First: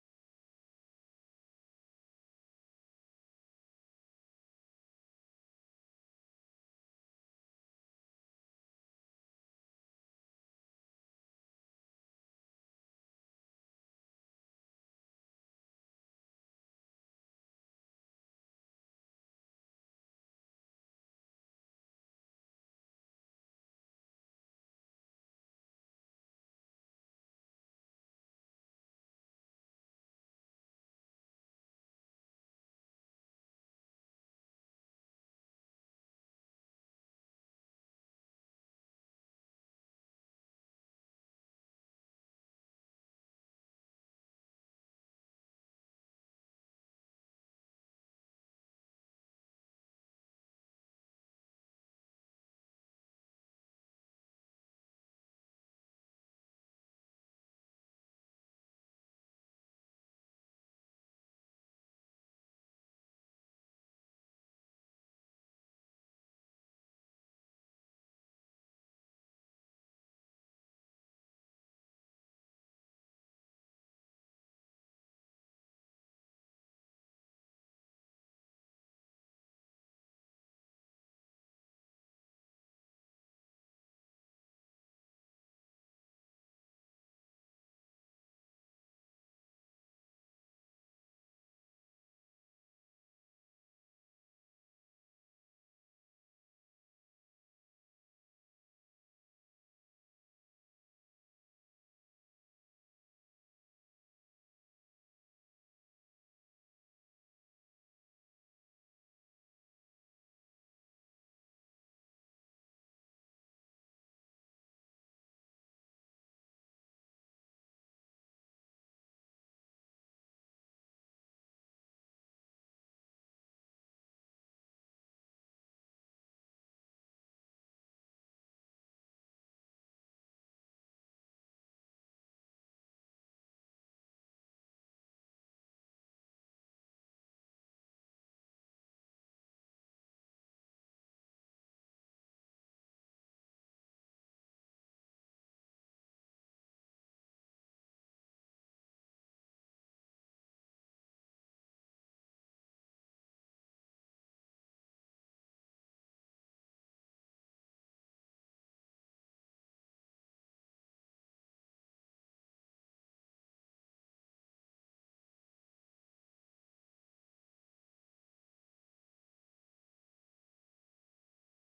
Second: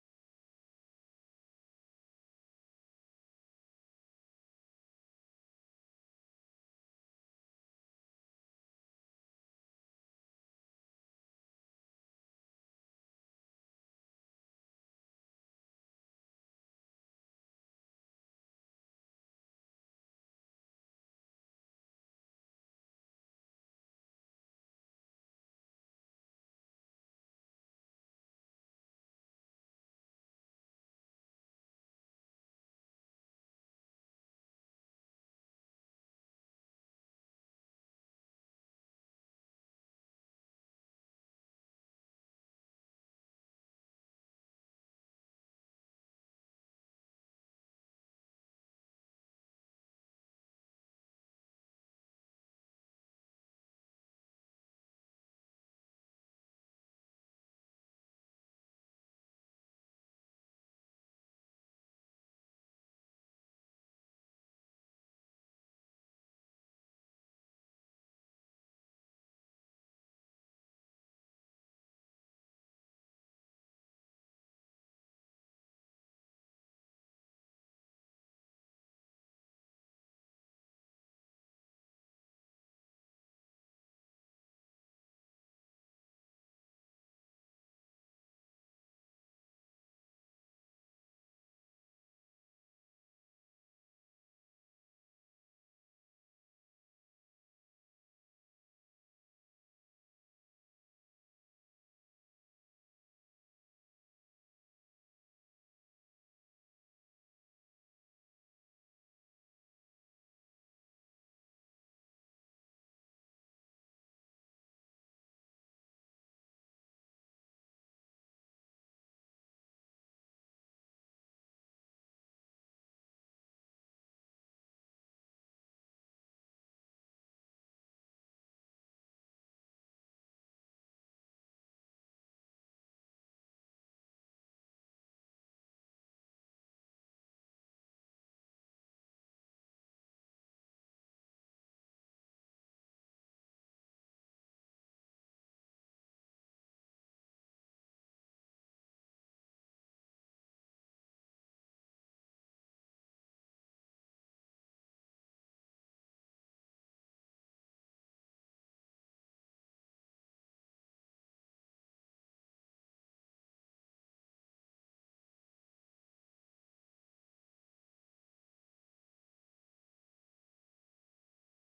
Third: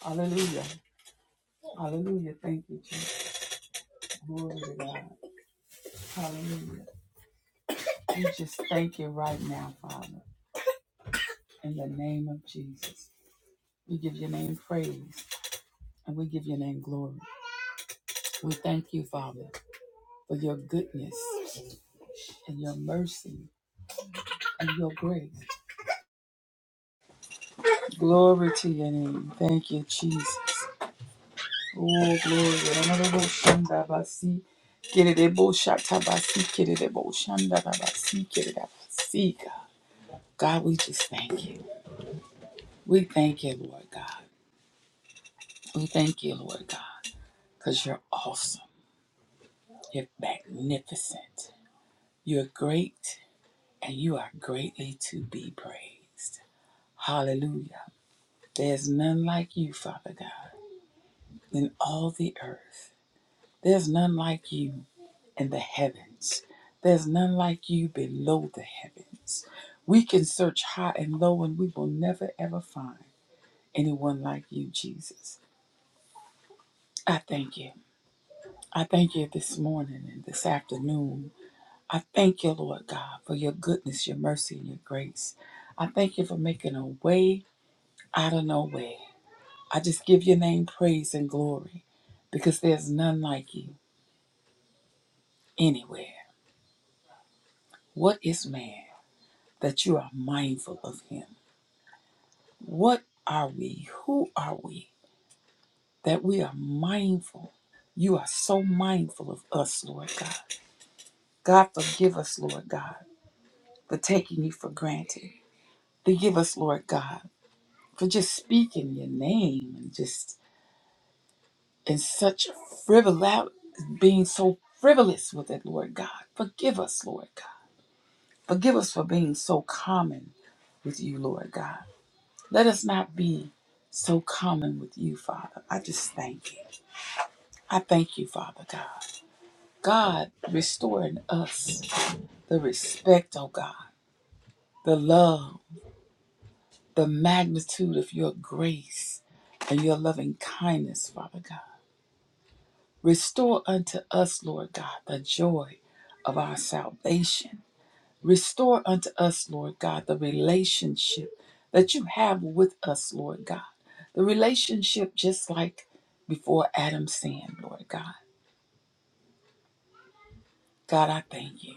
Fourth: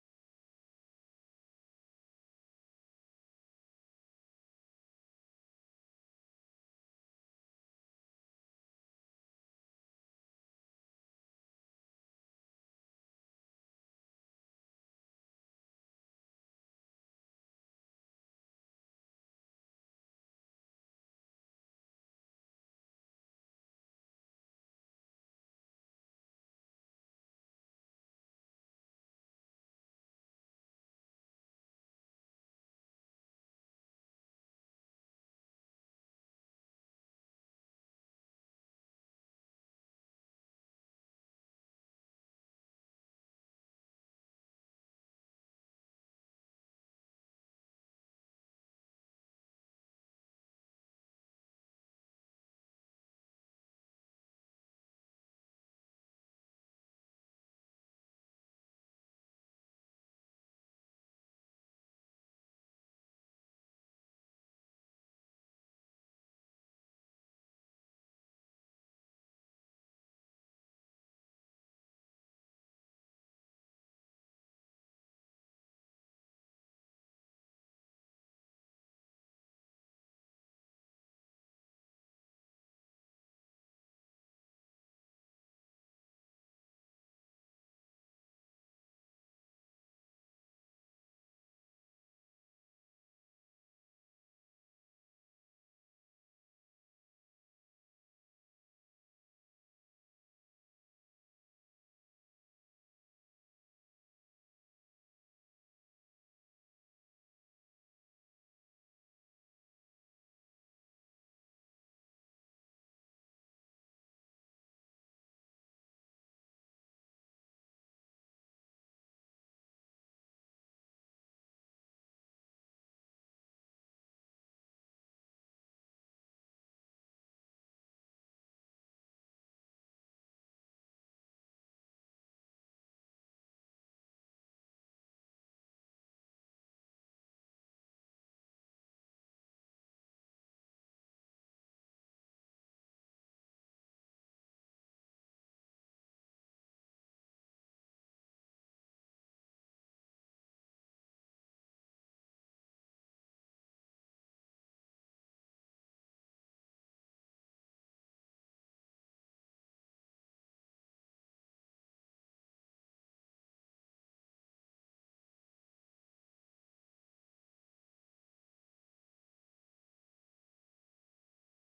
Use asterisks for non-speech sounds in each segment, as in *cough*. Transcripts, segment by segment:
Hallelujah. Hallelujah. Thank you, Jesus. Glory to God. Hallelujah. We just thank you right now, Father, in the name of Jesus. We give your name praise and we give your name glory. We thank you, Father, for your goodness and your mercy and your grace. Glory to your name. Thank you, Jesus. Oh, glory. Kererebo shatabasi, kererebo shandabasi, kerebasi, God, God, we just thank you. We thank you, Lord God. We thank you, Lord God, because you're awesome. You're magnificent. You're great, and you are greatly to be praised. Hallelujah. There's none like you, Father God, in all the earth. There's none like you in the heavens. There's none like you below the heavens. We can search high and low, and we will never ever find anyone like you, Jesus. I thank you. I thank you this morning and this afternoon. I thank you, Lord God, for your goodness, your mercy, and your grace. I thank you for making a way out of no way. I just give your name praise and glory because there's none like you anywhere. What is man that you are mindful of him? What are we? Who are we that we are mindful? You are so mindful of us, Lord God. God, forgive us, Lord God, for taking you for granted. Forgive us, Lord God, for just speaking your name and just in such frivolous, being so frivolous with it, Lord God. Forgive us, Lord God. Forgive us for being so common with you, Lord God. Let us not be so common with you, Father. I just thank you. I thank you, Father God. God, restore in us the respect, oh God, the love, the magnitude of your grace and your loving kindness, Father God. Restore unto us, Lord God, the joy of our salvation. Restore unto us, Lord God, the relationship that you have with us, Lord God. The relationship just like before Adam sinned, Lord God. God, I thank you.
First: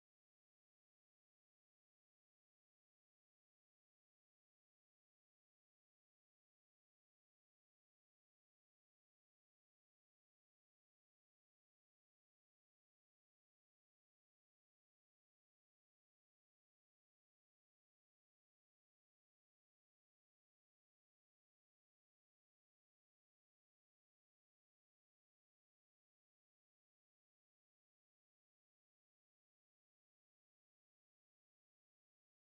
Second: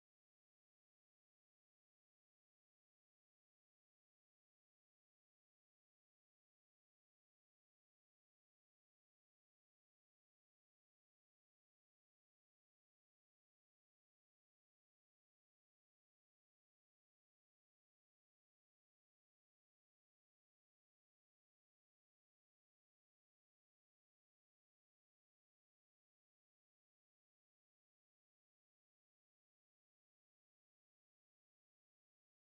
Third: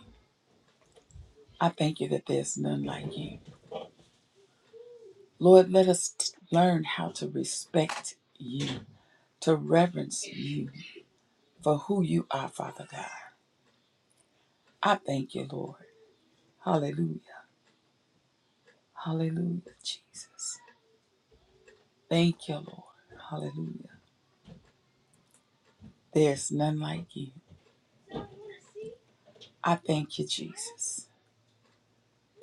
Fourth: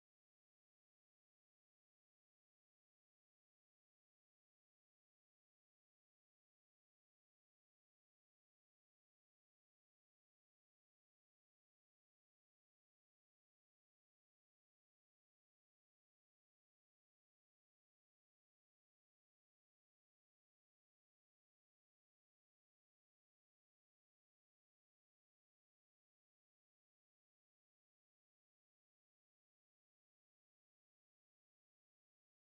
I thank you that there's none like you. Lord, let us t- learn how to respect you, to reverence you for who you are, Father God. I thank you, Lord. Hallelujah. Hallelujah, Jesus. Thank you, Lord. Hallelujah. There's none like you. I thank you, Jesus,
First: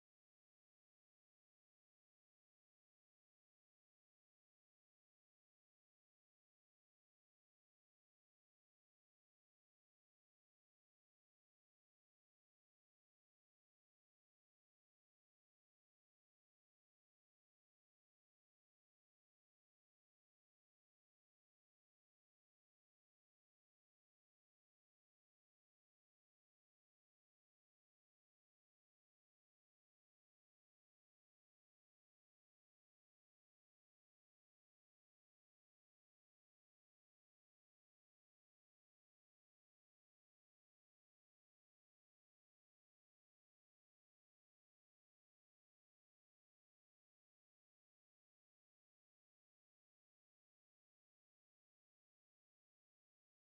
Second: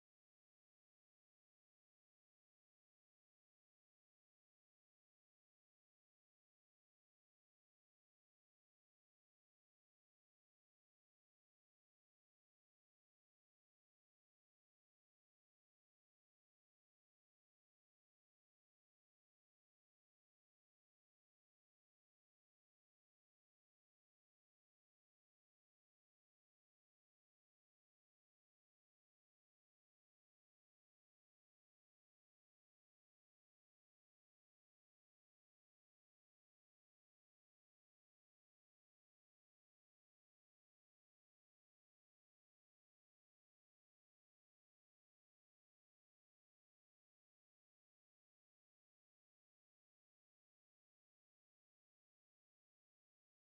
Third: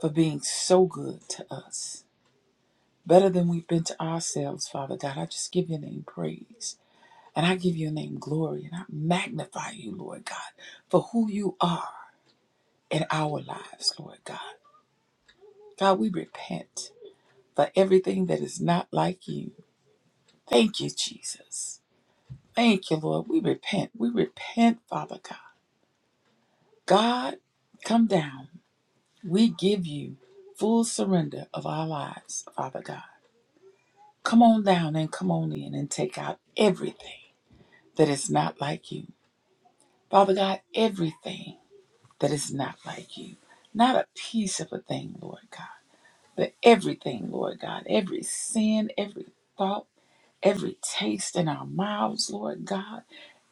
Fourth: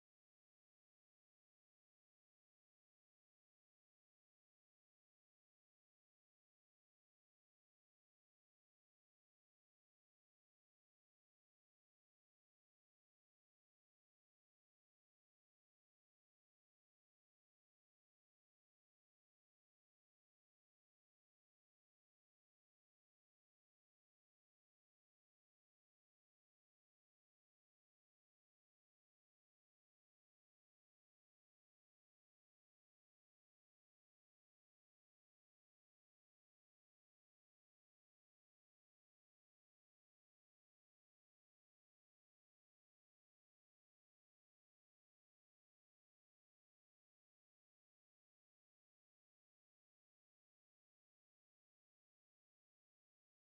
for being so good to us. Better than we've been to ourselves, Father God. I just give your name praise. And I give your name glory. And I magnify you, Lord God, for who you are in our lives, Lord God. God, we repent for everything that is not like you. Thank you, Jesus. Thank you, Lord. We repent. We repent, Father God. God, come down. We give you full surrender of our lives, Father God. Come on down and come on in and take out everything that is not like you. Father God, everything that is not like you. Not a piece of a thing, Lord God, but everything, Lord God. Every sin, every thought, every taste in our mouths, Lord God.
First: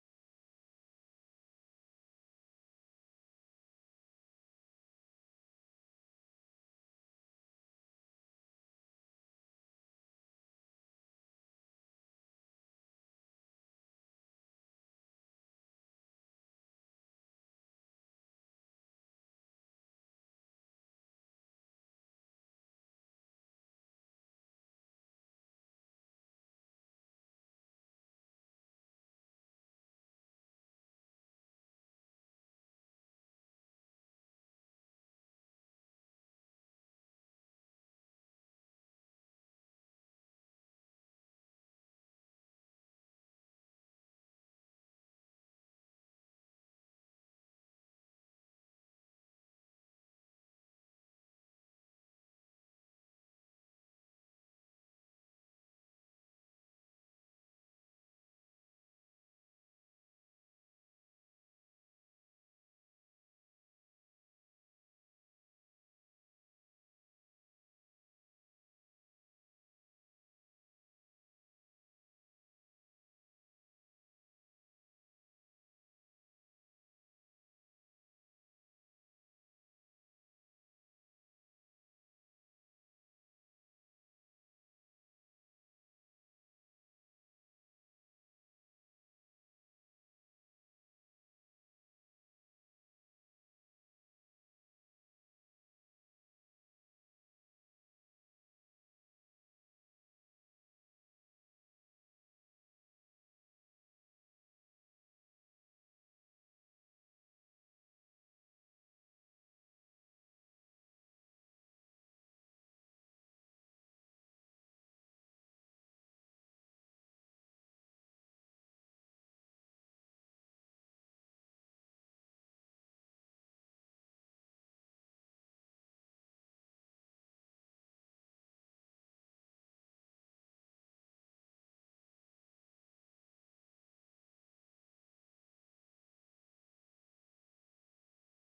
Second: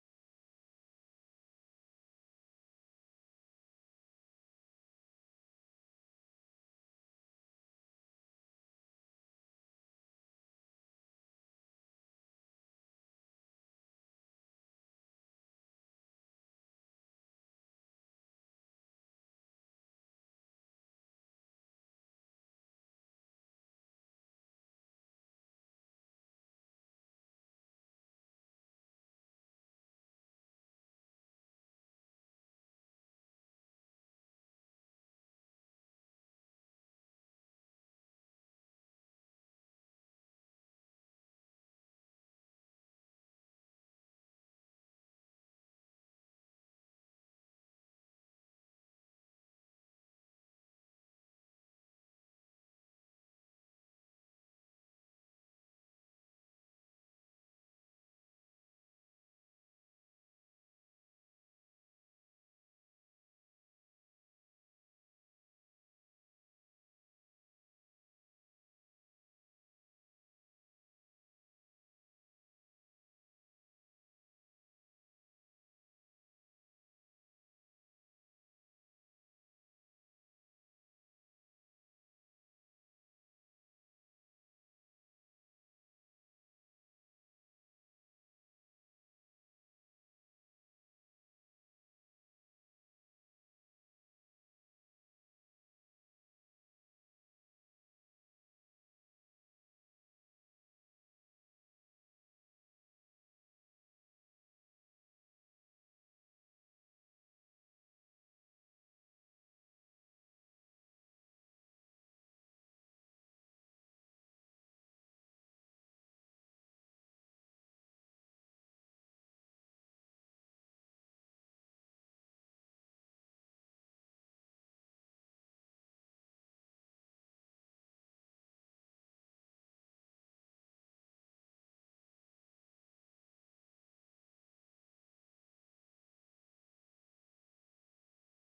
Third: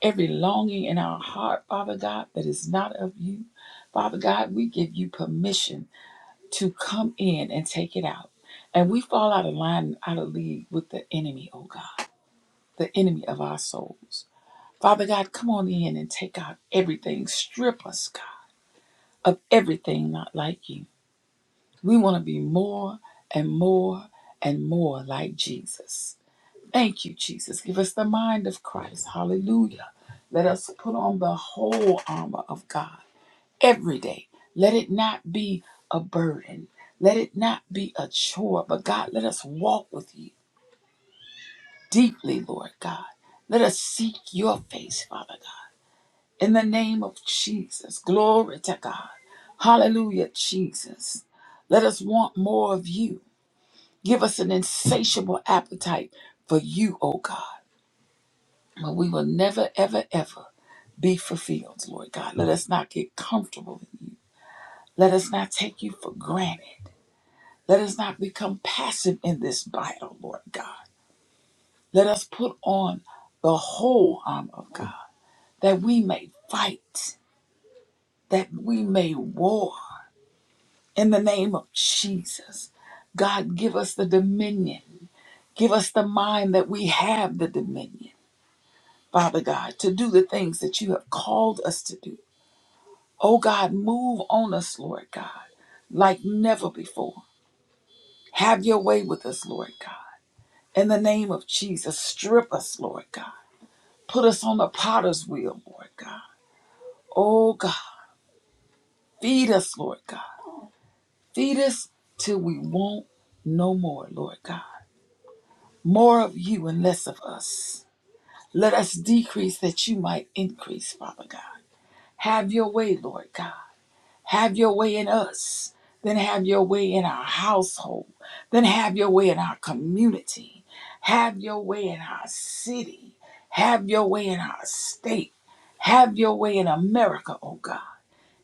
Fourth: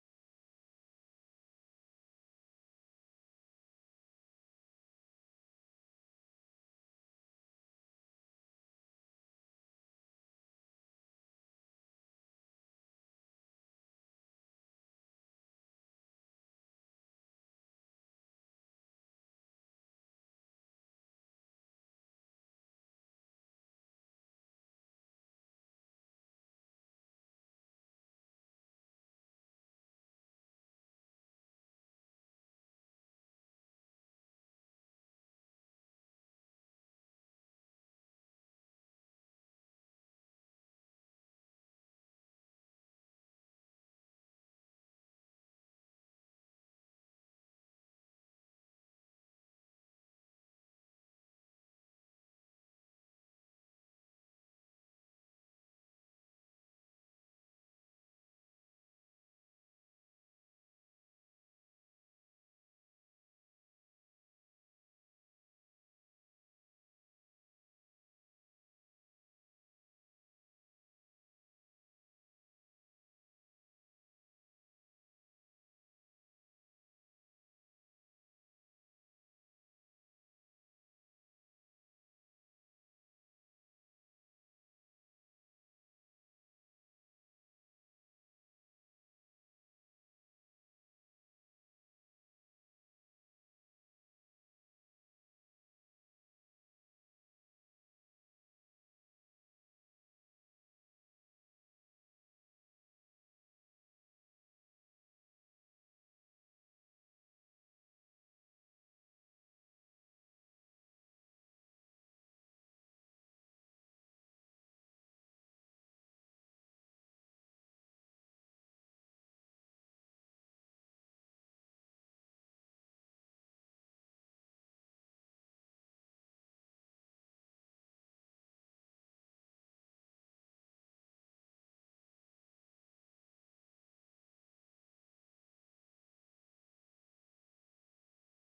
Every longing in our heart, Father God, that is not of you. Father God, we give you permission to come in and take it out. And we fall out of line, out of league with the enemy, oh God, the enemy of our souls. Father God, come on in and take out everything. Strip us, God, of everything not like you. We want to be more and more and more like Jesus. Thank you, Jesus. Give us the mind of Christ. Hallelujah. Let us put on the whole armor of God every day. Let it not be a burden. Let it not be a chore. But God, let us walk with you deeply, Lord God. Let us seek your face, Father God. In the name of Jesus, glory to God. Hallelujah, Jesus. Let us want more of you. Give us an insatiable appetite for you, O God. But we will never, ever, ever be fulfilled, Lord God. Let us not get comfortable in you. Let us not take you for granted. Let us not become passive in this battle, Lord God. Let us put on the whole armor of God that we may fight, that we may war in the name of Jesus. God, give us the dominion. Give us the mind that we have the dominion, Father God, to do the things that you have called us to do. Oh God, move on us, Lord God, like never before. Have your way with us, Lord God. In the name of Jesus, strip us, Lord God Put us on the potter's wheel, Lord God. Oh God, feed us, Lord God. Feed us till we want no more, Lord God. More of you and less of us. Let us decrease that you might increase, Father God. Have your way, Lord God. Have your way in us. Then have your way in our household. Then have your way in our community. Have your way in our city. Have your way in our state. Have your way in America, oh God.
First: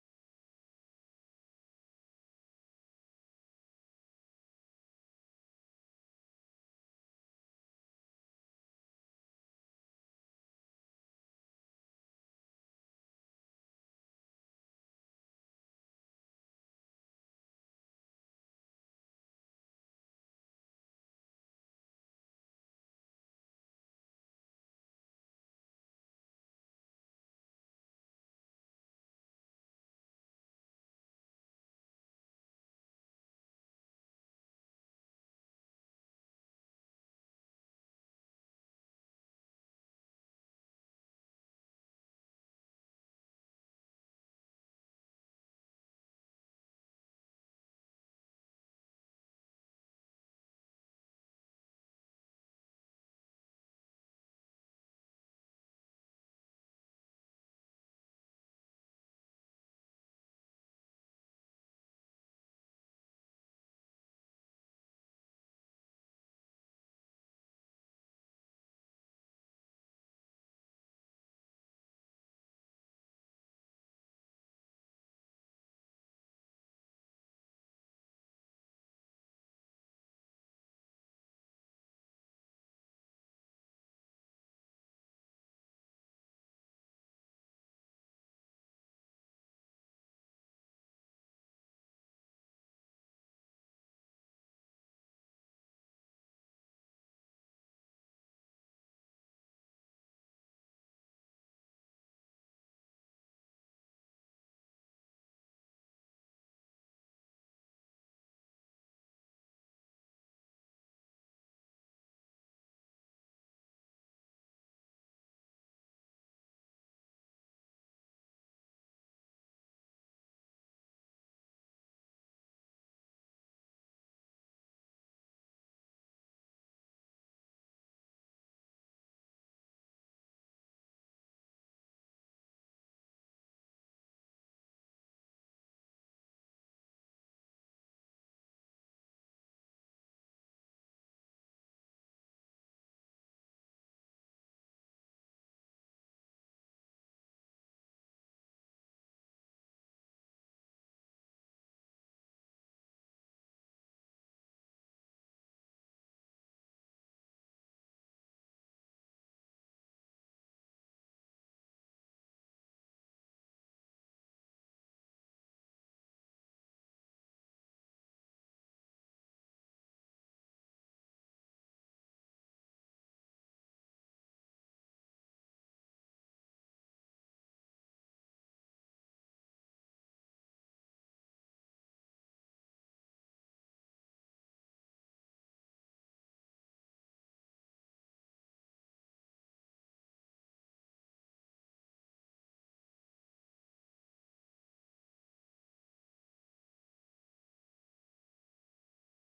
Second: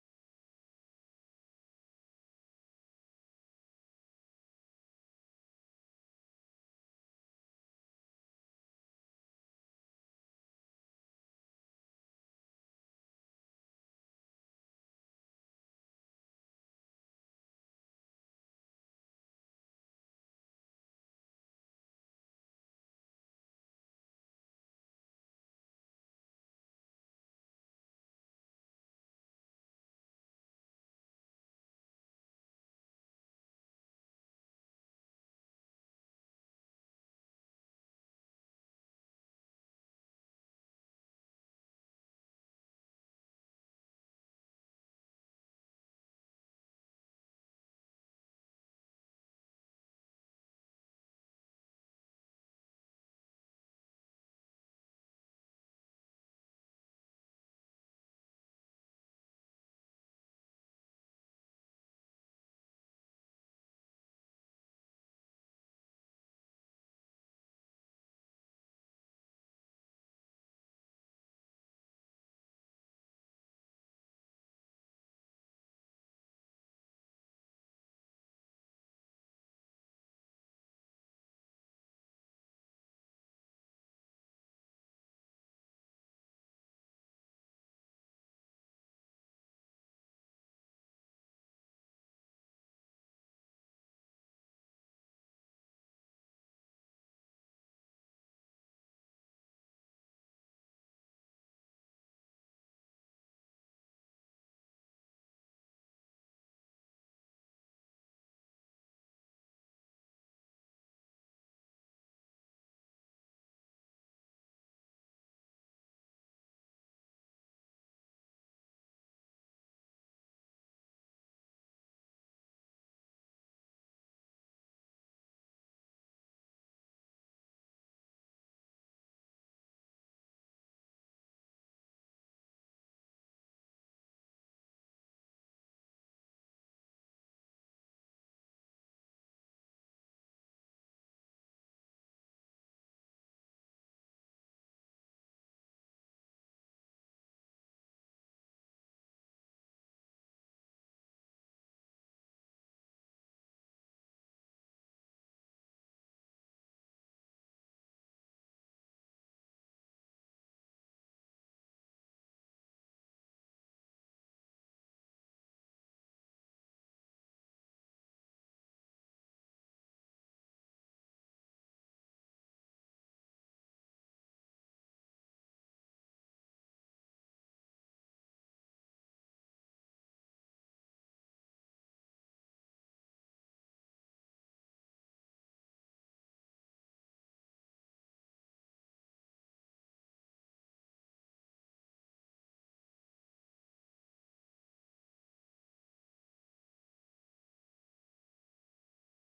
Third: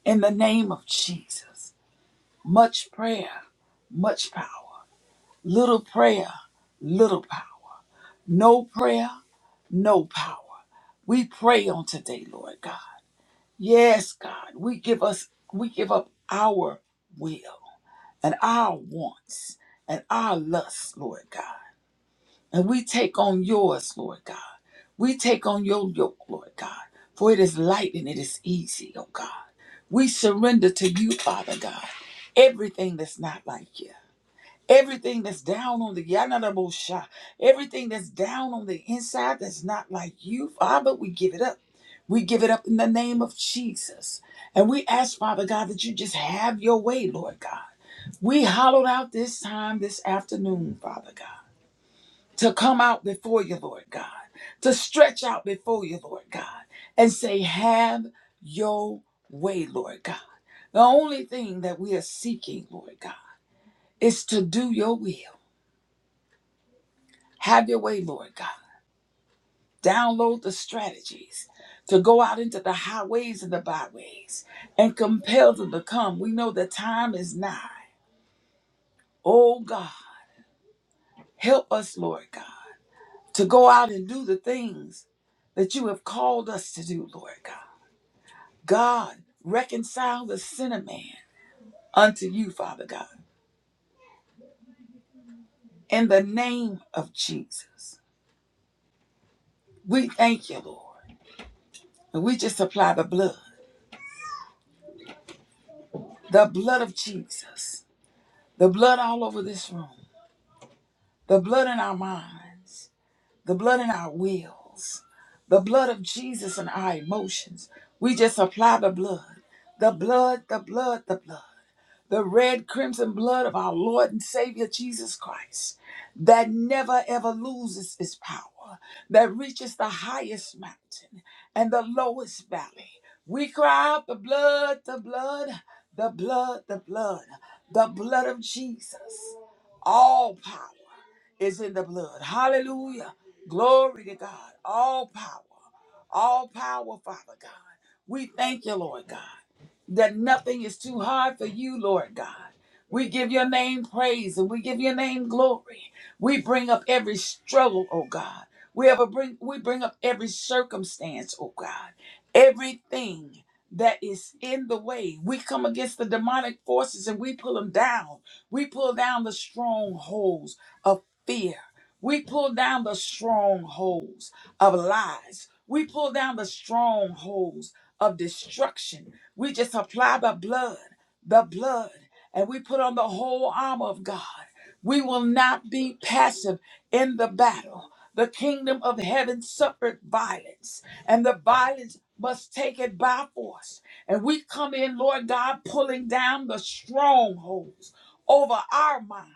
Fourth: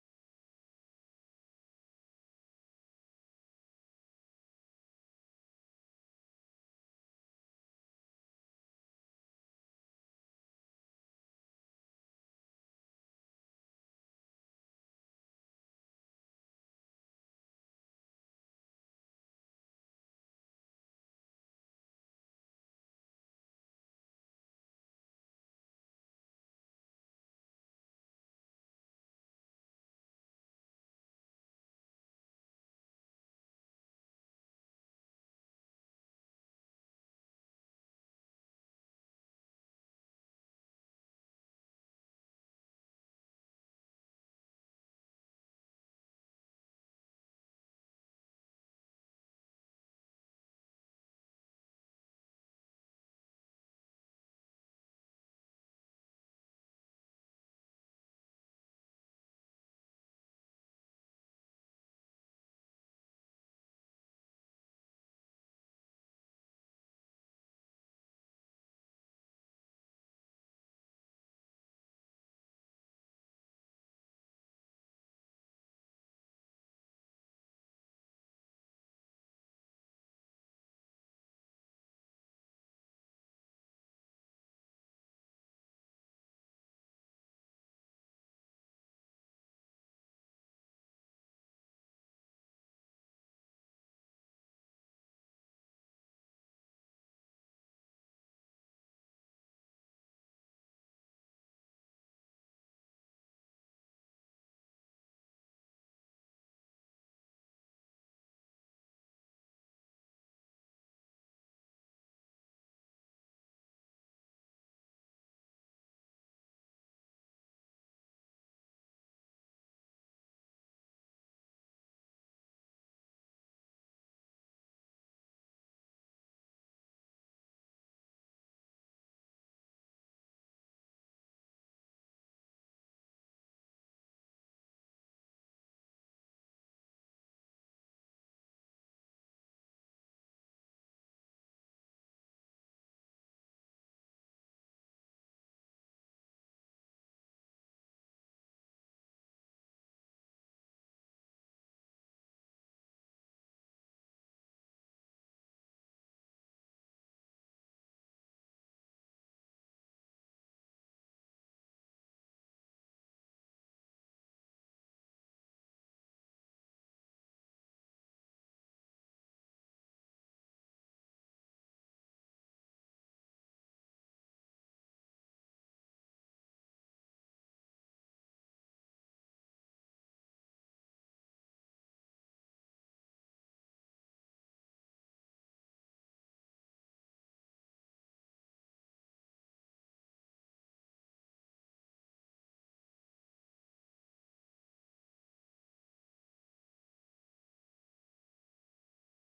In the name of Jesus, much prayer, much power. Little prayer, little power. No prayer, no power. We pray on today, Lord God. Yes, God, we give us we give up our will and our wants and our lusts, Lord God. And we take on yours, Lord God. We take on your yoke, Lord God. For it is light and it is easy, oh God. We surrender to you, Father God. Everything that's not like you. Everything that's down on the yanadabosha, everything that's down on the inside that's not like you, Father, we give it up. We give it up in the name of Jesus. And we ask, Father God, that you just have your way, Lord God. We hollowed out this time this afternoon, Father God to come out before you, Lord God, to stretch out before you, Lord God, and say, Have your way, Lord God. The only thing that we are seeking, Lord God, is to do your will. Have your way, Lord God. Download the strategies to go out into the highways and the byways and compel them to come. We know the time is nigh. Oh God, help us, Lord God, to go out and do the things that you have called us to do, Lord God. God, reconcile the sinner man unto you, Father God, in the name of Jesus. We thank you, Lord. And we just apply the blood, the blood of Jesus, the blood all over this room, the blood in our minds, the blood in our wills, the blood of Jesus in our emotions. We just apply the blood, the blood, the blood, the blood. the red crimson blood of our Lord and Savior Jesus Christ that never ever loses its power, that reaches the highest mountain and the lowest valley. We cry out the blood, the blood, the blood, the blood, the blood of Jesus. All power is in the blood. Hallelujah. Glory to God. All power. All power, Father God. We thank you, Lord God that nothing is too hard for you, Lord God. We give your name praise and we give your name glory. We bring up every struggle, oh God. We ever bring we bring up every circumstance, oh God. Everything that is in the way. We come against the demonic forces and we pull them down. We pull down the strongholds of fear. We pull down the strongholds of lies. We pull down the strongholds of destruction. We just apply the blood, the blood, and we put on the whole armor of God. We will not be passive in the battle. The kingdom of heaven suffered violence, and the violence must take it by force. And we come in, Lord God, pulling down the strongholds over our minds.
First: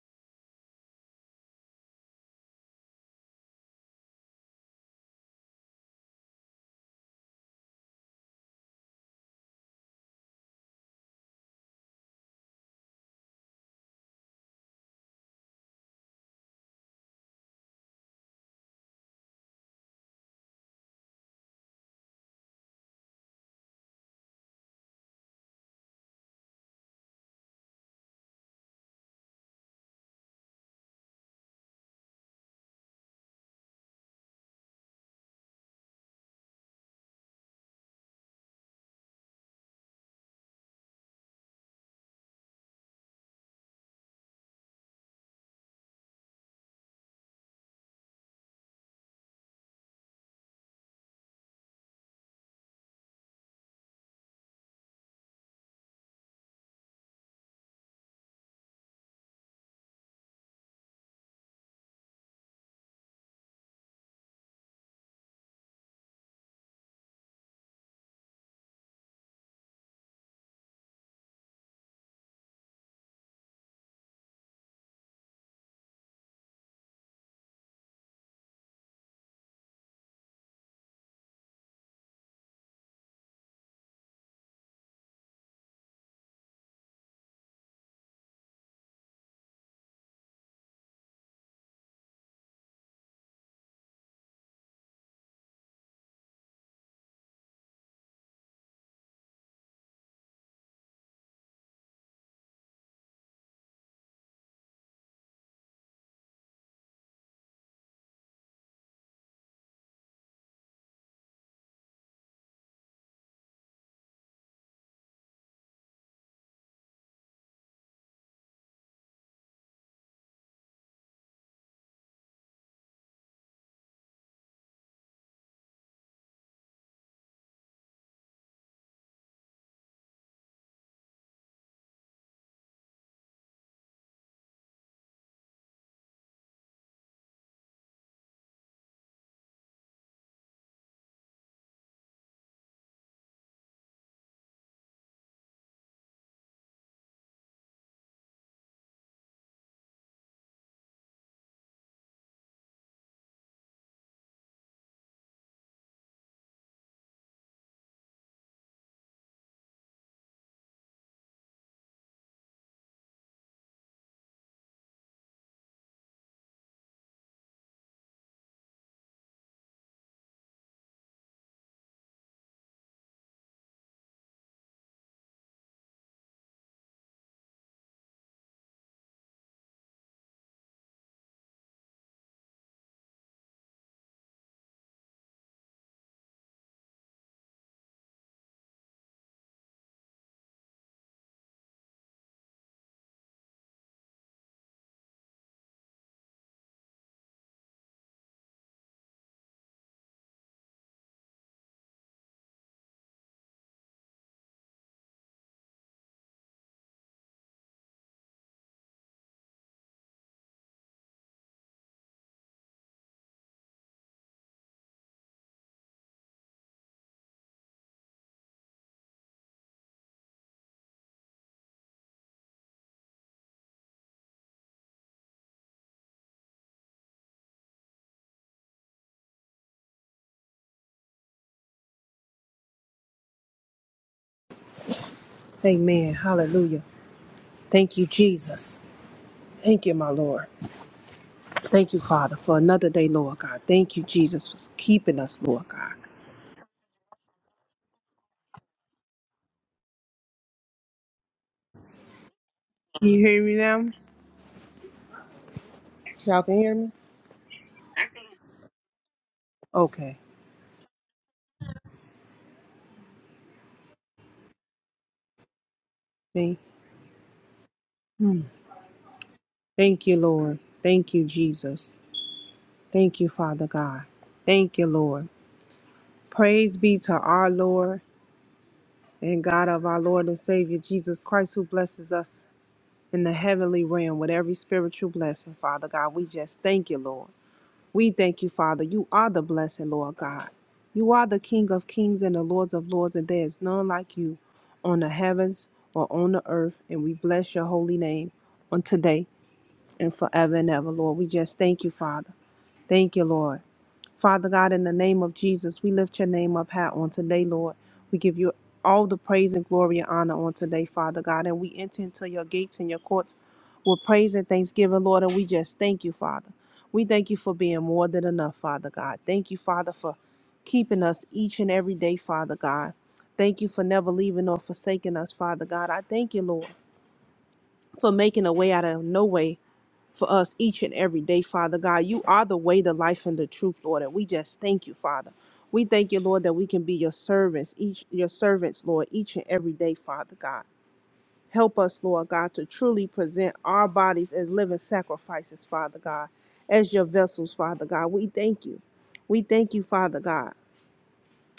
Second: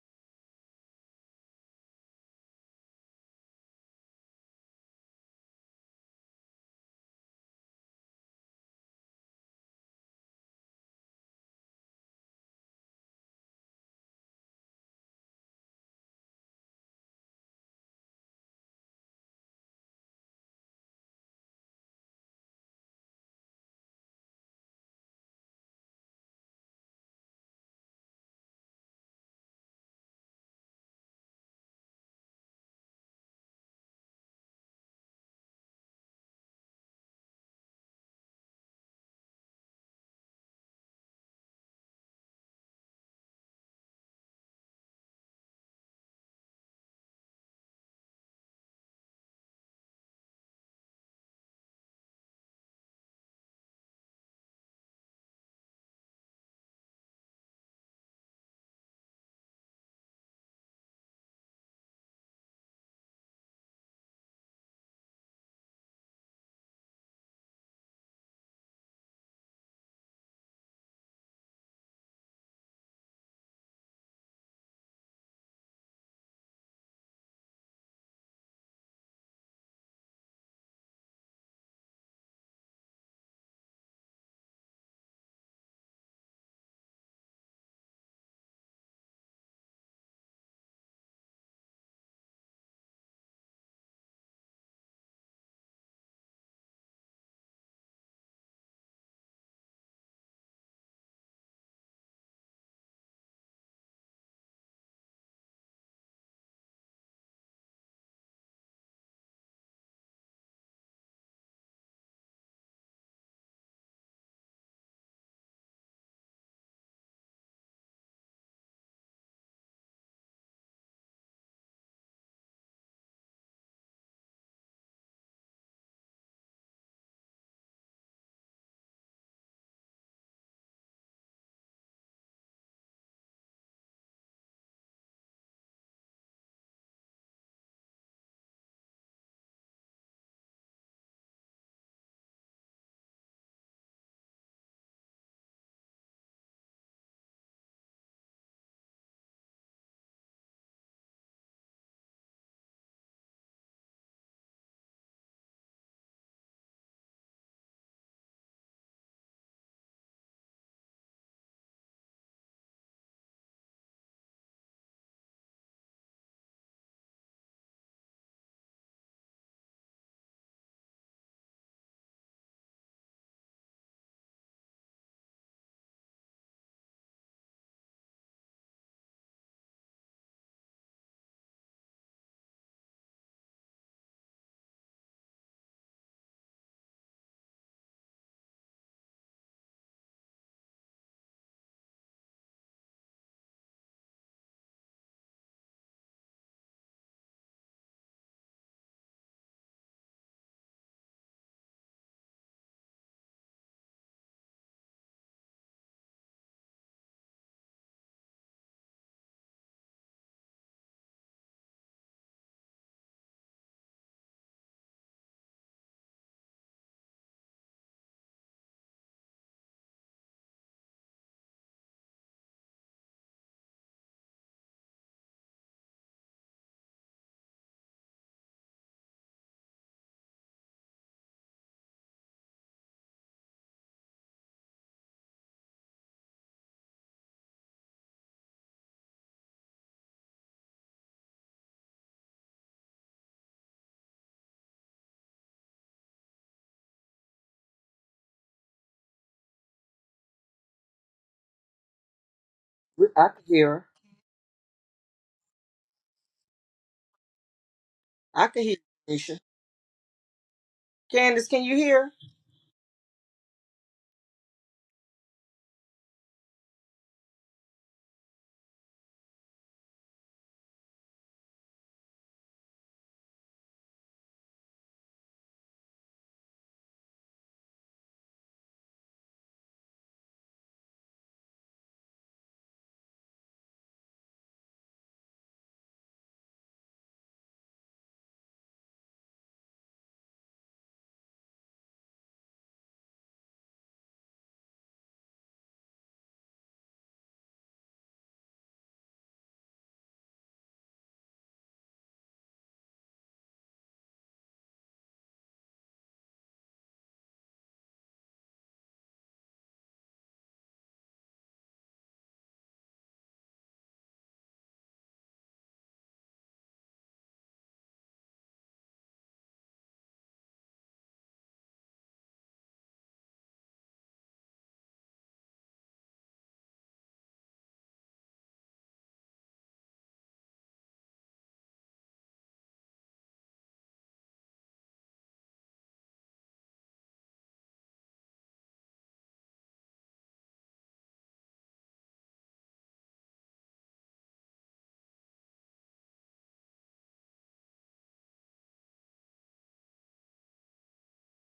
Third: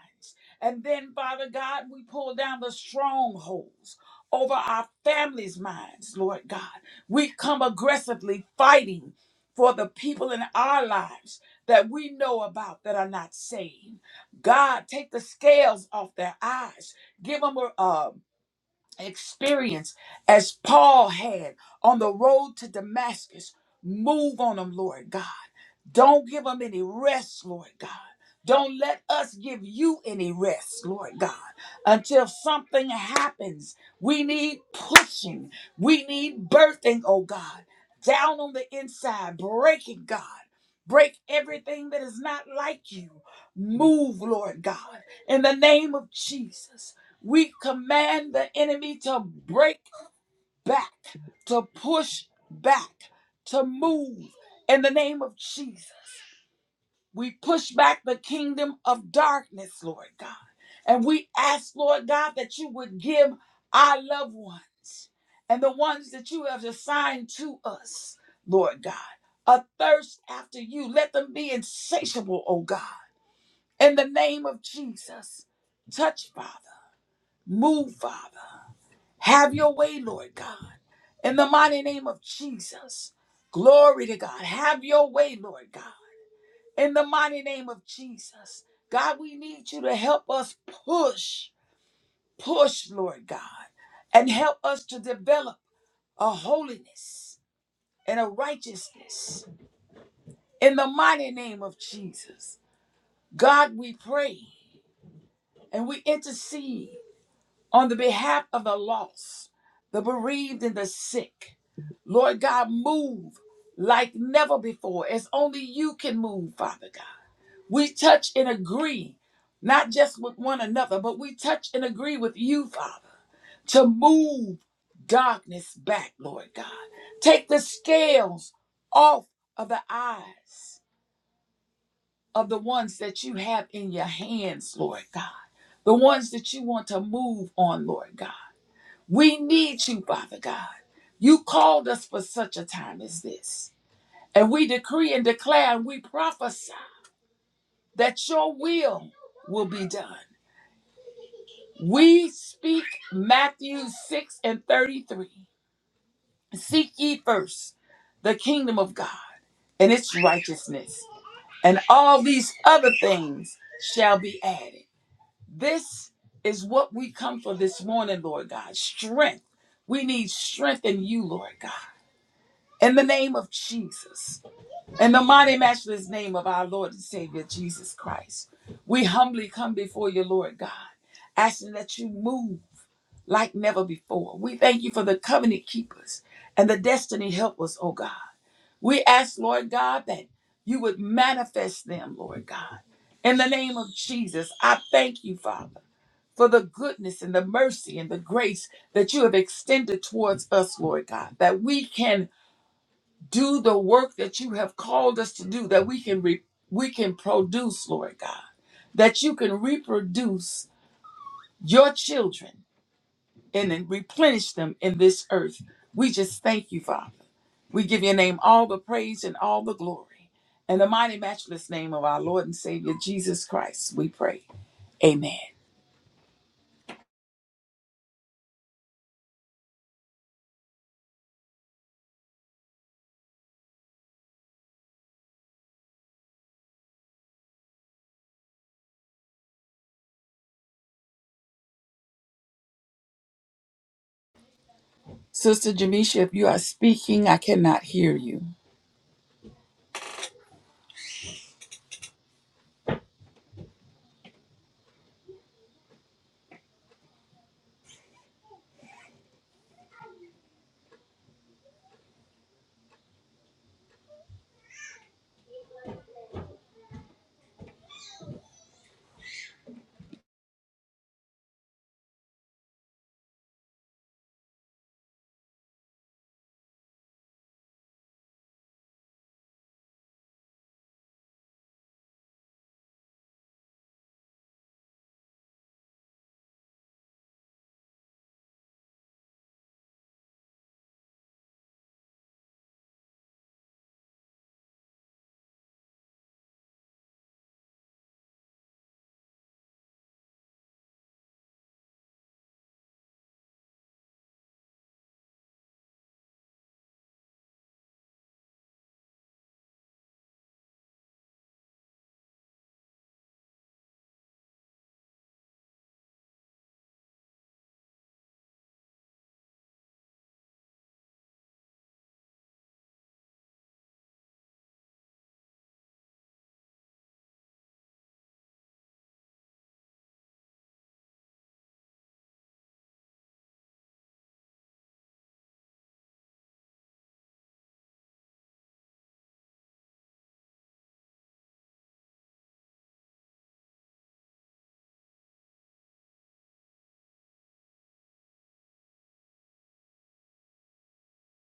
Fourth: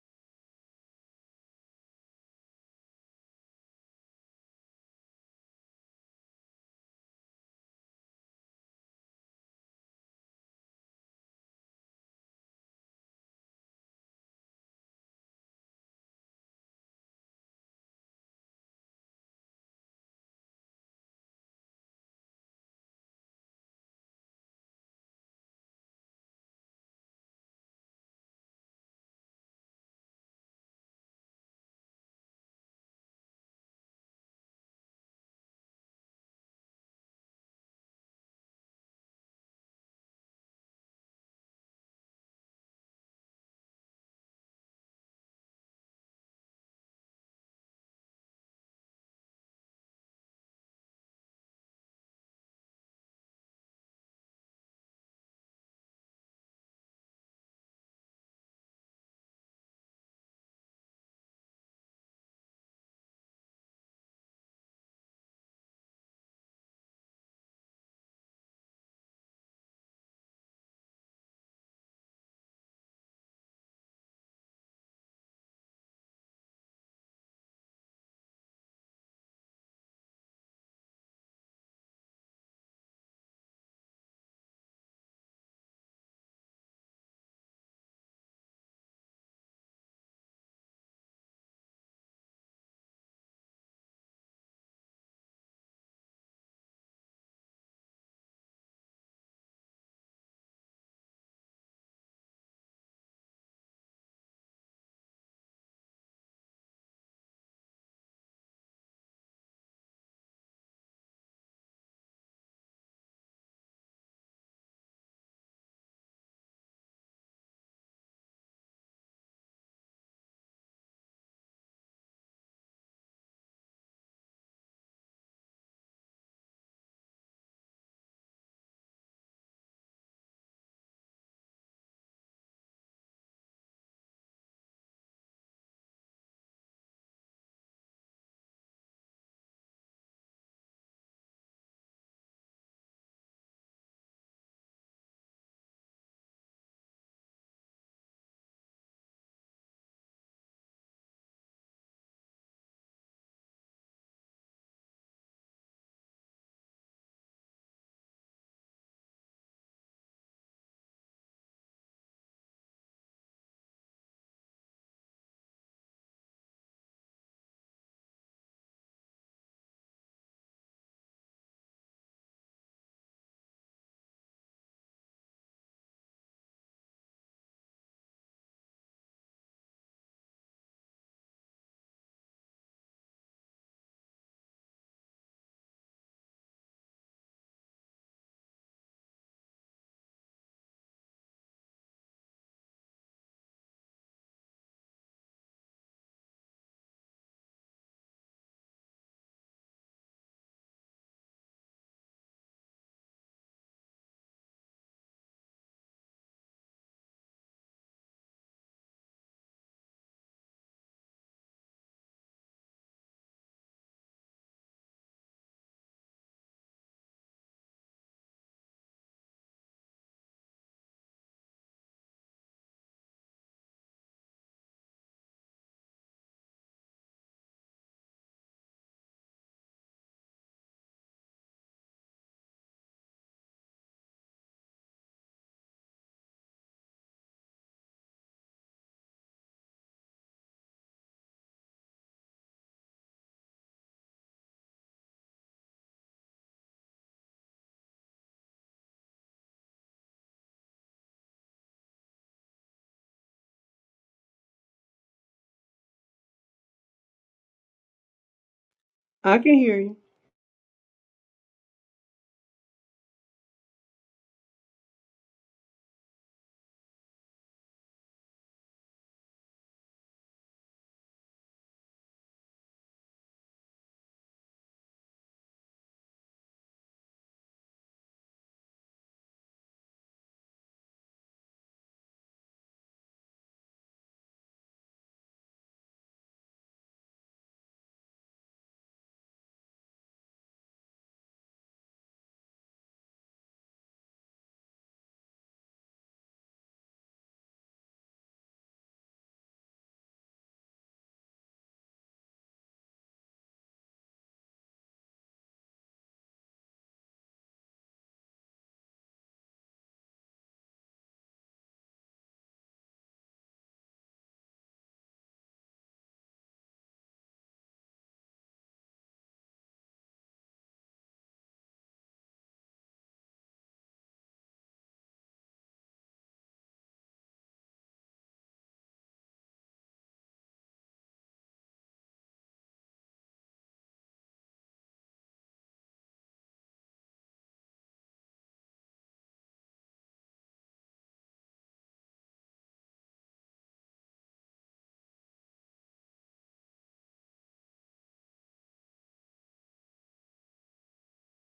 And then, Father God, we pull down the strongholds over our families' minds, Lord God. We come aggressively fighting for the people in our lives that we know about that are not saved. God, take the scales off their eyes. Give them a, um, experience as Paul had on the road to Damascus. Move on them, Lord God. Don't give them any rest, Lord God. Don't let us give you any rest, Lord God, until something happens. We need pushing. We need birthing, oh God, down on the inside, breaking, God. Break everything that is not like you. Move, Lord God, in the name of Jesus. We command the enemy to break back, to push back, to move in the name of Jesus. We push back the kingdom of darkness, Lord God. And we ask, Lord God, that you would give our loved ones and the ones that you have assigned to us, Lord God, a thirst after you. Let them be insatiable, oh God. In the name of Jesus, touch, Father. Move, Father. Have your way, Lord God. In the mighty name of Jesus. Glory to God. Have your way, Lord God. In the mighty name of Jesus. God, we need you to help us push, push, Lord God, and help us to develop a holiness and a righteousness. In the mighty name of Jesus. God, we pray and we intercede on the behalf of the lost, the bereaved, and the sick. Lord God, move like never before, as only you can move, Father God. We touch and agree, not just with one another, but we touch and agree with you, Father, to move darkness back, Lord God. Take the scales off of the eyes of the ones that you have in your hands, Lord God. The ones that you want to move on, Lord God. We need you, Father God. You called us for such a time as this. And we decree and declare and we prophesy that your will will be done. We speak Matthew 6 and 33. Seek ye first the kingdom of God and its righteousness, and all these other things shall be added. This is what we come for this morning, Lord God. Strength. We need strength in you, Lord God. In the name of Jesus, in the mighty, matchless name of our Lord and Savior Jesus Christ, we humbly come before you, Lord God, asking that you move like never before. We thank you for the covenant keepers and the destiny helpers, oh God. We ask, Lord God, that you would manifest them, Lord God. In the name of Jesus, I thank you, Father, for the goodness and the mercy and the grace that you have extended towards us, Lord God, that we can do the work that you have called us to do that we can re- we can produce lord god that you can reproduce your children and then replenish them in this earth we just thank you father we give your name all the praise and all the glory in the mighty matchless name of our lord and savior jesus christ we pray amen Amen. Hallelujah. Thank you, Jesus. Thank you, my Lord. Thank you, Father, for another day, Lord God. Thank you, Jesus, for keeping us, Lord sister God. jamisha if you are speaking i cannot hear you We- Can you I can hear me hear. her. now? Y'all can hear me? I can hear you, I Keisha. can hear you. Okay. Candace, can you hear? Thank, mm. thank you, Lord. Thank you, Jesus. Thank you, Father God. Thank you, Lord. Praise be to our Lord and God of our Lord and Savior Jesus Christ, who blesses us in the heavenly realm with every spiritual blessing, Father God. We just thank you, Lord. We thank you, Father. You are the blessed Lord God. You are the King of kings and the Lords of lords, and there is none like you on the heavens or on the earth. And we bless your holy name on today and forever and ever, Lord. We just thank you, Father. Thank you, Lord. Father God, in the name of Jesus, we lift your name up high on today, Lord. We give you all the praise and glory and honor on today, Father God. And we enter into your gates and your courts with praise and thanksgiving, Lord. And we just thank you, Father. We thank you for being more than enough, Father God. Thank you, Father, for keeping us each and every day, Father God. Thank you for never leaving or forsaking us, Father God. I thank you, Lord, for making a way out of no way for us each and every day, Father God. You are the way, the life, and the truth, Lord. And we just thank you, Father. We thank you, Lord, that we can be your servants, each your servants, Lord, each and every day, Father God. Help us, Lord God, to truly present our bodies as living sacrifices, Father God, as your vessels, Father God. We thank you. We thank you, Father God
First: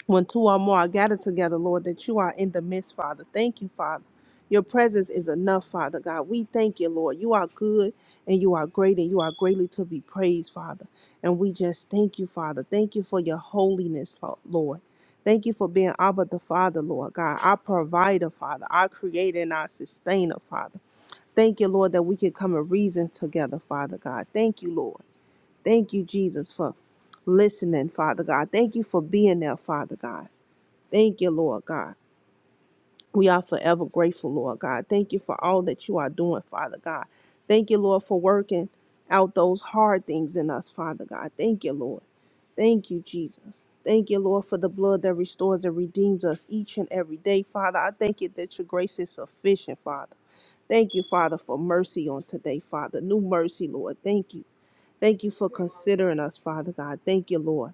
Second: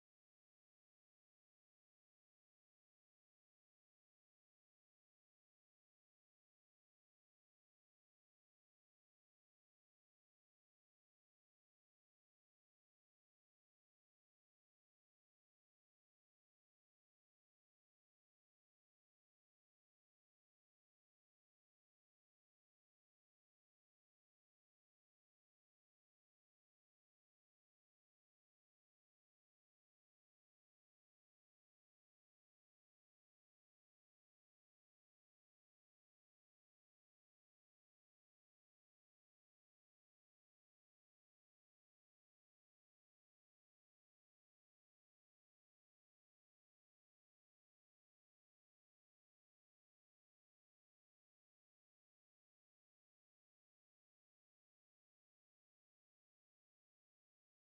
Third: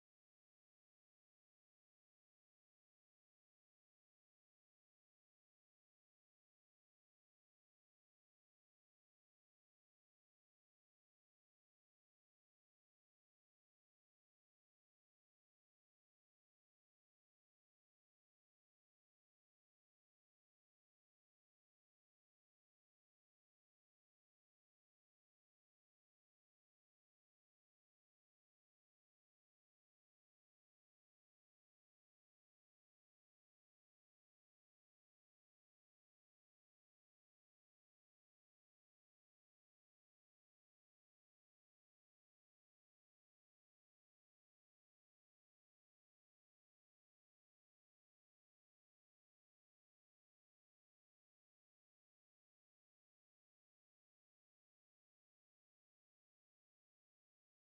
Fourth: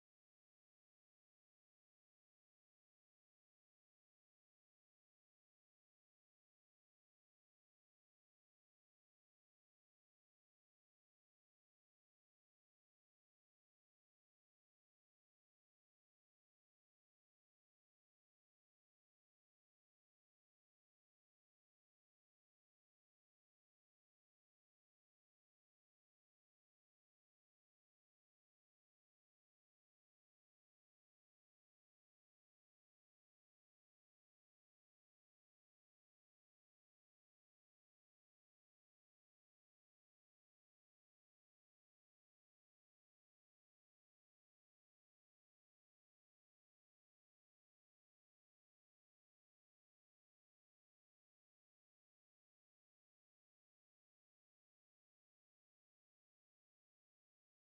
when two or more are gathered together, Lord, that you are in the midst, Father. Thank you, Father. Your presence is enough, Father God. We thank you, Lord. You are good and you are great and you are greatly to be praised, Father. And we just thank you, Father. Thank you for your holiness, Lo- Lord. Thank you for being Abba the Father, Lord God, our provider, Father, our creator and our sustainer, Father. Thank you, Lord, that we can come and reason together, Father God. Thank you, Lord. Thank you, Jesus, for listening, Father God. Thank you for being there, Father God. Thank you, Lord God. We are forever grateful, Lord God. Thank you for all that you are doing, Father God. Thank you, Lord, for working out those hard things in us, Father God. Thank you, Lord. Thank you, Jesus. Thank you, Lord, for the blood that restores and redeems us each and every day, Father. I thank you that your grace is sufficient, Father. Thank you, Father, for mercy on today, Father. New mercy, Lord. Thank you. Thank you for considering us, Father God. Thank you, Lord.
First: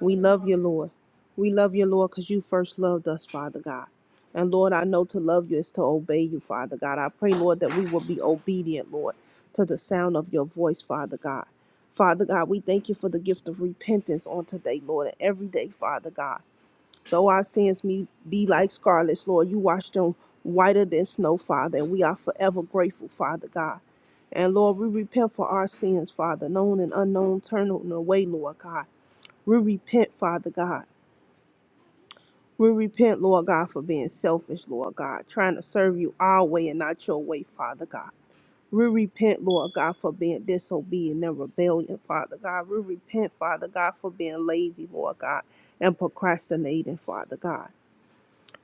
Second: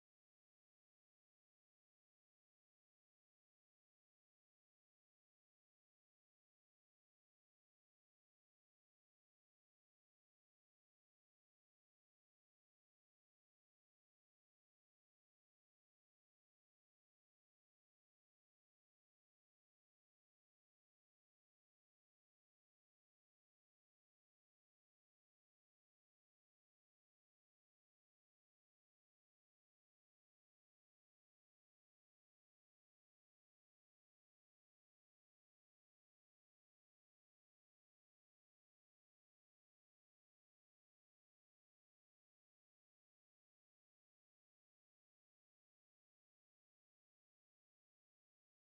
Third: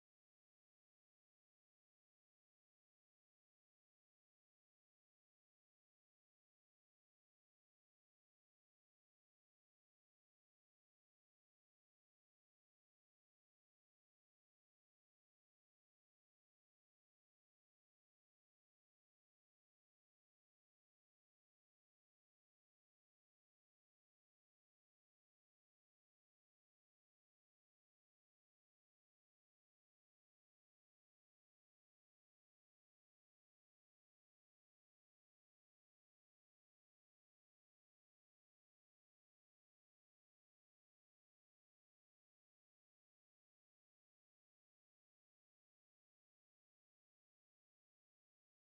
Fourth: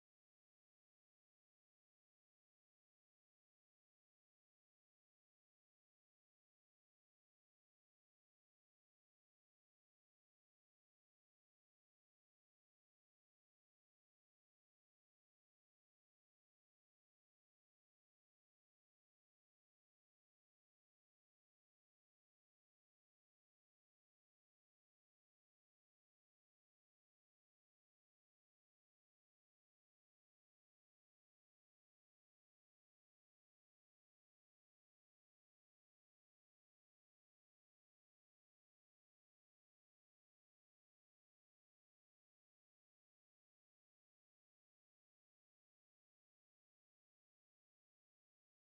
We love you, Lord. We love you, Lord, because you first loved us, Father God. And Lord, I know to love you is to obey you, Father God. I pray, Lord, that we will be obedient, Lord, to the sound of your voice, Father God. Father God, we thank you for the gift of repentance on today, Lord, and every day, Father God. Though our sins may be like scarlet, Lord, you wash them whiter than snow, Father, and we are forever grateful, Father God. And Lord, we repent for our sins, Father, known and unknown, turn away, Lord God. We repent, Father God. We repent, Lord God, for being selfish, Lord God, trying to serve you our way and not your way, Father God. We repent, Lord God, for being disobedient and rebellion, Father God. We repent, Father God, for being lazy, Lord God, and procrastinating, Father God.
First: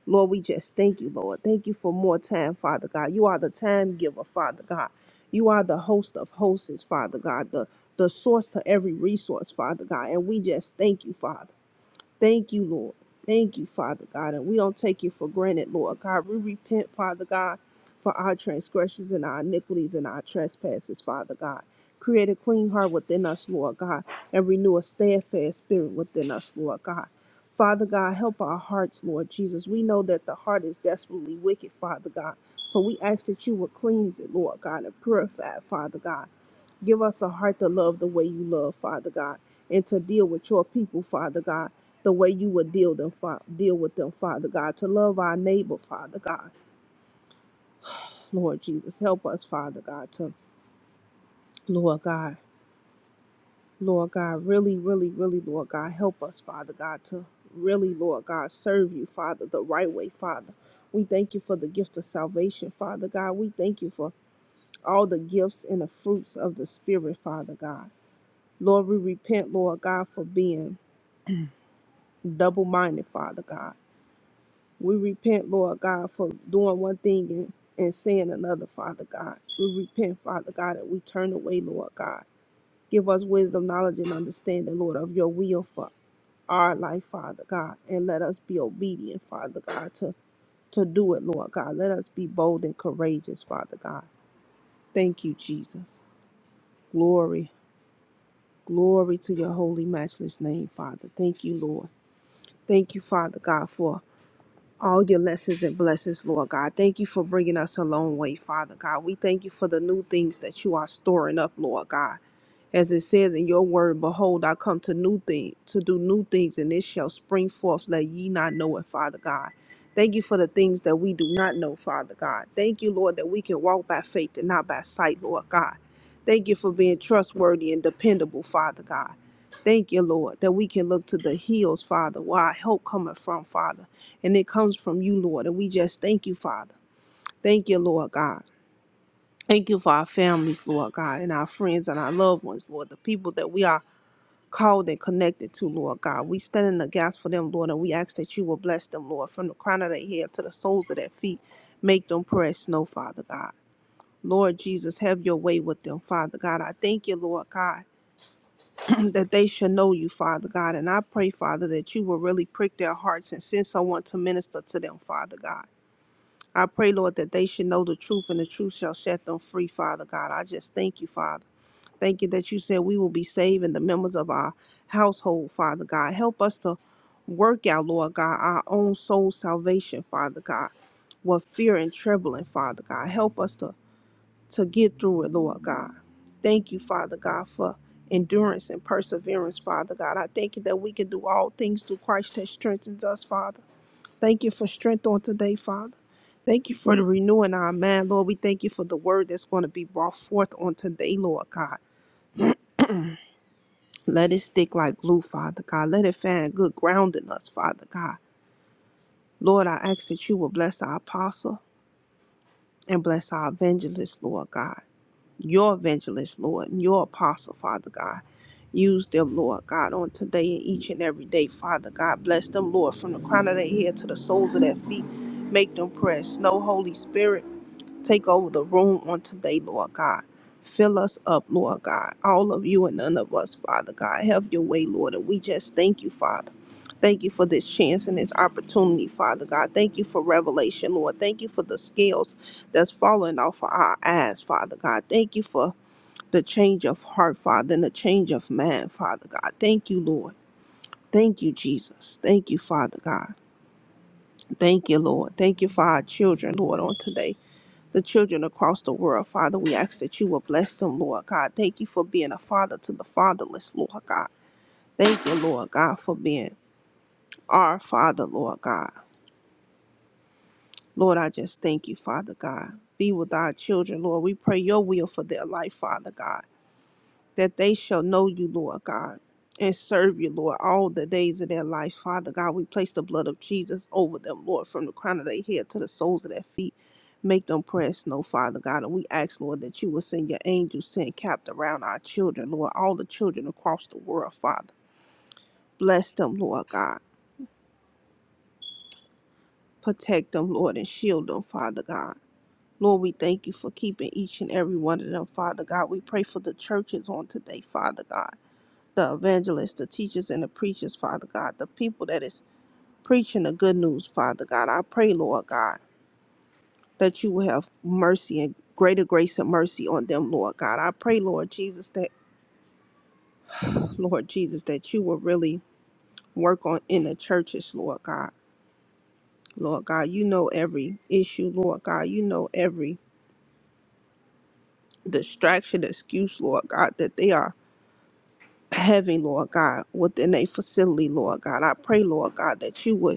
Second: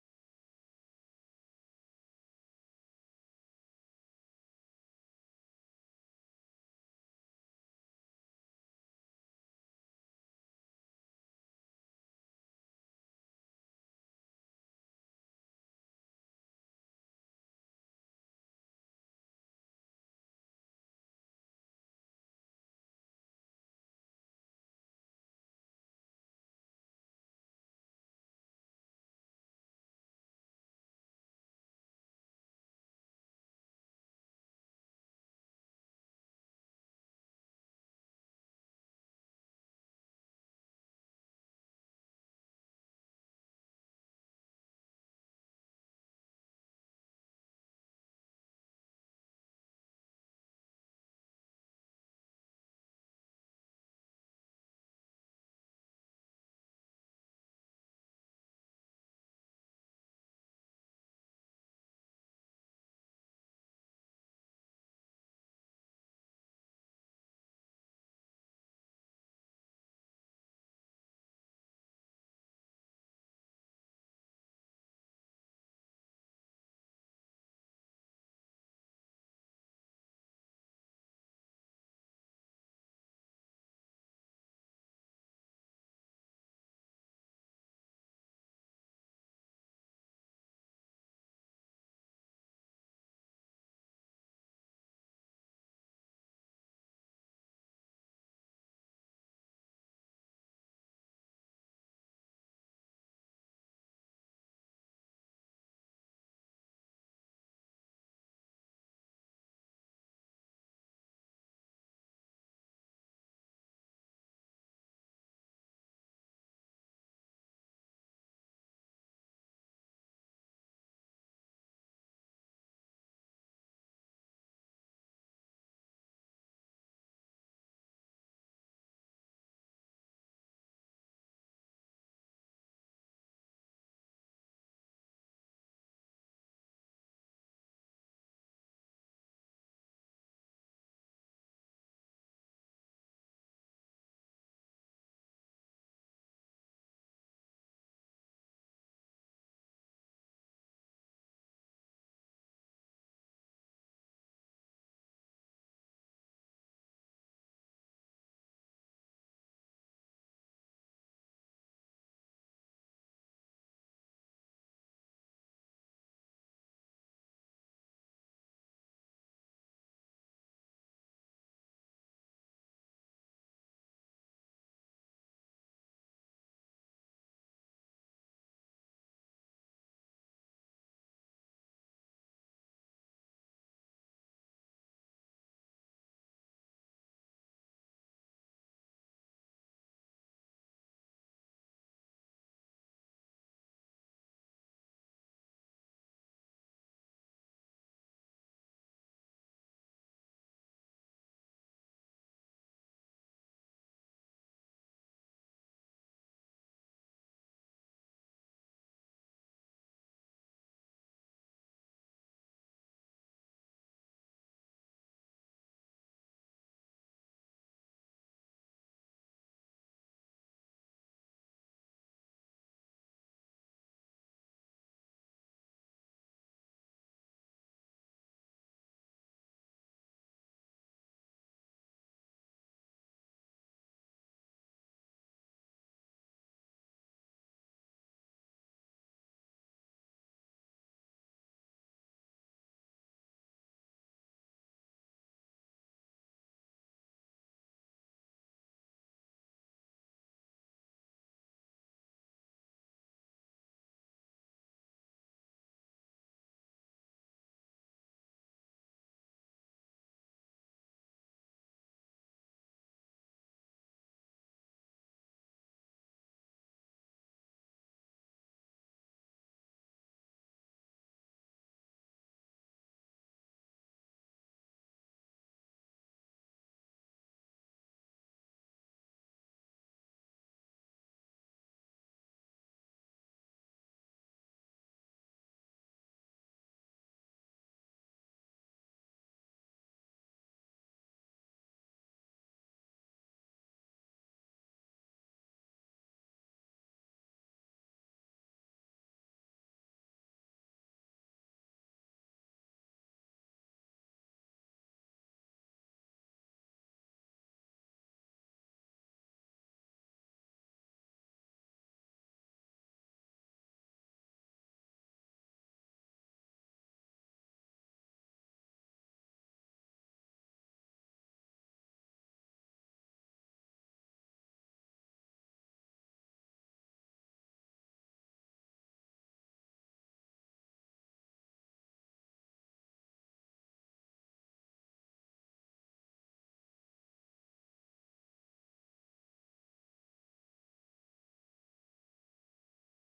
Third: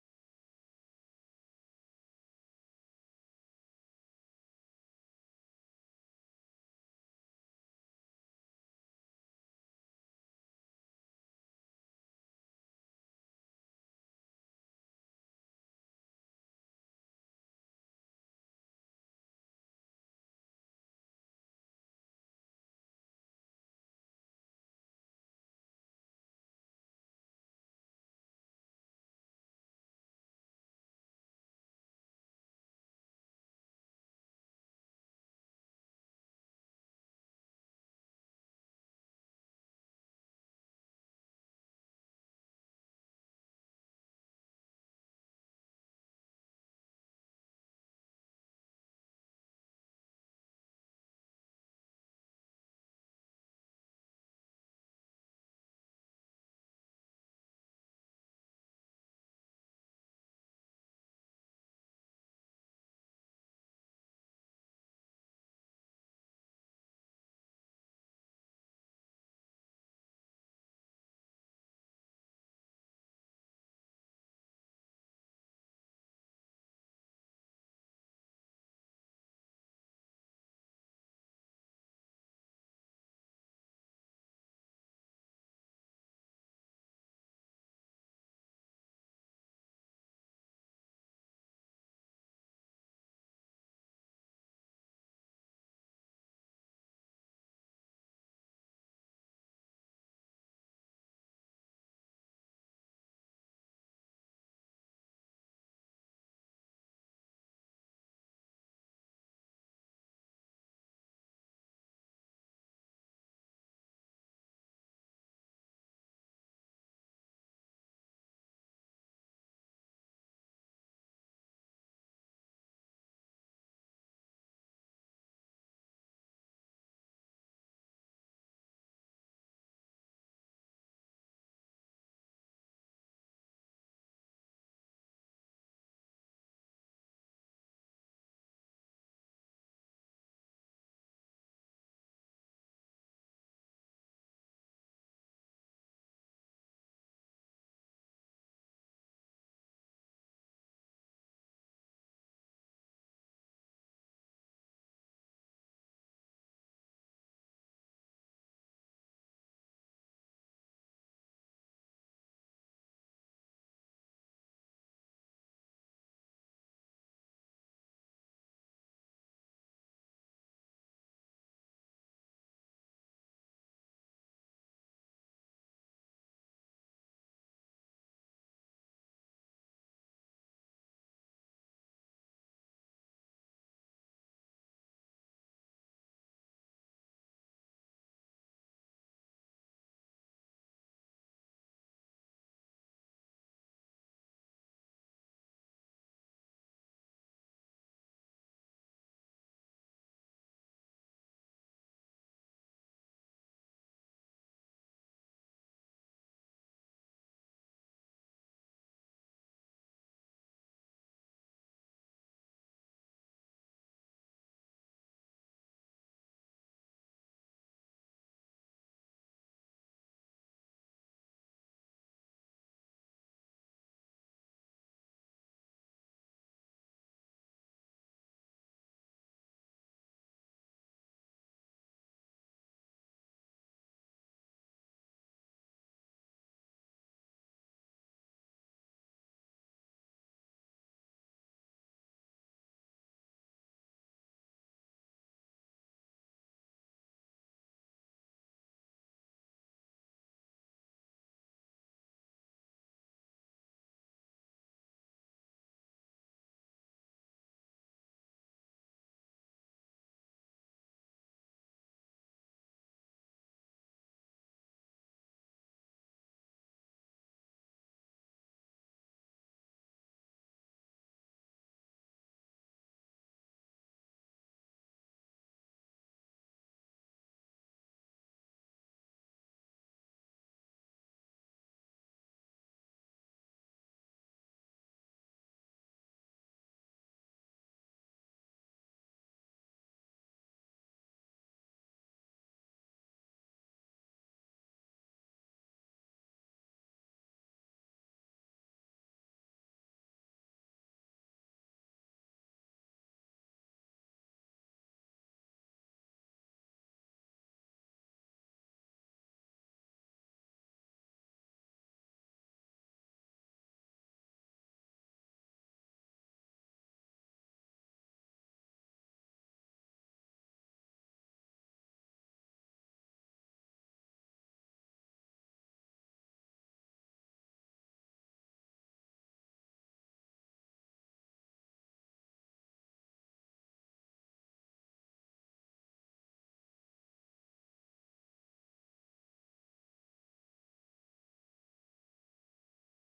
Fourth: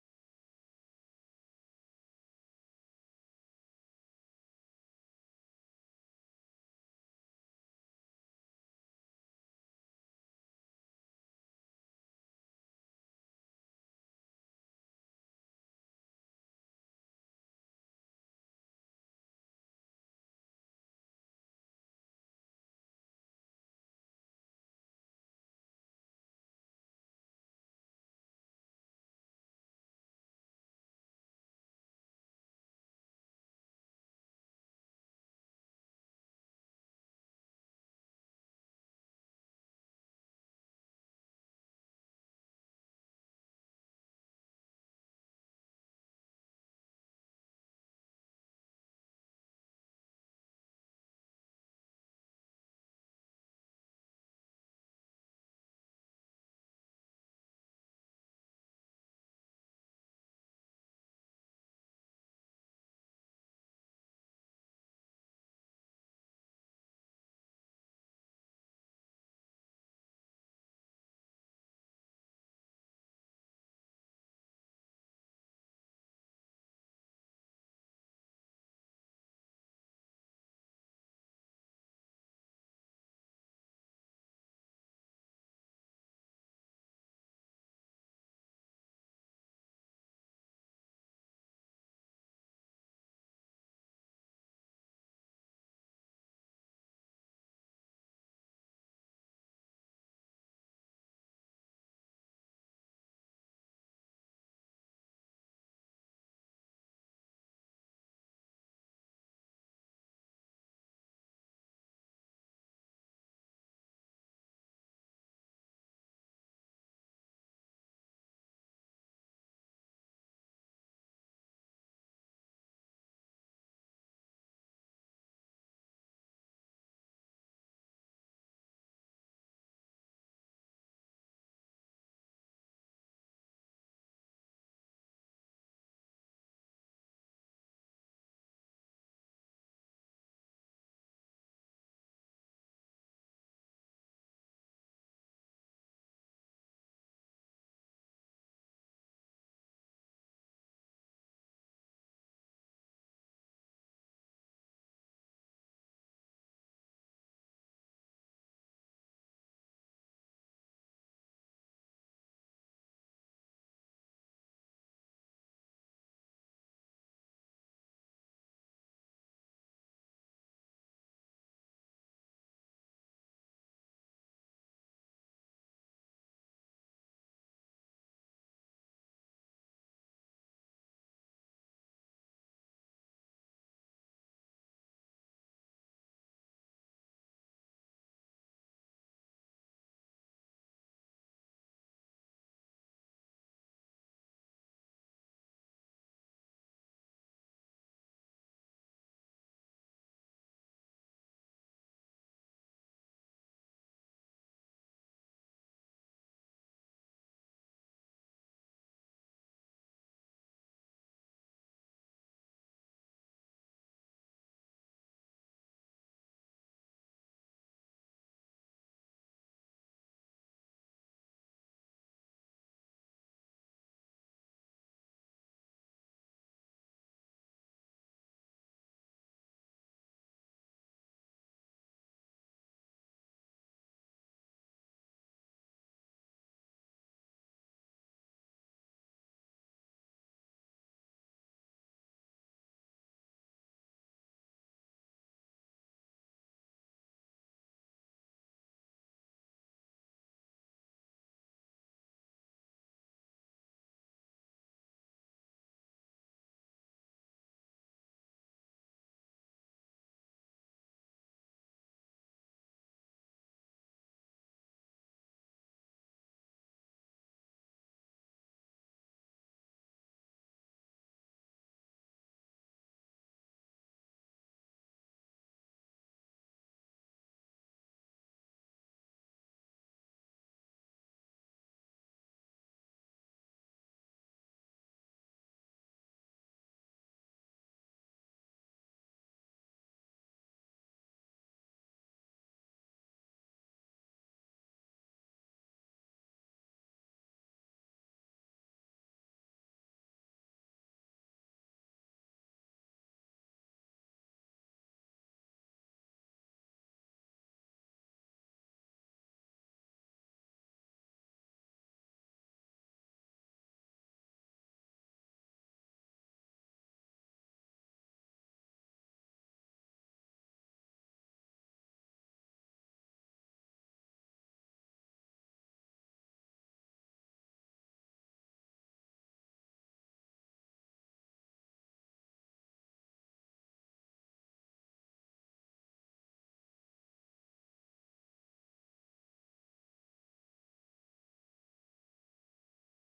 Lord, we just thank you, Lord. Thank you for more time, Father God. You are the time giver, Father God. You are the host of hosts, Father God, the, the source to every resource, Father God. And we just thank you, Father. Thank you, Lord. Thank you, Father God. And we don't take you for granted, Lord God. We repent, Father God, for our transgressions and our iniquities and our trespasses, Father God. Create a clean heart within us, Lord God, and renew a steadfast spirit within us, Lord God. Father God, help our hearts, Lord Jesus. We know that the heart is desperately wicked, Father God. So we ask that you will cleanse it, Lord God, and purify it, Father God. Give us a heart to love the way you love, Father God, and to deal with your people, Father God, the way you would deal them, fa- deal with them, Father God, to love our neighbor, Father God. Lord Jesus, help us, Father God, to Lord God, Lord God, really, really, really, Lord God, help us, Father God, to really, Lord God, serve you, Father, the right way, Father. We thank you for the gift of salvation, Father God. We thank you for all the gifts and the fruits of the Spirit, Father God. Lord, we repent, Lord God, for being double minded, Father God. We repent, Lord God, for doing one thing and, and saying another, Father God. We repent, Father God, and we turn away, Lord God. Give us wisdom, knowledge, and understanding, Lord, of your will for our life, Father God. And let us be obedient, Father God, to, to do it, Lord God. Let us be bold and courageous, Father God. Thank you, Jesus. Glory, glory to your holy, matchless name, Father. Thank you, Lord. Thank you, Father God, for all your lessons and blessings, Lord God. Thank you for bringing us a long way, Father God. We thank you for the new things that you are storing up, Lord God. As it says in your word, behold, I come to new things, to do new things, and it shall spring forth. Let ye not know it, Father God. Thank you for the things that we do not know, Father God. Thank you, Lord, that we can walk by faith and not by sight, Lord God. Thank you for being trustworthy and dependable, Father God. Thank you, Lord, that we can look to the hills, Father, where our help cometh from, Father. And it comes from you, Lord. And we just thank you, Father. Thank you, Lord God. Thank you for our families, Lord God, and our friends and our loved ones, Lord, the people that we are called and connected to, Lord God. We stand in the gas for them, Lord, and we ask that you will bless them, Lord, from the crown of their head to the soles of their feet. Make them press snow, Father God. Lord Jesus, have your way with them, Father God. I thank you, Lord God, *clears throat* that they should know you, Father God. And I pray, Father, that you will really prick their hearts and send someone to minister to them, Father God. I pray, Lord, that they should know the truth and the truth shall set them free, Father God. I just thank you, Father. Thank you that you said we will be saved and the members of our household, Father God. Help us to work out, Lord God, our own soul salvation, Father God, with fear and trembling, Father God. Help us to, to get through it, Lord God. Thank you, Father God, for endurance and perseverance, Father God. I thank you that we can do all things through Christ that strengthens us, Father. Thank you for strength on today, Father. Thank you for the renewing our mind, Lord. We thank you for the word that's going to be brought forth on today, Lord God. Let it stick like glue, Father God. Let it find good ground in us, Father God. Lord, I ask that you will bless our apostle and bless our evangelist, Lord God. Your evangelist, Lord, and your apostle, Father God. Use them, Lord God, on today and each and every day, Father God. Bless them, Lord, from the crown of their head to the soles of their feet. Make them press. No Holy Spirit. Take over the room on today, Lord God. Fill us up, Lord God. All of you and none of us, Father God. Have your way, Lord. And we just thank you, Father. Thank you for this chance and this opportunity, Father God. Thank you for revelation, Lord. Thank you for the scales that's falling off of our eyes, Father God. Thank you for the change of heart, Father, and the change of mind, Father God. Thank you, Lord. Thank you, Jesus. Thank you, Father God. Thank you, Lord. Thank you for our children, Lord, on today the children across the world. Father, we ask that you will bless them, Lord God. Thank you for being a father to the fatherless, Lord God. Thank you, Lord God, for being our father, Lord God. Lord, I just thank you, Father God. Be with our children, Lord. We pray your will for their life, Father God. that they shall know you, Lord God, and serve you, Lord, all the days of their life. Father God, we place the blood of Jesus over them, Lord, from the crown of their head to the soles of their feet. Make them press, no, Father God. And we ask, Lord, that you will send your angels sent capped around our children, Lord, all the children across the world, Father. Bless them, Lord God. Protect them, Lord, and shield them, Father God. Lord, we thank you for keeping each and every one of them, Father God. We pray for the churches on today, Father God. the evangelists, the teachers, and the preachers, Father God, the people that is preaching the good news, Father God. I pray, Lord God, that you will have mercy and greater grace and mercy on them, Lord God. I pray, Lord Jesus, that *clears throat* Lord Jesus, that you will really work on in the churches, Lord God. Lord God, you know every issue, Lord God. You know every distraction, excuse, Lord God, that they are having, Lord God, within a facility, Lord God. I pray, Lord God, that you would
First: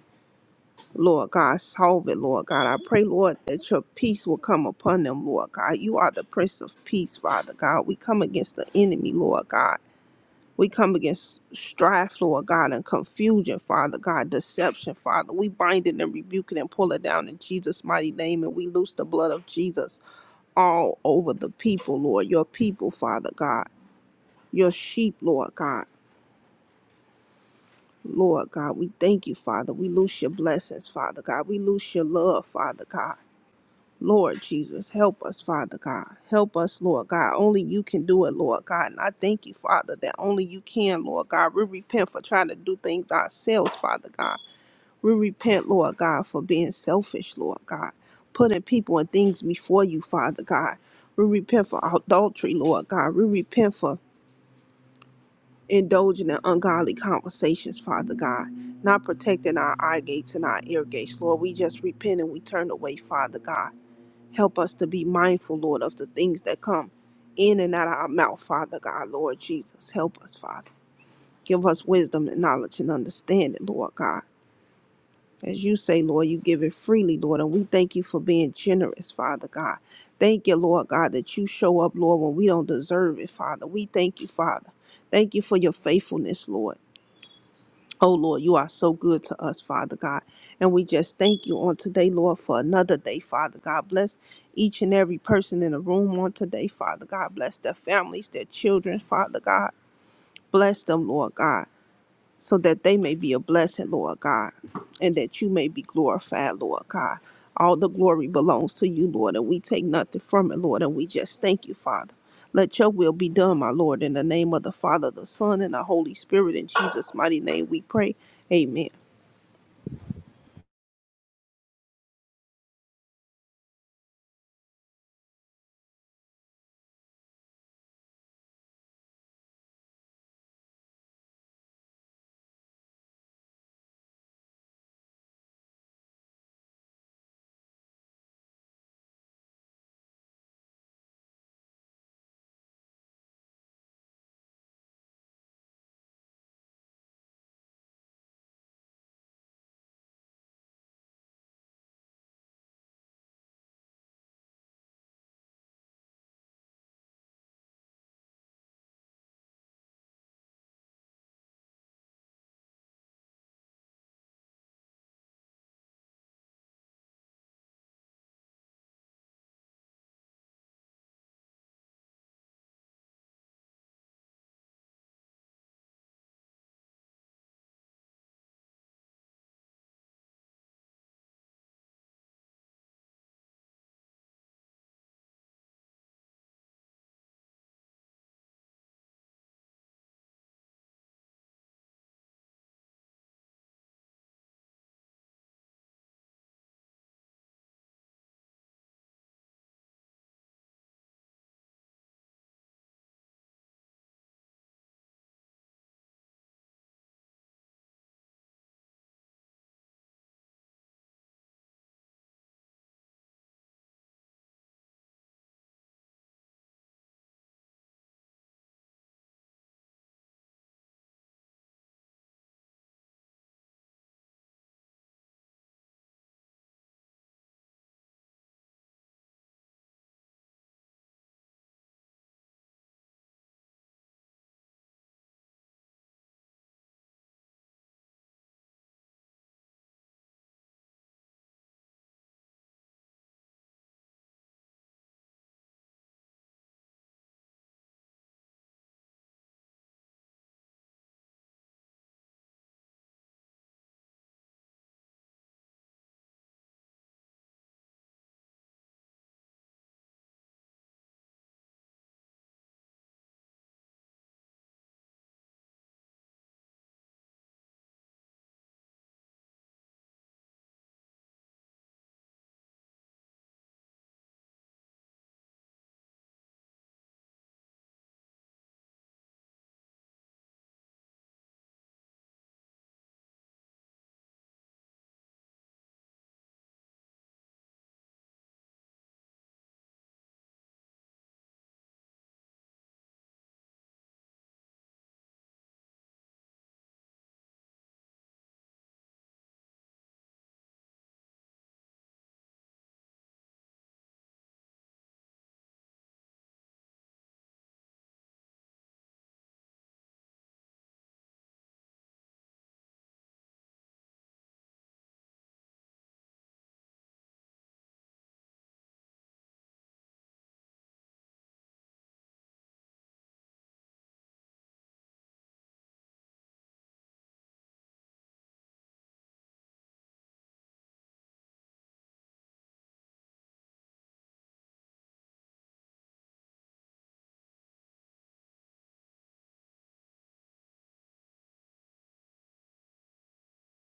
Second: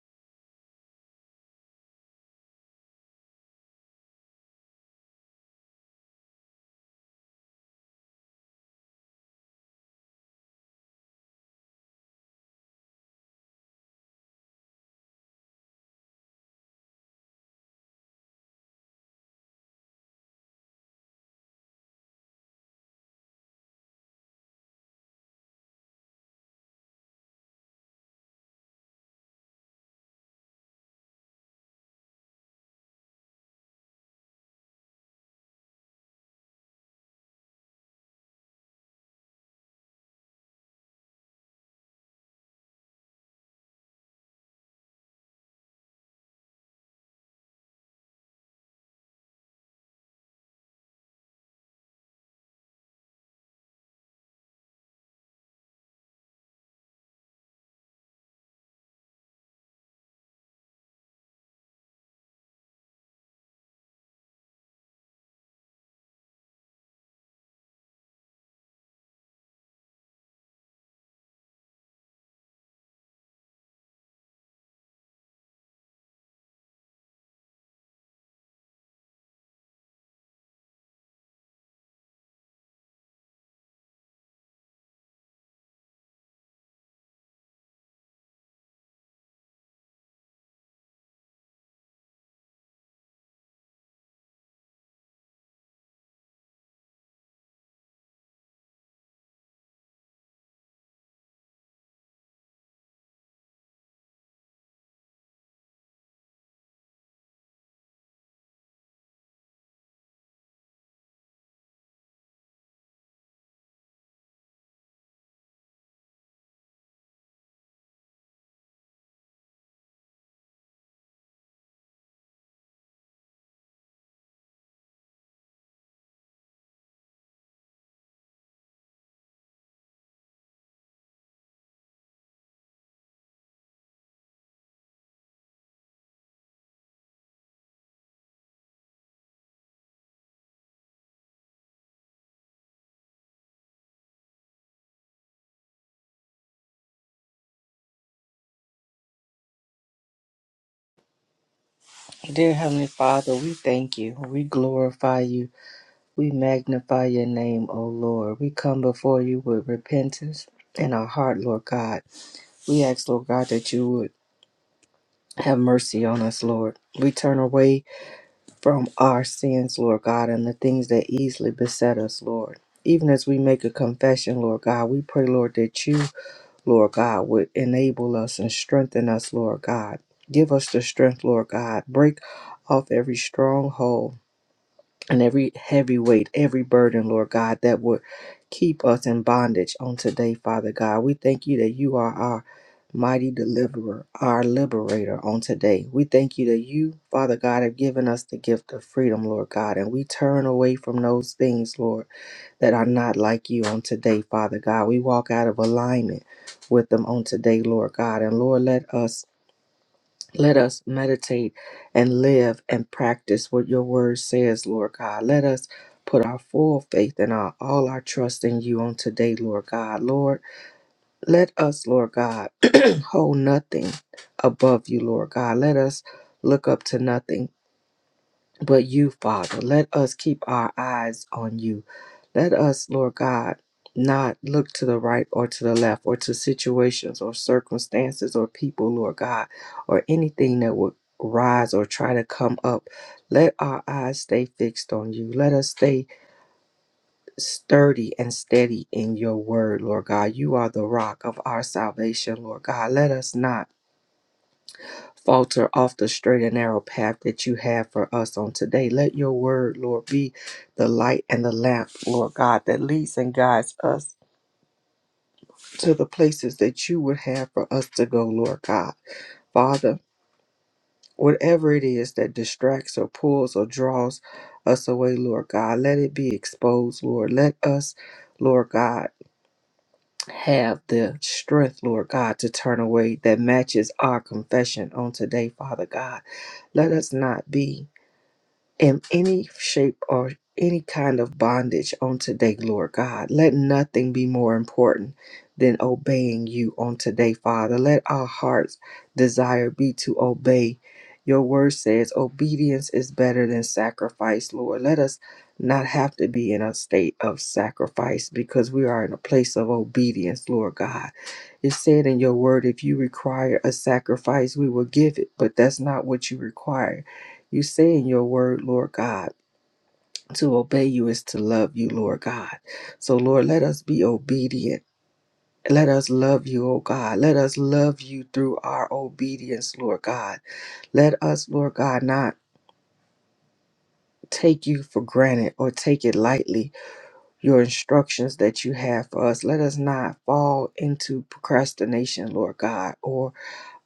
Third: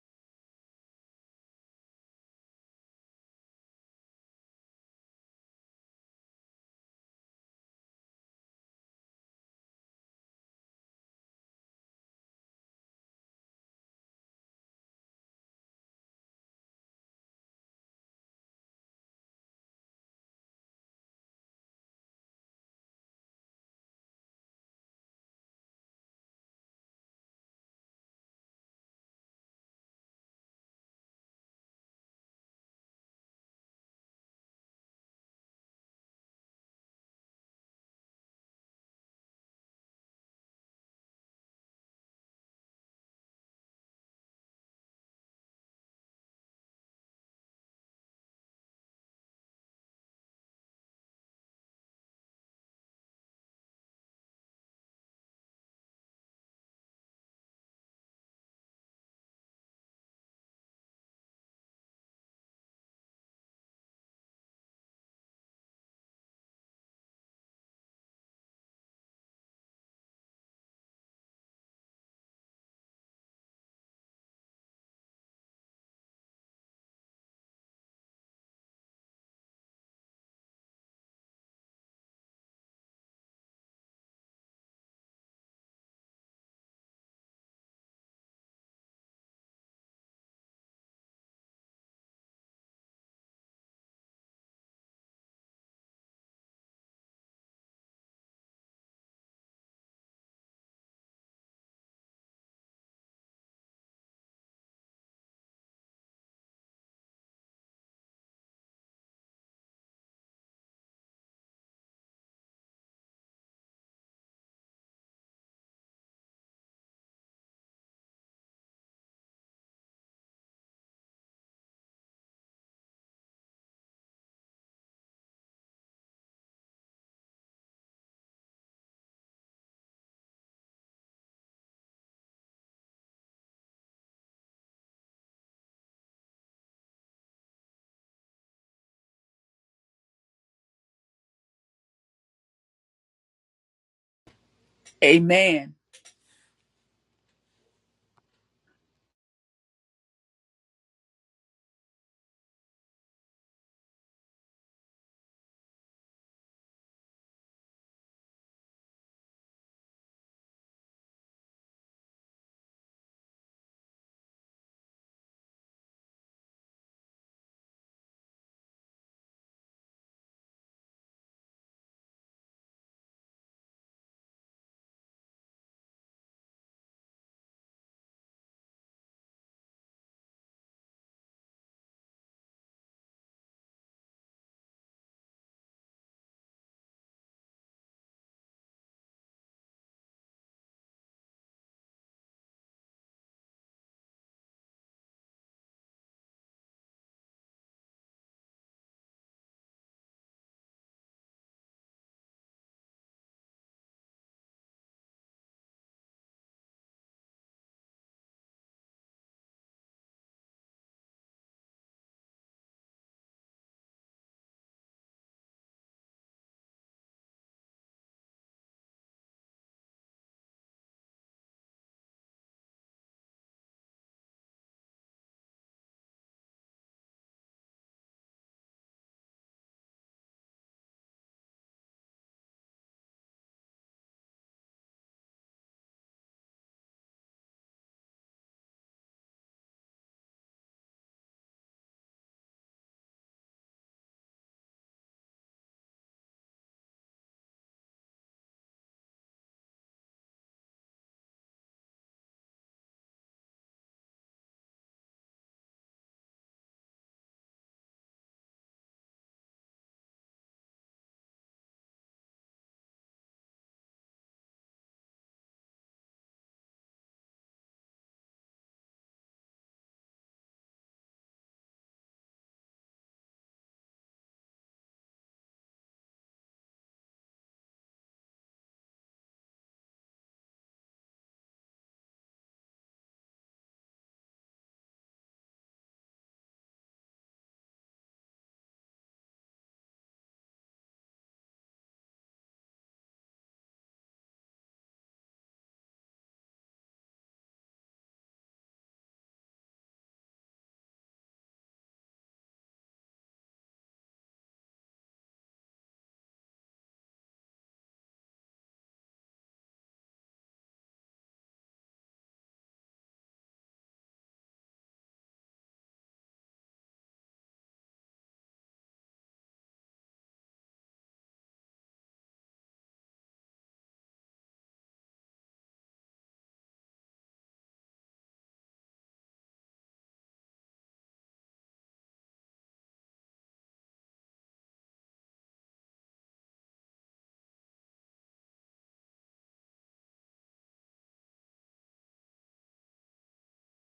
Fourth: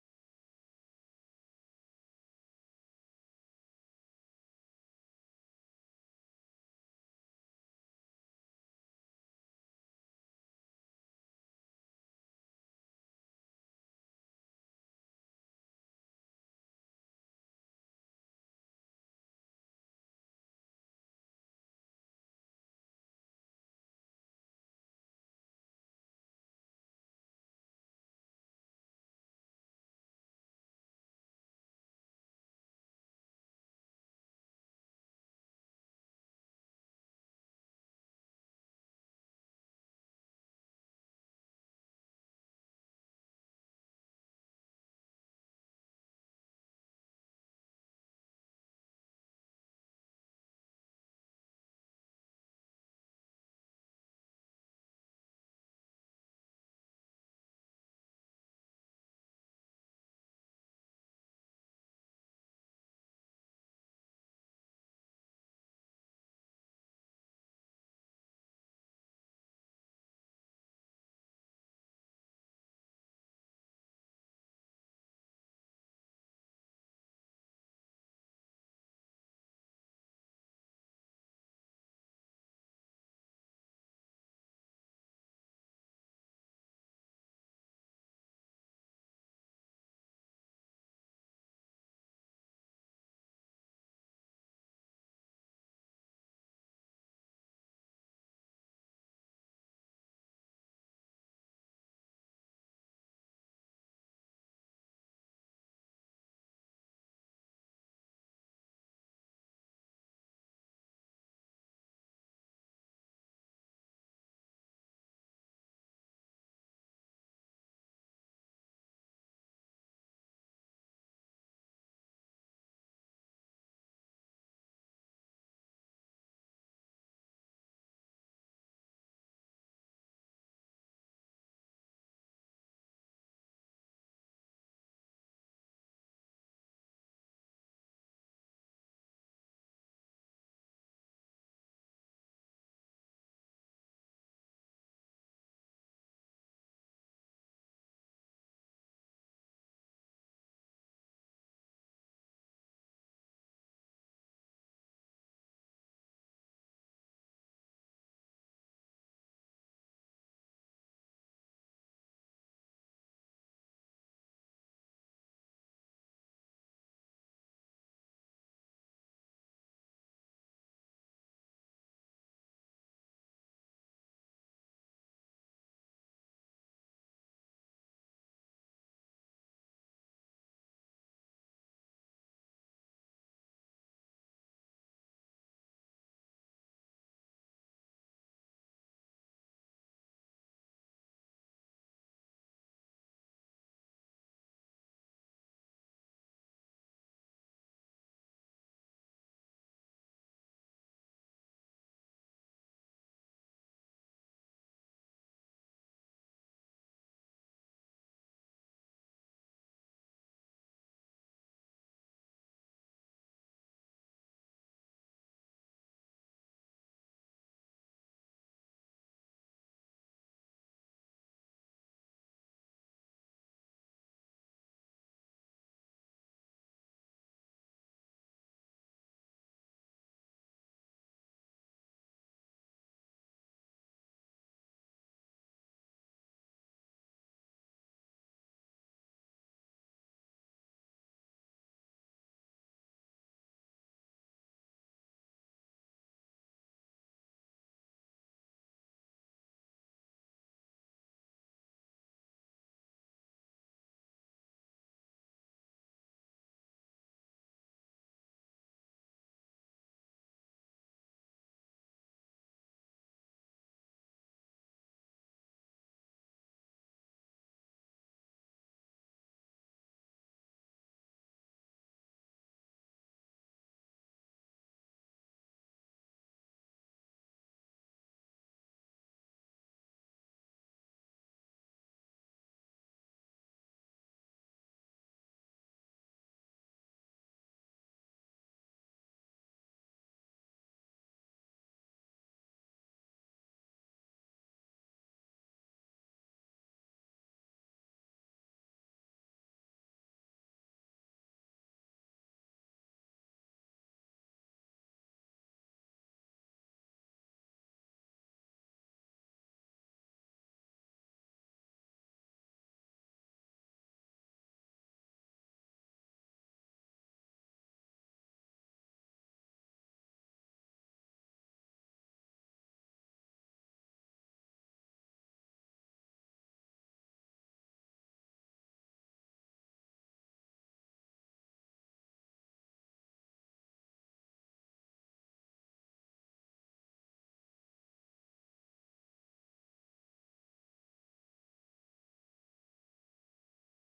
Lord God, solve it, Lord God. I pray, Lord, that your peace will come upon them, Lord God. You are the Prince of Peace, Father God. We come against the enemy, Lord God. We come against strife, Lord God, and confusion, Father God, deception, Father. We bind it and rebuke it and pull it down in Jesus' mighty name, and we loose the blood of Jesus all over the people, Lord, your people, Father God, your sheep, Lord God. Lord God, we thank you, Father. We loose your blessings, Father God. We loose your love, Father God. Lord Jesus, help us, Father God. Help us, Lord God. Only you can do it, Lord God. And I thank you, Father, that only you can, Lord God. We repent for trying to do things ourselves, Father God. We repent, Lord God, for being selfish, Lord God. Putting people and things before you, Father God. We repent for adultery, Lord God. We repent for indulging in ungodly conversations, Father God. Not protecting our eye gates and our ear gates, Lord. We just repent and we turn away, Father God. Help us to be mindful, Lord, of the things that come in and out of our mouth, Father God, Lord Jesus. Help us, Father. Give us wisdom and knowledge and understanding, Lord God. As you say, Lord, you give it freely, Lord, and we thank you for being generous, Father God. Thank you, Lord God, that you show up, Lord, when we don't deserve it, Father. We thank you, Father. Thank you for your faithfulness, Lord. Oh Lord, you are so good to us, Father God. And we just thank you on today, Lord, for another day, Father God. Bless each and every person in the room on today, Father God. Bless their families, their children, Father God. Bless them, Lord God so that they may be a blessing, Lord God, and that you may be glorified, Lord God. All the glory belongs to you, Lord, and we take nothing from it, Lord, and we just thank you, Father. Let your will be done, my Lord, in the name of the Father, the Son, and the Holy Spirit. In Jesus' mighty name we pray. Amen. amen Dear Heavenly Father, we thank you. We glorify you. We magnify your name, O Lord. We come before you with repentance in our heart, Lord God. We ask, Lord God, that you would have mercy on us, Lord. We turn away from our sins, Lord God, and the things that easily beset us, Lord. Even as we make a confession, Lord God, we pray, Lord, that you Lord God, would enable us and strengthen us, Lord God. Give us the strength, Lord God. Break off every stronghold and every heavy weight, every burden, Lord God, that would keep us in bondage on today, Father God. We thank you that you are our mighty deliverer, our liberator on today. We thank you that you, Father God, have given us the gift of freedom, Lord God, and we turn away from those things, Lord that are not like you on today, Father God. We walk out of alignment with them on today, Lord God. And Lord, let us let us meditate and live and practice what your word says, Lord God. Let us put our full faith and our all our trust in you on today, Lord God. Lord, let us, Lord God, *clears throat* hold nothing above you, Lord God. Let us look up to nothing but you, Father. Let us keep our eyes on you. Let us, Lord God, not look to the right or to the left or to situations or circumstances or people, Lord God, or anything that would rise or try to come up. Let our eyes stay fixed on you. Let us stay sturdy and steady in your word, Lord God. You are the rock of our salvation, Lord God. Let us not falter off the straight and narrow path that you have for us on today. Let your word, Lord, be the light and the lamp, Lord God, that leads and guides us to the places that you would have for us to go, Lord God. Father, whatever it is that distracts or pulls or draws us away, Lord God, let it be exposed, Lord. Let us, Lord God, have the strength, Lord God, to turn away that matches our confession on today, Father God. Let us not be. in any shape or any kind of bondage on today, Lord God. Let nothing be more important than obeying you on today, Father. Let our heart's desire be to obey. Your word says obedience is better than sacrifice, Lord. Let us not have to be in a state of sacrifice because we are in a place of obedience, Lord God. It said in your word, if you require a sacrifice, we will give it, but that's not what you require. You say in your word, Lord God, to obey you is to love you, Lord God. So, Lord, let us be obedient. Let us love you, O God. Let us love you through our obedience, Lord God. Let us, Lord God, not take you for granted or take it lightly, your instructions that you have for us. Let us not fall into procrastination, Lord God, or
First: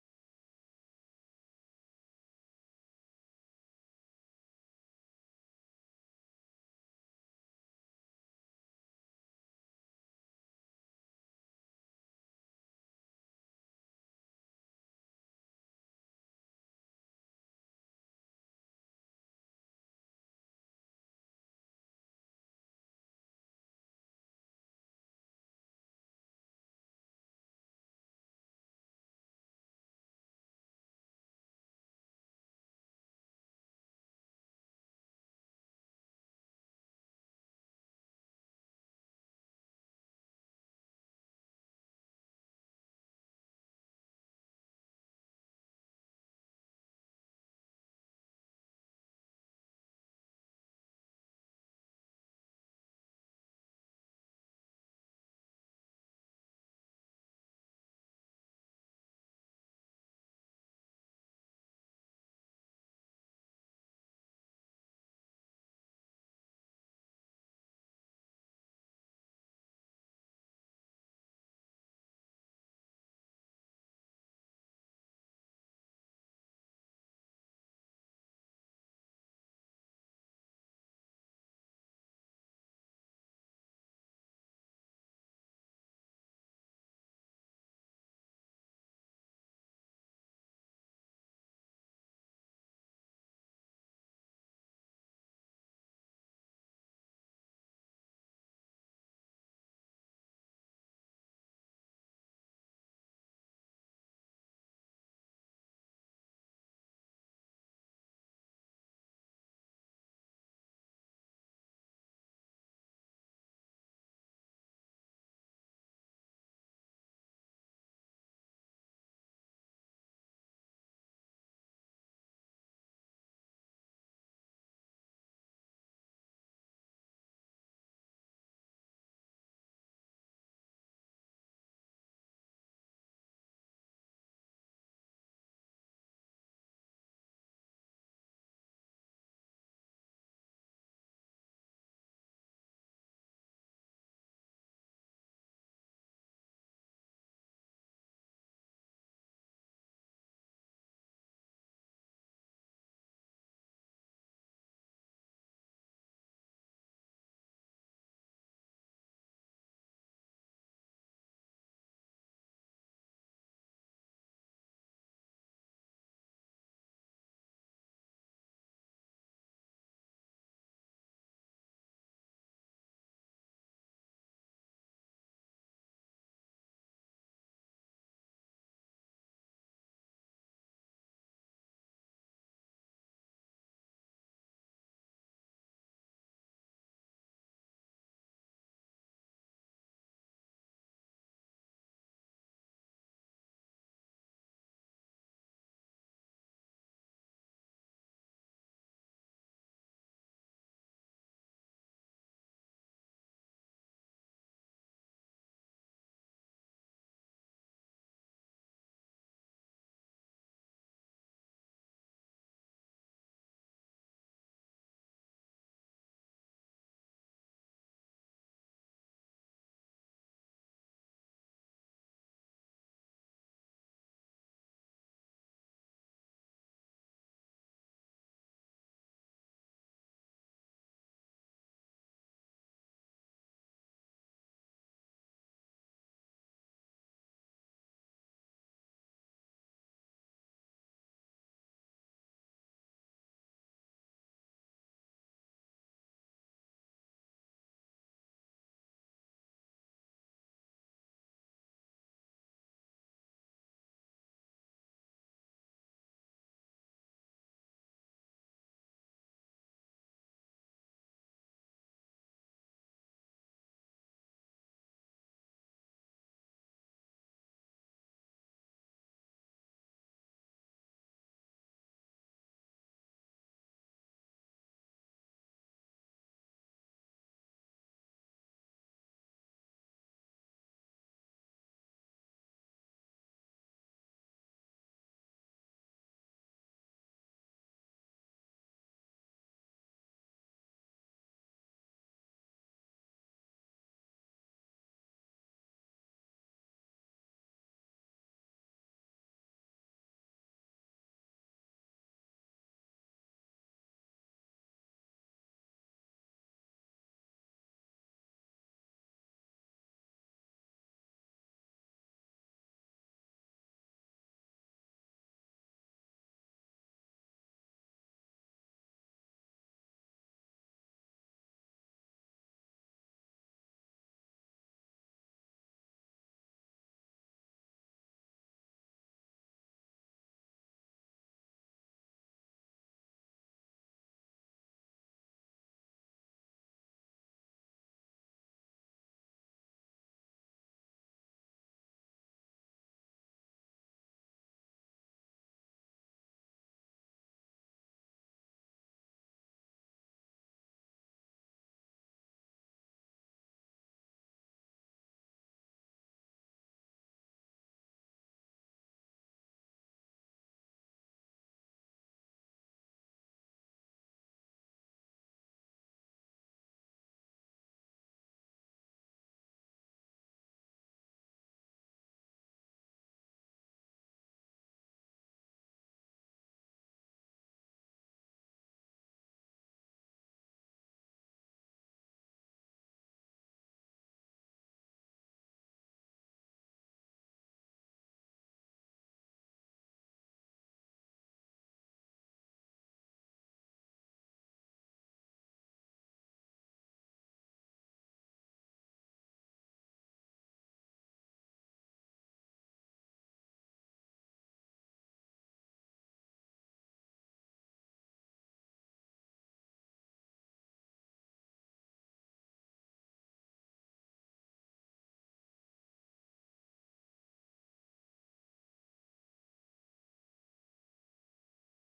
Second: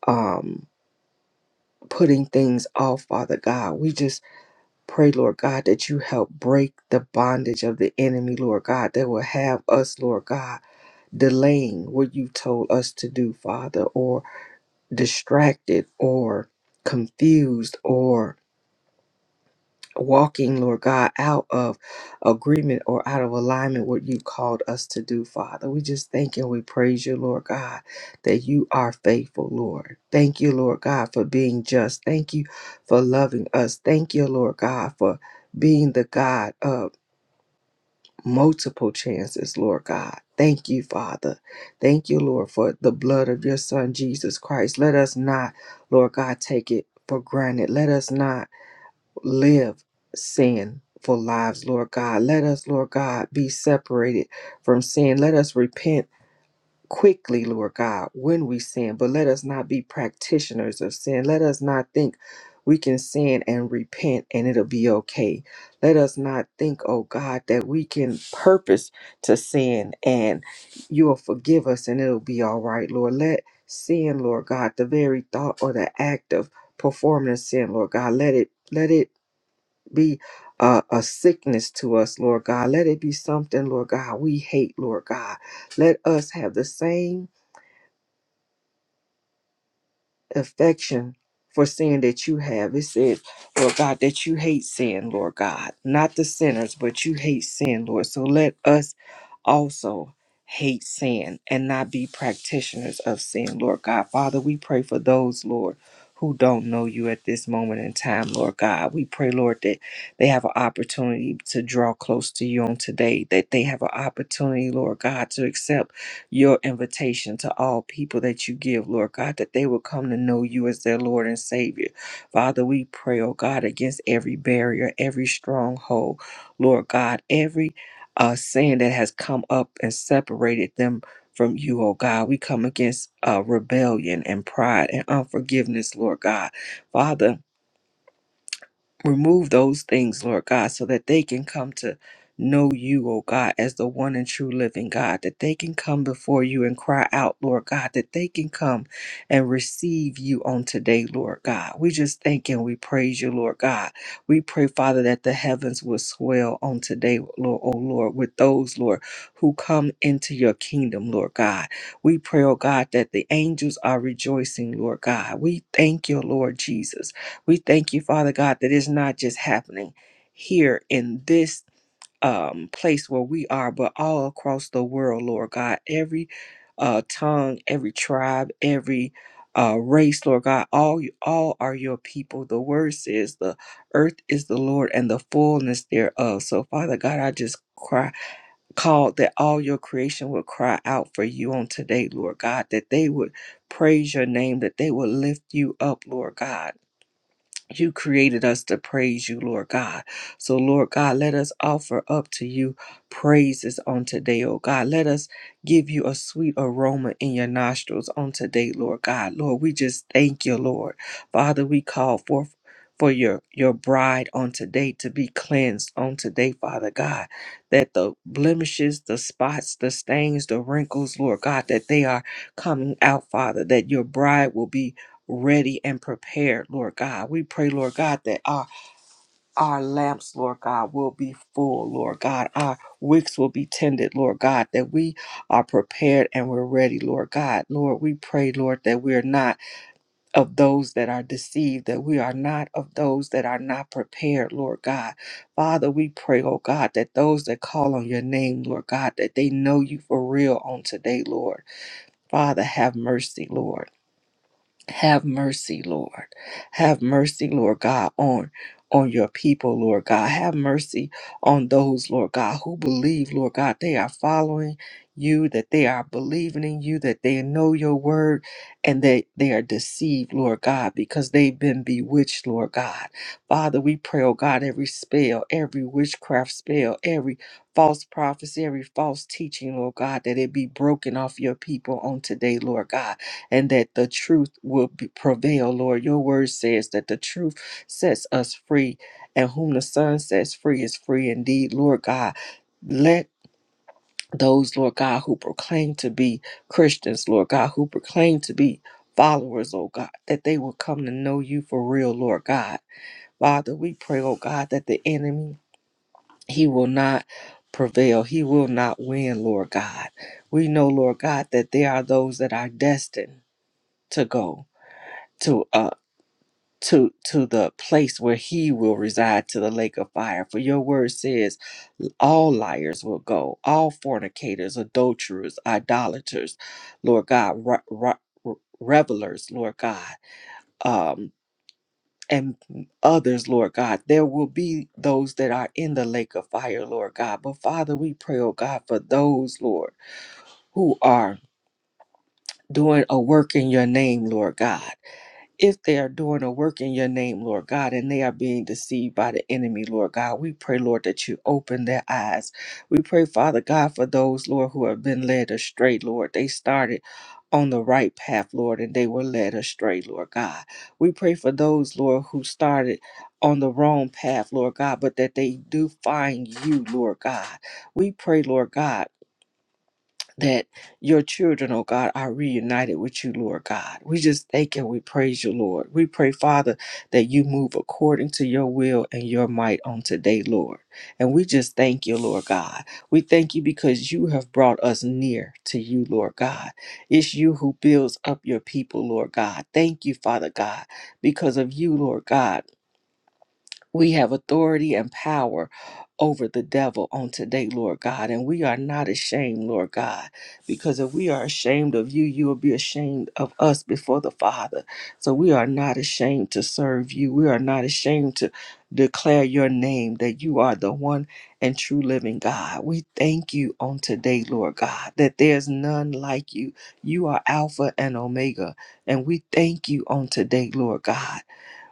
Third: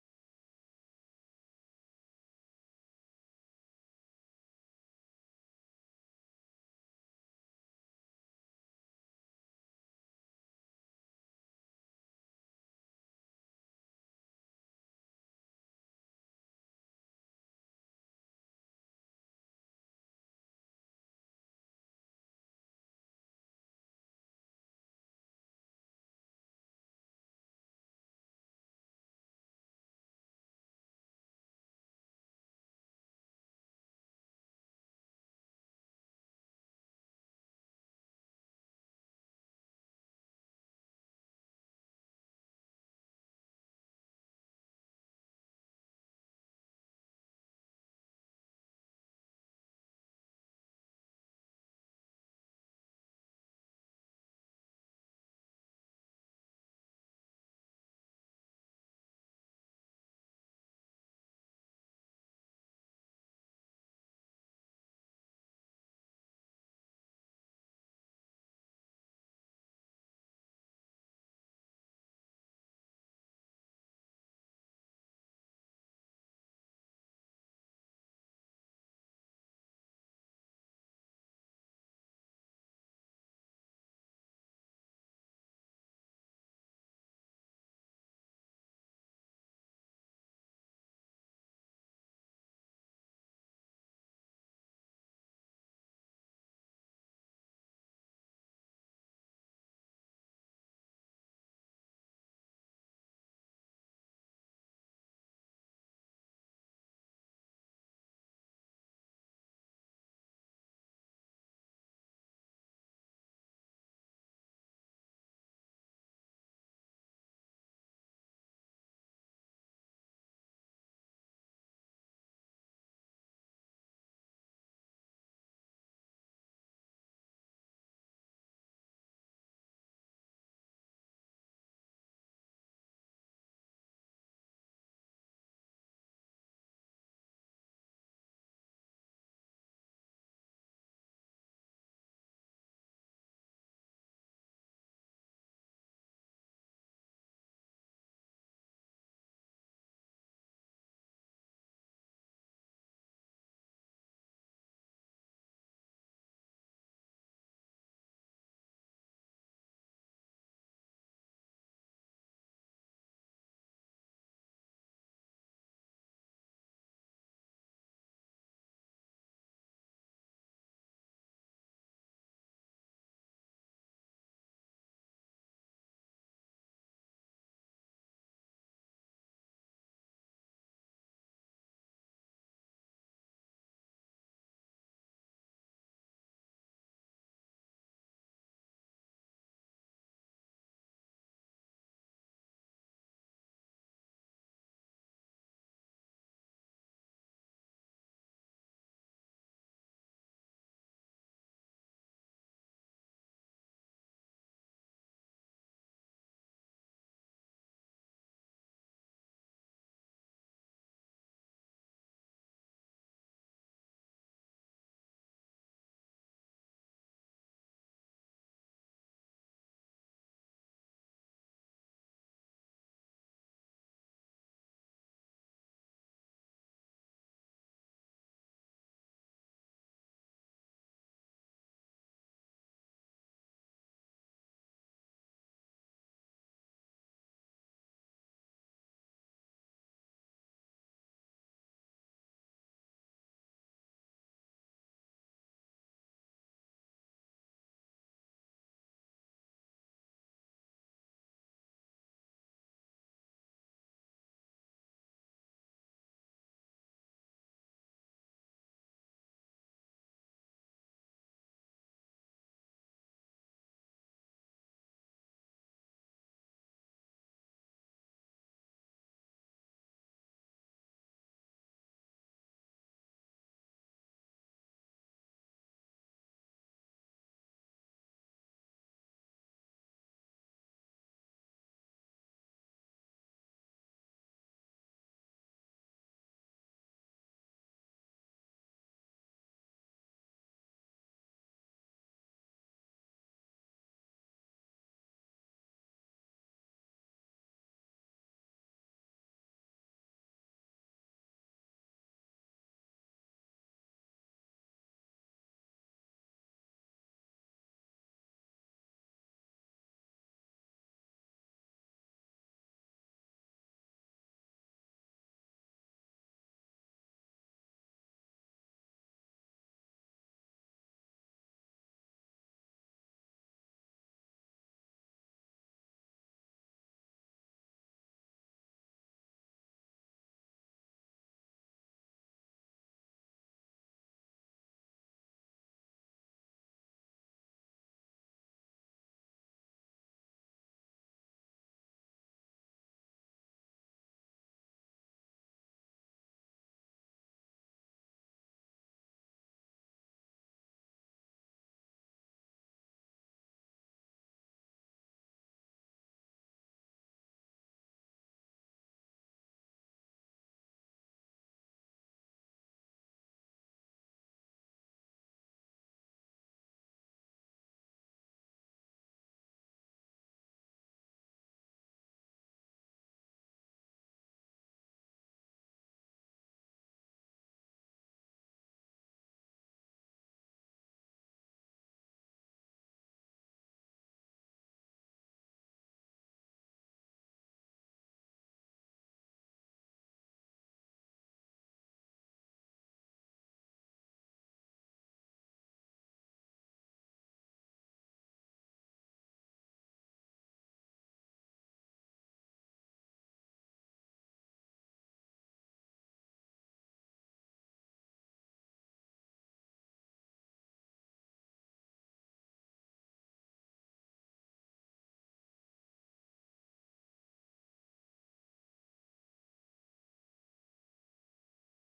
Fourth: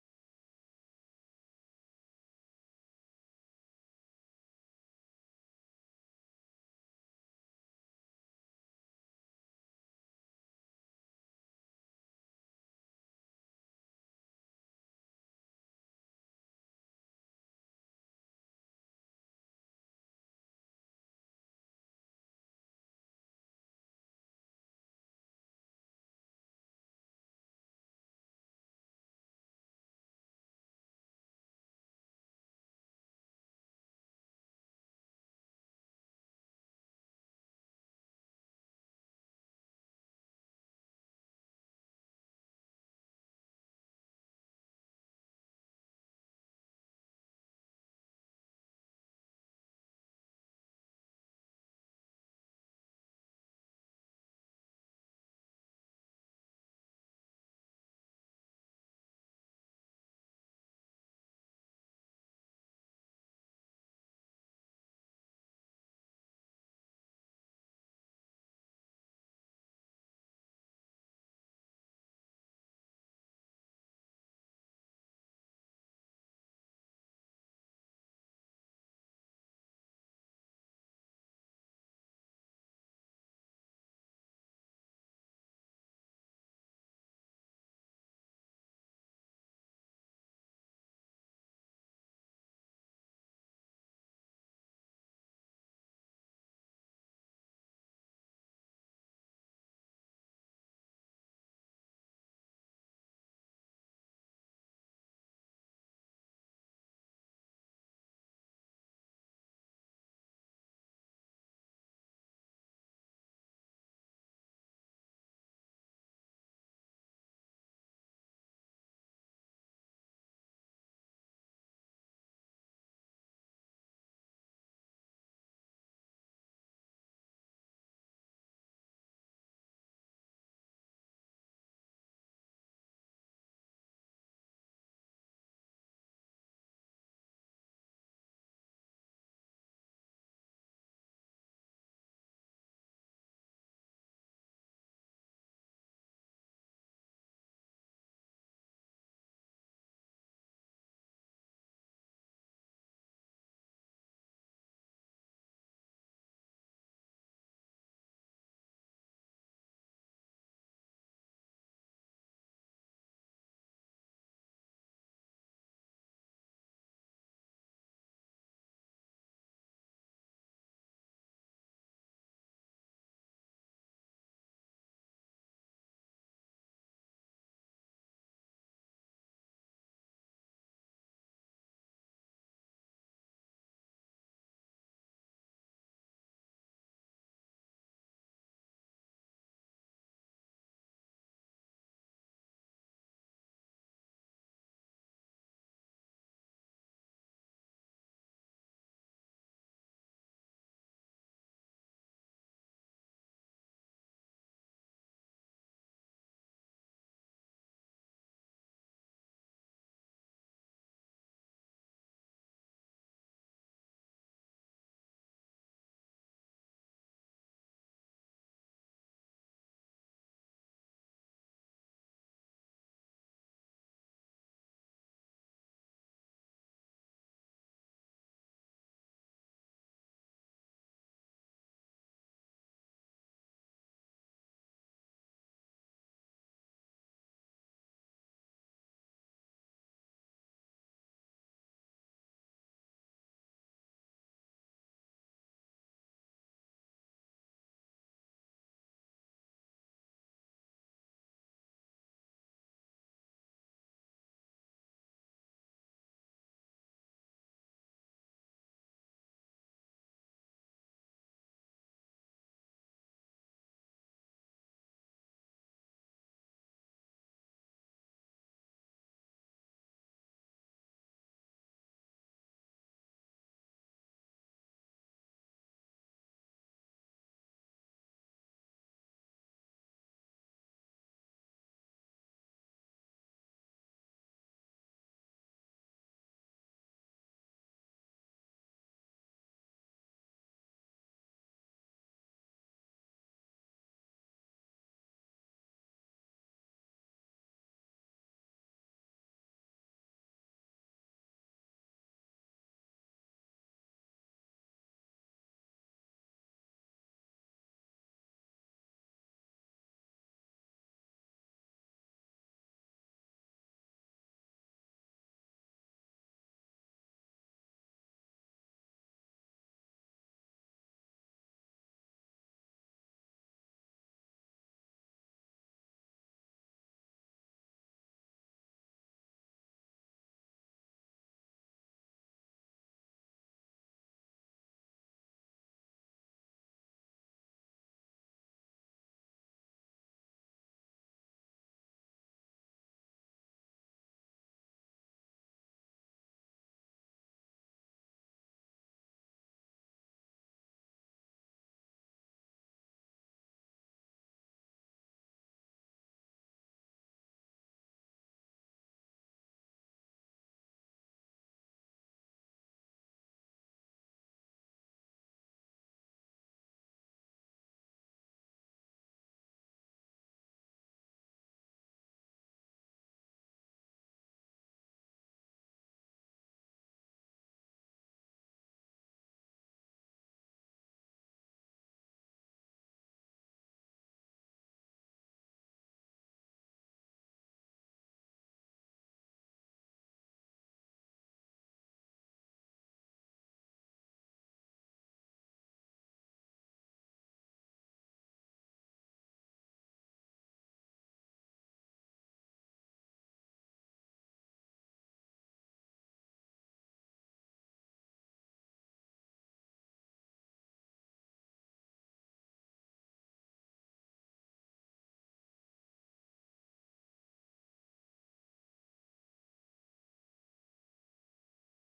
um, putting things off, Father God. We just Pray, Lord God, that you help break the bondage of the enemy, Lord God, that will have us, Lord God, delaying what you told us to do, Father, or distracted or confused or walking, Lord God, out of agreement or out of alignment what you called us to do, Father. We just thank you and we praise you, Lord God, that you are faithful, Lord. Thank you, Lord God, for being just. Thank you for loving us. Thank you, Lord God, for being the God of multiple chances, Lord God. Thank you, Father. Thank you, Lord, for the blood of your Son, Jesus Christ. Let us not, Lord God, take it for granted. Let us not live sin for lives, Lord God. Let us, Lord God, be separated from sin. Let us repent quickly, Lord God, when we sin, but let us not be practitioners of sin. Let us not think we can sin and repent and it'll be okay. Let us not think, oh God, that we can purpose to sin and you'll forgive us and it'll be all right, Lord. Let sin, Lord God, the very thought or the act of performing a sin, Lord God, let it let it be a, a sickness to us, Lord God. Let it be something, Lord God, we hate, Lord God. Let us have the same affection for sin that you have. It says, Lord God, that you hate sin, Lord God. Not the sinners, but you hate sin, Lord. So let us also hate sin and not be practitioners of sin, Lord God. Father, we pray for those, Lord. Who don't know you at this moment in time, Lord God. We pray, Lord, that they have an opportunity to draw close to you on today, that they have an opportunity, Lord God, to accept your invitation to all people that you give, Lord God, that they will come to know you as their Lord and Savior. Father, we pray, oh God, against every barrier, every stronghold, Lord God, every uh, sin that has come up and separated them from you, oh God. We come against uh, rebellion and pride and unforgiveness, Lord God. Father, Remove those things, Lord God, so that they can come to know you, O God, as the one and true living God, that they can come before you and cry out, Lord God, that they can come and receive you on today, Lord God. We just thank and we praise you, Lord God. We pray, Father, that the heavens will swell on today, Lord, O Lord, with those, Lord, who come into your kingdom, Lord God. We pray, O God, that the angels are rejoicing, Lord God. We thank you, Lord Jesus. We thank you, Father God, that it's not just happening here in this um, place where we are, but all across the world, Lord God. Every uh, tongue, every tribe, every uh, race, Lord God, all you, all are your people. The word says, "The earth is the Lord and the fullness thereof." So, Father God, I just cry, called that all your creation would cry out for you on today, Lord God, that they would praise your name, that they would lift you up, Lord God you created us to praise you, Lord God. So, Lord God, let us offer up to you praises on today, oh God. Let us give you a sweet aroma in your nostrils on today, Lord God. Lord, we just thank you, Lord. Father, we call forth for your your bride on today to be cleansed on today father god that the blemishes the spots the stains the wrinkles lord god that they are coming out father that your bride will be ready and prepared, Lord God. We pray, Lord God, that our our lamps, Lord God, will be full, Lord God. Our wicks will be tended, Lord God, that we are prepared and we're ready, Lord God. Lord, we pray, Lord, that we are not of those that are deceived, that we are not of those that are not prepared, Lord God. Father, we pray, oh God, that those that call on your name, Lord God, that they know you for real on today, Lord. Father, have mercy, Lord. Have mercy, Lord. Have mercy, Lord God, on on your people, Lord God. Have mercy on those, Lord God, who believe, Lord God, they are following you, that they are believing in you, that they know your word, and that they are deceived, Lord God, because they've been bewitched, Lord God. Father, we pray, oh God, every spell, every witchcraft spell, every false prophecy, every false teaching, Lord God, that it be broken off your people on today, Lord God and that the truth will be, prevail, Lord. Your word says that the truth sets us free, and whom the Son sets free is free indeed, Lord God. Let those, Lord God, who proclaim to be Christians, Lord God, who proclaim to be followers, oh God, that they will come to know you for real, Lord God. Father, we pray, oh God, that the enemy, he will not prevail. He will not win, Lord God. We know, Lord God, that there are those that are destined to go to uh to to the place where he will reside to the lake of fire for your word says all liars will go all fornicators adulterers idolaters lord god re- re- revelers lord god um and others lord god there will be those that are in the lake of fire lord god but father we pray oh god for those lord who are doing a work in your name lord god if they are doing a work in your name, Lord God, and they are being deceived by the enemy, Lord God, we pray, Lord, that you open their eyes. We pray, Father God, for those, Lord, who have been led astray, Lord. They started on the right path, Lord, and they were led astray, Lord God. We pray for those, Lord, who started on the wrong path, Lord God, but that they do find you, Lord God. We pray, Lord God that your children, oh God, are reunited with you, Lord God. We just thank and we praise you, Lord. We pray, Father, that you move according to your will and your might on today, Lord. And we just thank you, Lord God. We thank you because you have brought us near to you, Lord God. It's you who builds up your people, Lord God. Thank you, Father God, because of you, Lord God. We have authority and power over the devil on today, Lord God. And we are not ashamed, Lord God, because if we are ashamed of you, you will be ashamed of us before the Father. So we are not ashamed to serve you. We are not ashamed to declare your name that you are the one and true living God. We thank you on today, Lord God, that there's none like you. You are Alpha and Omega. And we thank you on today, Lord God.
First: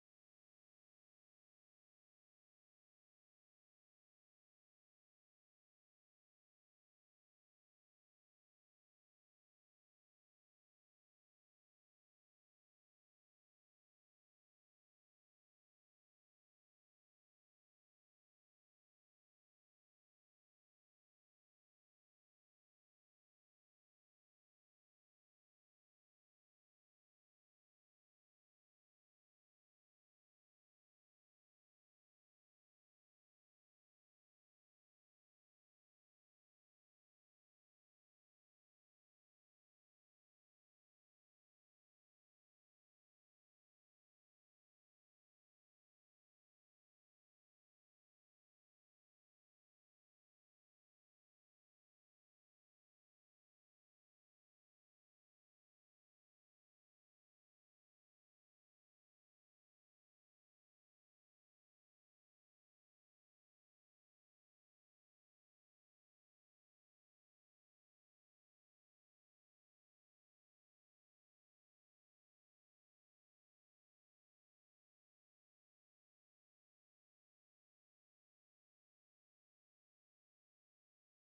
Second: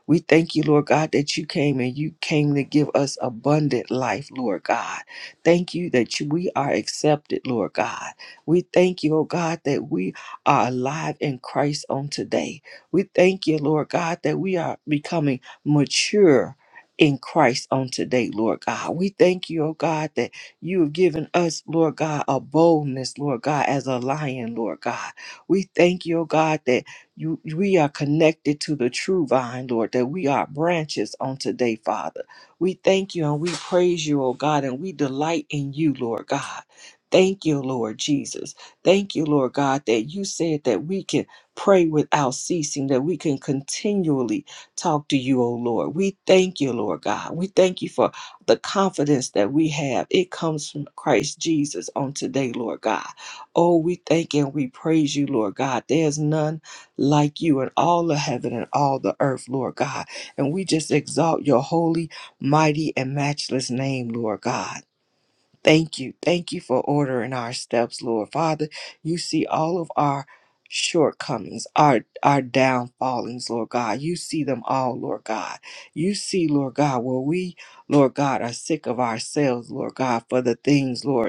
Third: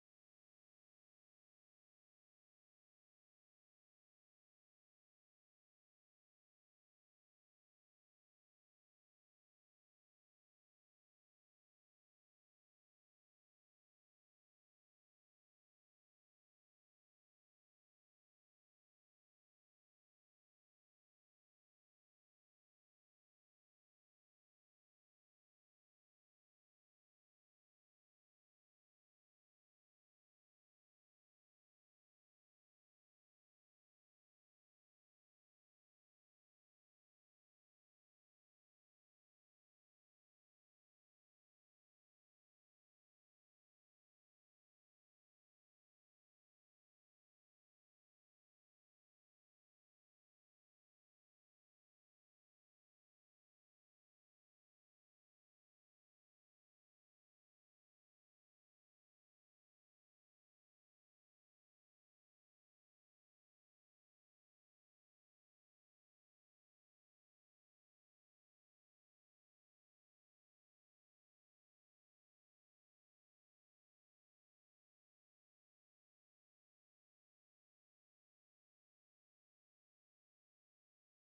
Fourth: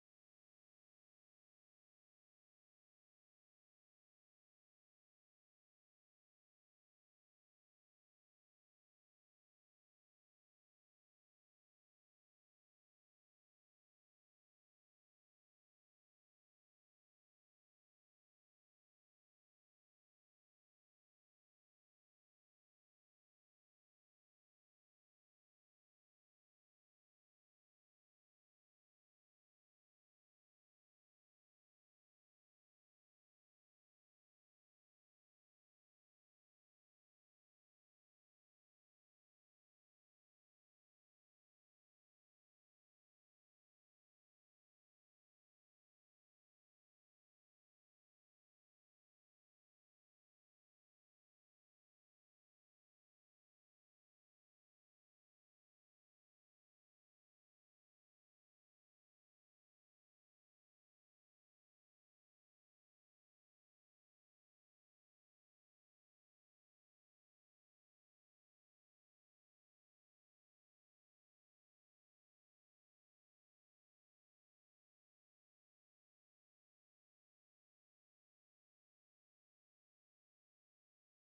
We thank you, Lord God, that you came and you came to give us abundant life, Lord God. Thank you that you, we are accepted, Lord God. We thank you, oh God, that we are alive in Christ on today. We thank you, Lord God, that we are becoming mature. In Christ on today, Lord God. We thank you, oh God, that you have given us, Lord God, a boldness, Lord God, as a lion, Lord God. We thank you, oh God, that you we are connected to the true vine, Lord, that we are branches on today, Father. We thank you and we praise you, oh God, and we delight in you, Lord God. Thank you, Lord Jesus. Thank you, Lord God, that you said that we can pray without ceasing, that we can continually talk to you, oh Lord. We thank you, Lord God. We thank you for the confidence that we have. It comes from Christ Jesus on today, Lord God. Oh, we thank and we praise you, Lord God. There's none like you in all the heaven and all the earth, Lord God. And we just exalt your holy, mighty, and matchless name, Lord God. Thank you. Thank you for ordering our steps, Lord. Father, you see all of our shortcomings, our our downfallings, Lord God. You see them all, Lord God. You see, Lord God, where we, Lord God, are sick of ourselves, Lord God, for the things, Lord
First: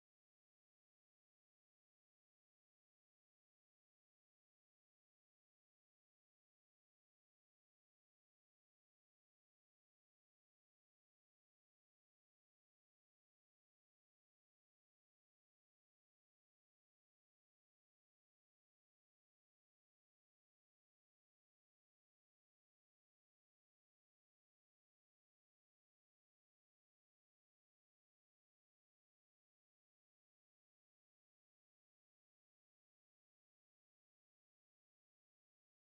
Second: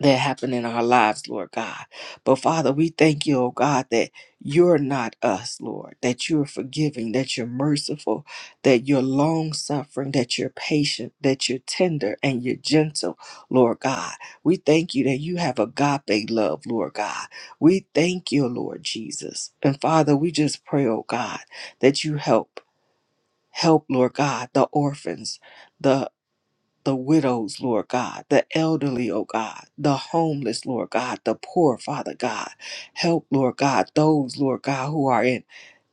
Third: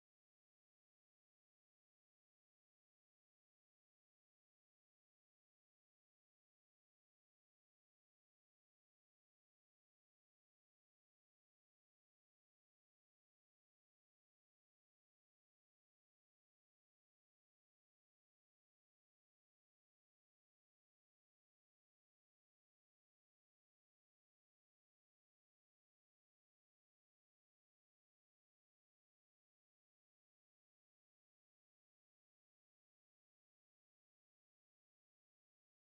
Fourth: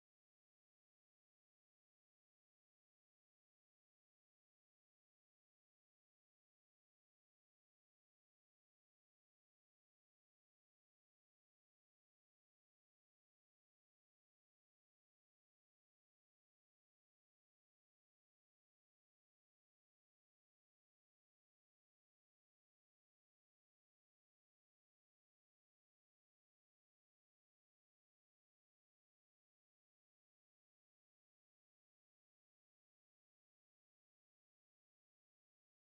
that happen in our lives, Lord God. But Father, we thank you, oh God, that you're not us, Lord, that you're forgiving, that you're merciful, that you're long suffering, that you're patient, that you're tender and you're gentle, Lord God. We thank you that you have agape love, Lord God. We thank you, Lord Jesus. And Father, we just pray, oh God, that you help. Help, Lord God, the orphans, the widows, Lord God, the elderly, oh God, the homeless, Lord God, the poor, Father God. Help, Lord God, those, Lord God, who are in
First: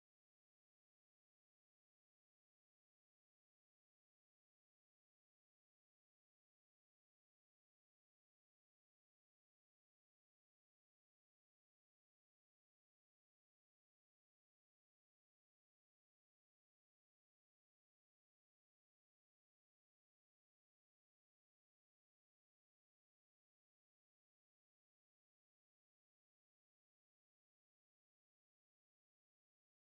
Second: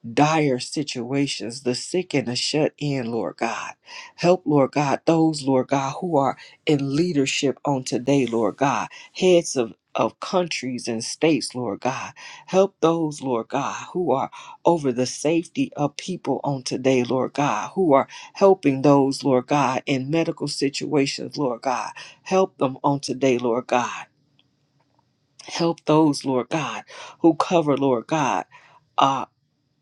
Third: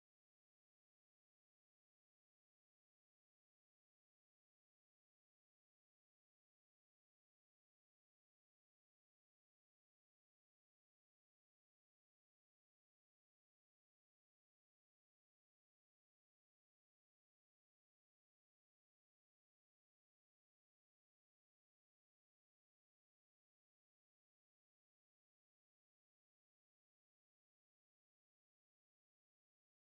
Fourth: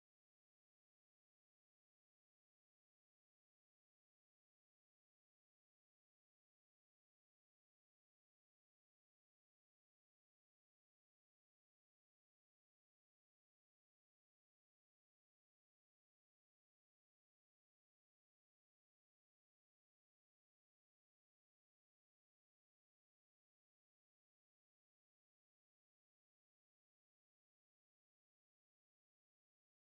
dire situations, the sick and the shut in, Lord God. Help, Lord God, those, Lord God, who are in leadership on today, Lord God, heads of of countries and states, Lord God. Help those, Lord God, who are over the safety of people on today, Lord God, who are helping those, Lord God, in medical situations, Lord God. Help them on today, Lord God. Help those, Lord God, who cover, Lord God. uh,